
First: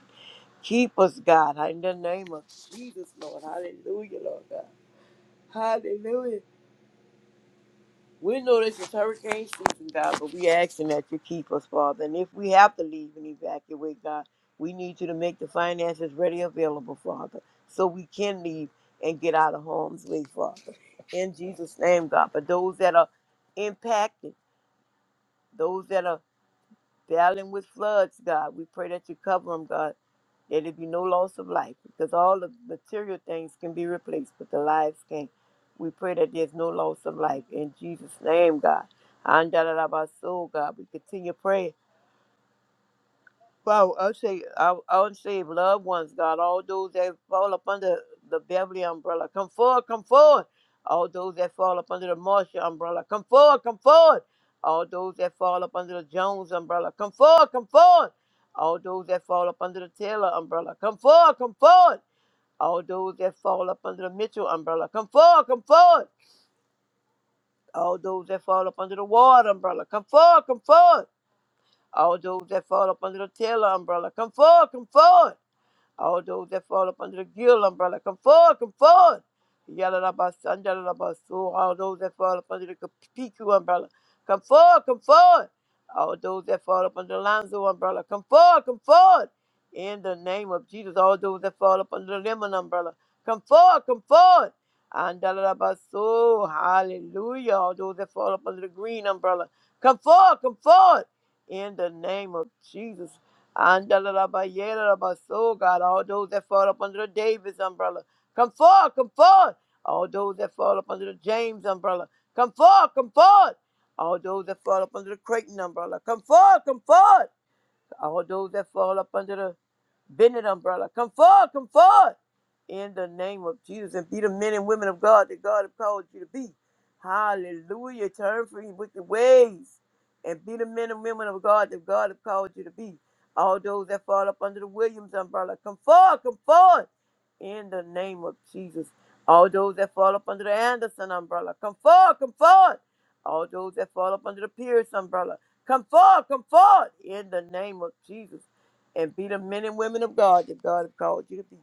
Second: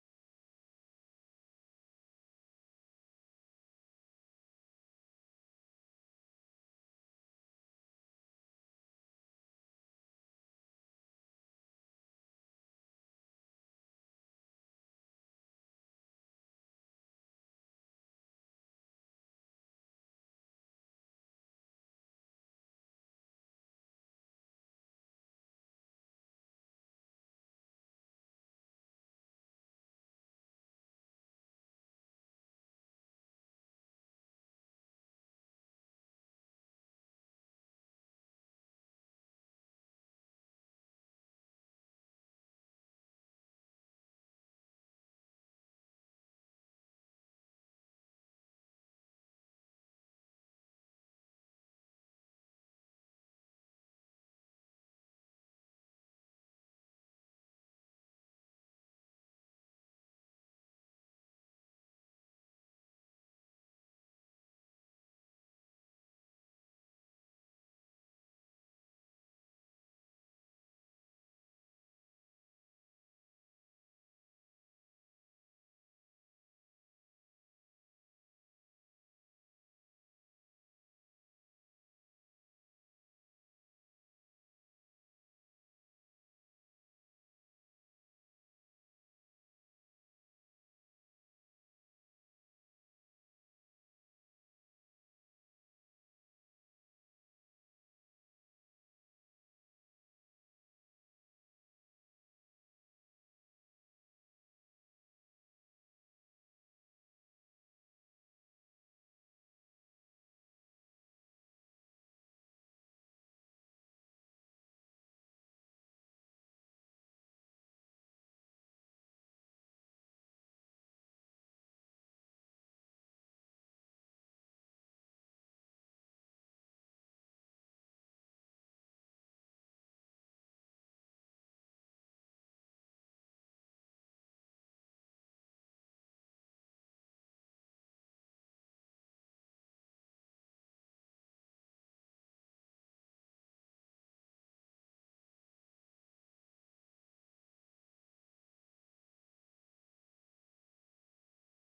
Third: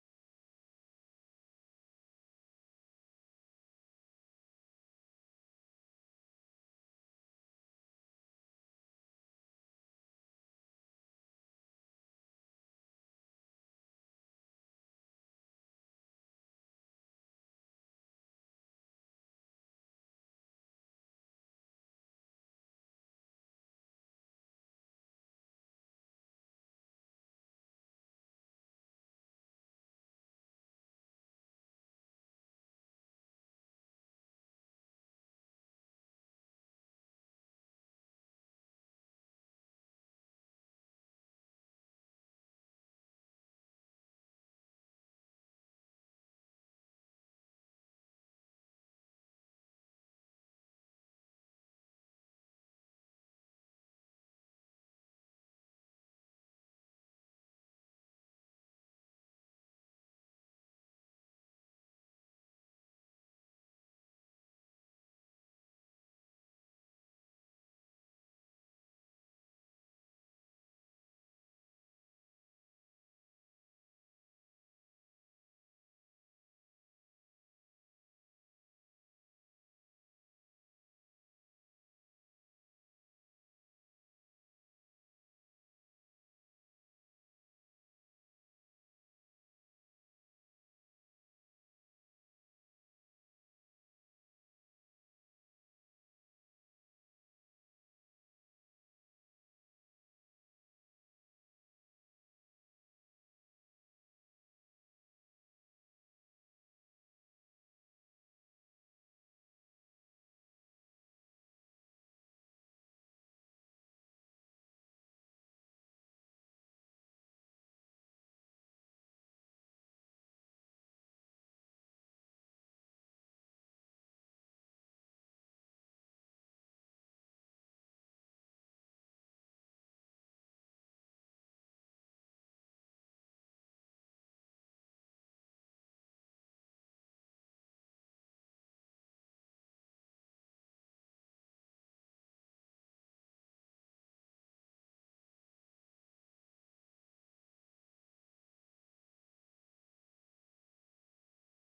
Speaker 3: Keep us, God, in the name of Jesus, Lord. Hallelujah, Lord God. Hallelujah. We know this is hurricane season, God, but we asking that you keep us, Father. And if we have to leave and evacuate, God, we need you to make the finances ready available, Father, so we can leave and get out of harm's way, Father. In Jesus' name, God. For those that are impacted, those that are battling with floods, God. We pray that you cover them, God, that it be no loss of life, because all the material things can be replaced, but the lives can't. We pray that there's no loss of life. In Jesus' name, God. Andalalabaso, God. We continue praying. Well, I say, I, I would say, loved ones, God, all those that fall up under the Beverly umbrella, come forward, come forward. All those that fall up under the Marshall umbrella, come forward, come forward. All those that fall up under the Jones umbrella, come forward, come forward. All those that fall up under the Taylor umbrella, come forward, come forward. All those that fall up under the Mitchell umbrella, come forward, come forward. All those that fall up under the Ward umbrella, come forward, come forward. All those that fall up under the Taylor umbrella, come forward, come forward. All those that fall up under the guild umbrella, come forward, come forward. Yalalabasan, yalalabasu. All those that fall up under the PQ umbrella, come forward, come forward. All those that fall up under the Lonzo umbrella, come forward, come forward. In the name of Jesus, all those that fall up under the Lemon umbrella, come forward, come forward. And yalalabasu. Hallelujah. All those that fall up under the Green umbrella, come forward, come forward. In the name of Jesus. Andalalabayelalabaso, God, all those that fall up under the Davis umbrella, come forth, come forth. All those that fall up under the James umbrella, come forth, come forth. All those that fall up under the Creighton umbrella, come forth, come forth. All those that fall up under the Bended umbrella. Come forward, come forward. In the name of Jesus. And be the men and women of God that God has called you to be. Hallelujah. Turn from your wicked ways. And be the men and women of God that God has called you to be. All those that fall up under the Williams umbrella. Come forward, come forward. In the name of Jesus. All those that fall up under the Anderson umbrella. Come forward, come forward. All those that fall up under the Pierce umbrella. Come forward, come forward. In the name of Jesus and be the men and women of God that God has called you to be.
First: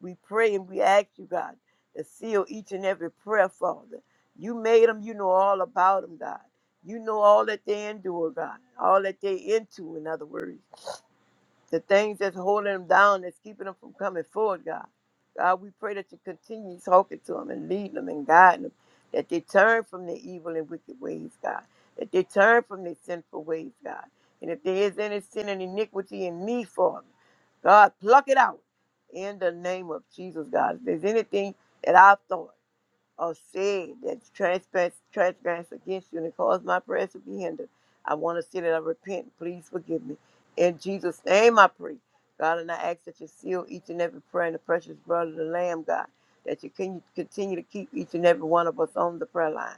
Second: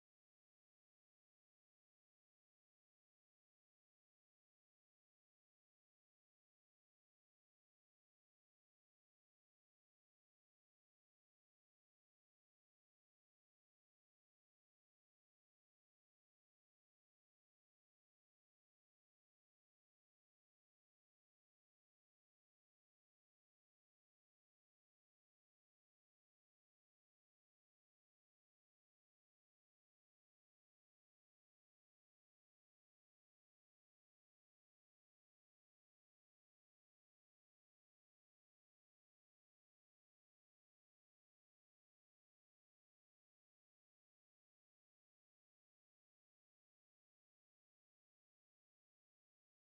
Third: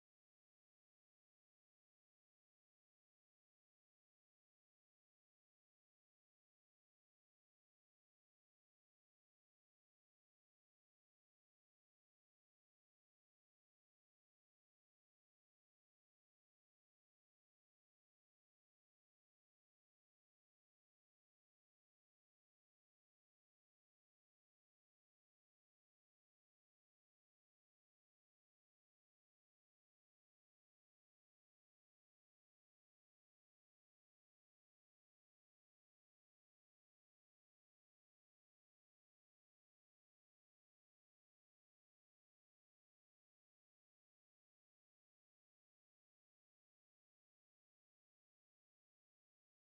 Speaker 3: We pray and we ask you, God, to seal each and every prayer, Father. You made them, you know all about them, God. You know all that they endure, God, all that they into, in other words the things that's holding them down, that's keeping them from coming forward, God. God, we pray that you continue talking to them and leading them and guiding them, that they turn from their evil and wicked ways, God, that they turn from their sinful ways, God. And if there is any sin and iniquity in me, Father, God, pluck it out in the name of Jesus, God. If there's anything that I've thought, or said that transgress, transgress against you and cause my prayers to be hindered. I want to say that I repent. Please forgive me. In Jesus' name I pray. God, and I ask that you seal each and every prayer in the precious blood of the Lamb, God, that you can continue to keep each and every one of us on the prayer line,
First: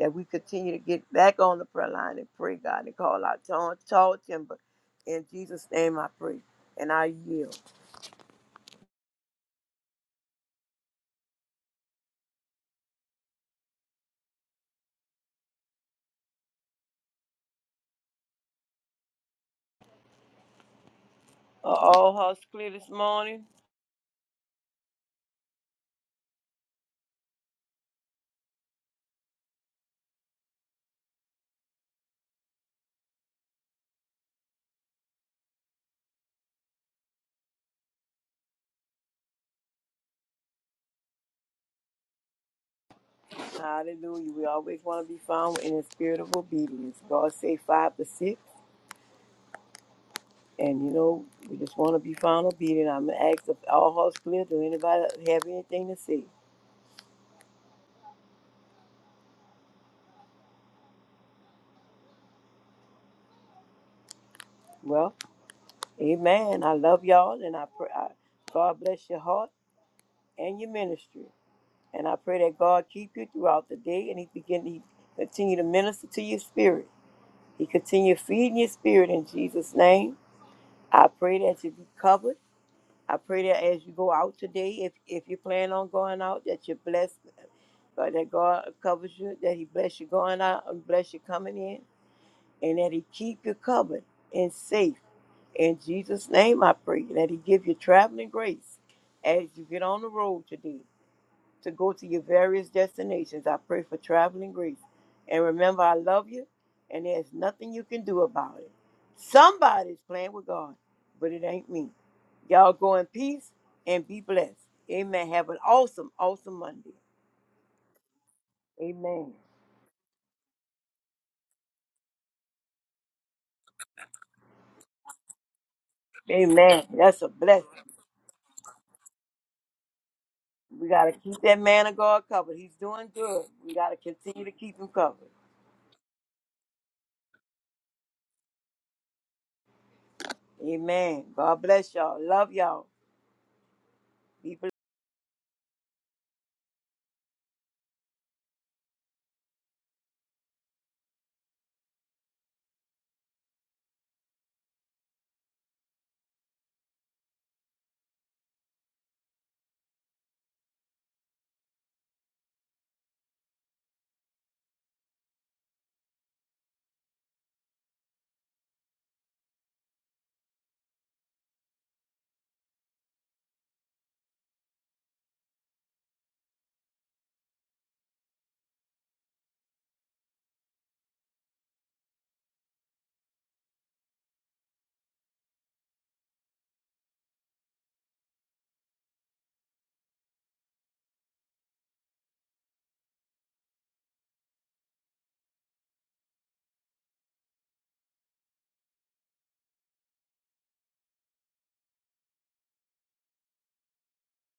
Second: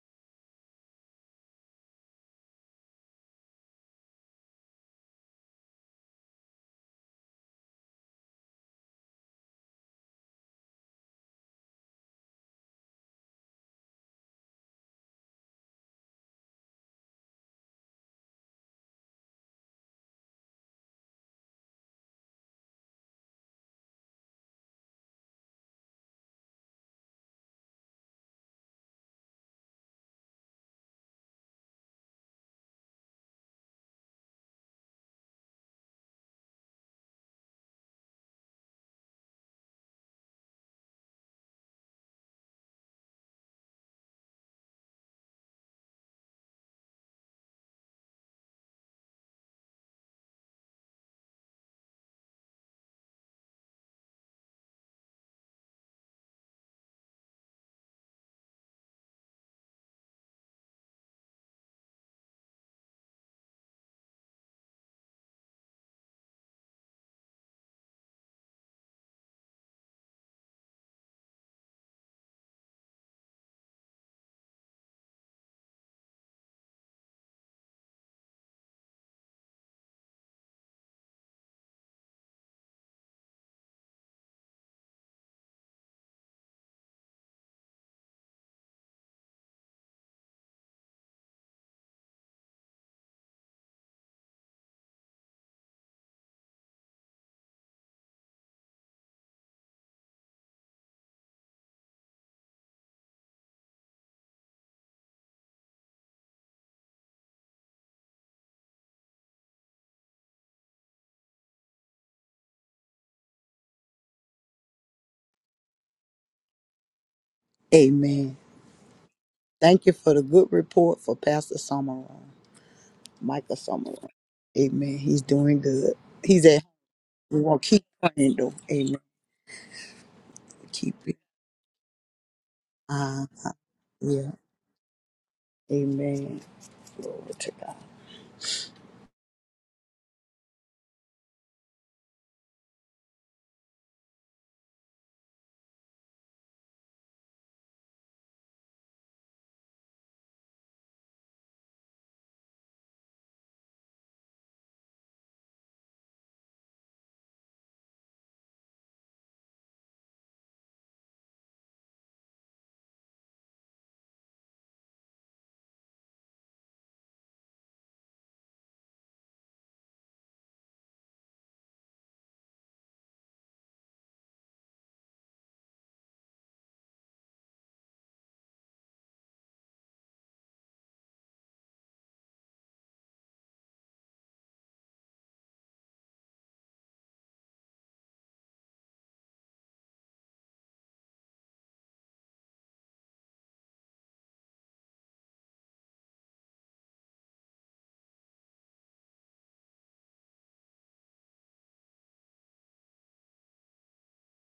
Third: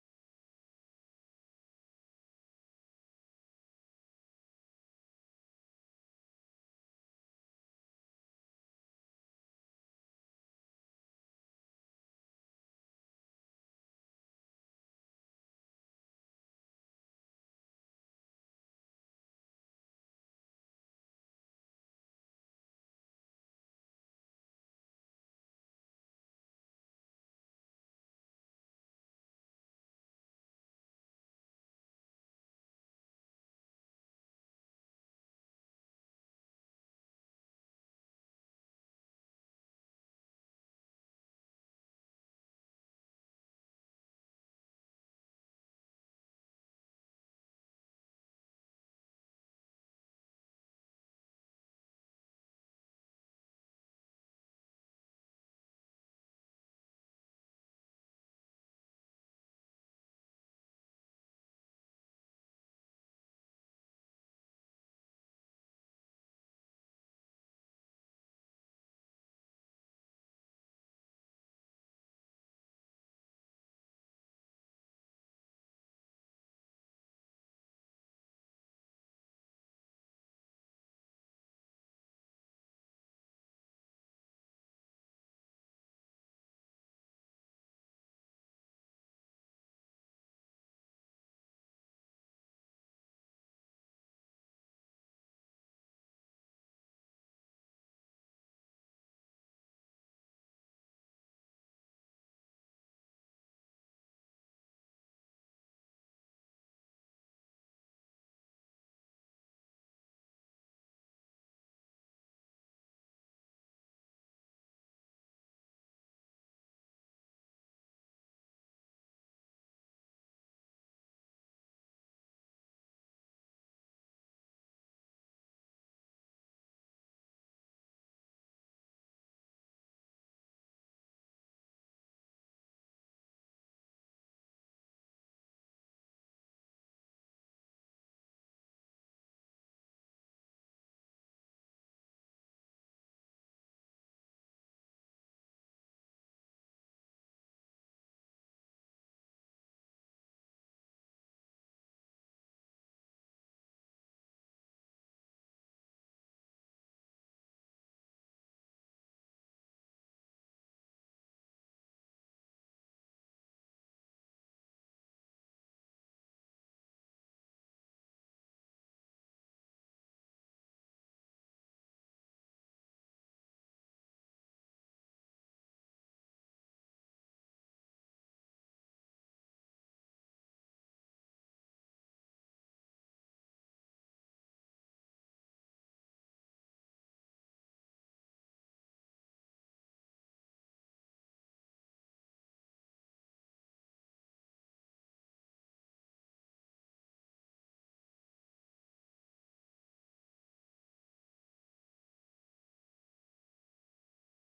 Speaker 3: that we continue to get back on the prayer line and pray, God, and call out tall, tall timber. In Jesus' name I pray, and I yield. Are all hearts clear this morning? Hallelujah. We always want to be found in the spirit of obedience. God say five to six. And you know, we just want to be found obedient. I'm gonna ask if all hearts clear. Do anybody have anything to say? Well, amen. I love y'all and I pray I, God bless your heart and your ministry. And I pray that God keep you throughout the day and He begin He continue to minister to your spirit. He continue feeding your spirit in Jesus' name. I pray that you be covered I pray that as you go out today, if if you plan on going out, that you're blessed, but that God covers you, that He bless you going out and bless you coming in, and that He keep you covered and safe. In Jesus' name, I pray that He give you traveling grace as you get on the road today to go to your various destinations. I pray for traveling grace. And remember, I love you, and there's nothing you can do about it. Somebody's playing with God, but it ain't me. Y'all go in peace and be blessed. Amen. Have an awesome, awesome Monday.
Speaker 2: Amen.
Speaker 3: Amen.
Speaker 2: Thank you for the good report for Pastor Summerall, Michael Summerall. Amen. He's doing good. He's at.
Speaker 3: Amen. That's a
Speaker 2: We will not
Speaker 3: blessing.
Speaker 2: keep praying though. Amen.
Speaker 3: We
Speaker 2: Keep
Speaker 3: got to keep that man of God covered. He's doing
Speaker 2: it.
Speaker 3: good. We got to
Speaker 2: Yeah.
Speaker 3: continue to keep him covered.
Speaker 2: Amen. Glory to God.
Speaker 3: Amen. God bless y'all. Love y'all. Be blessed.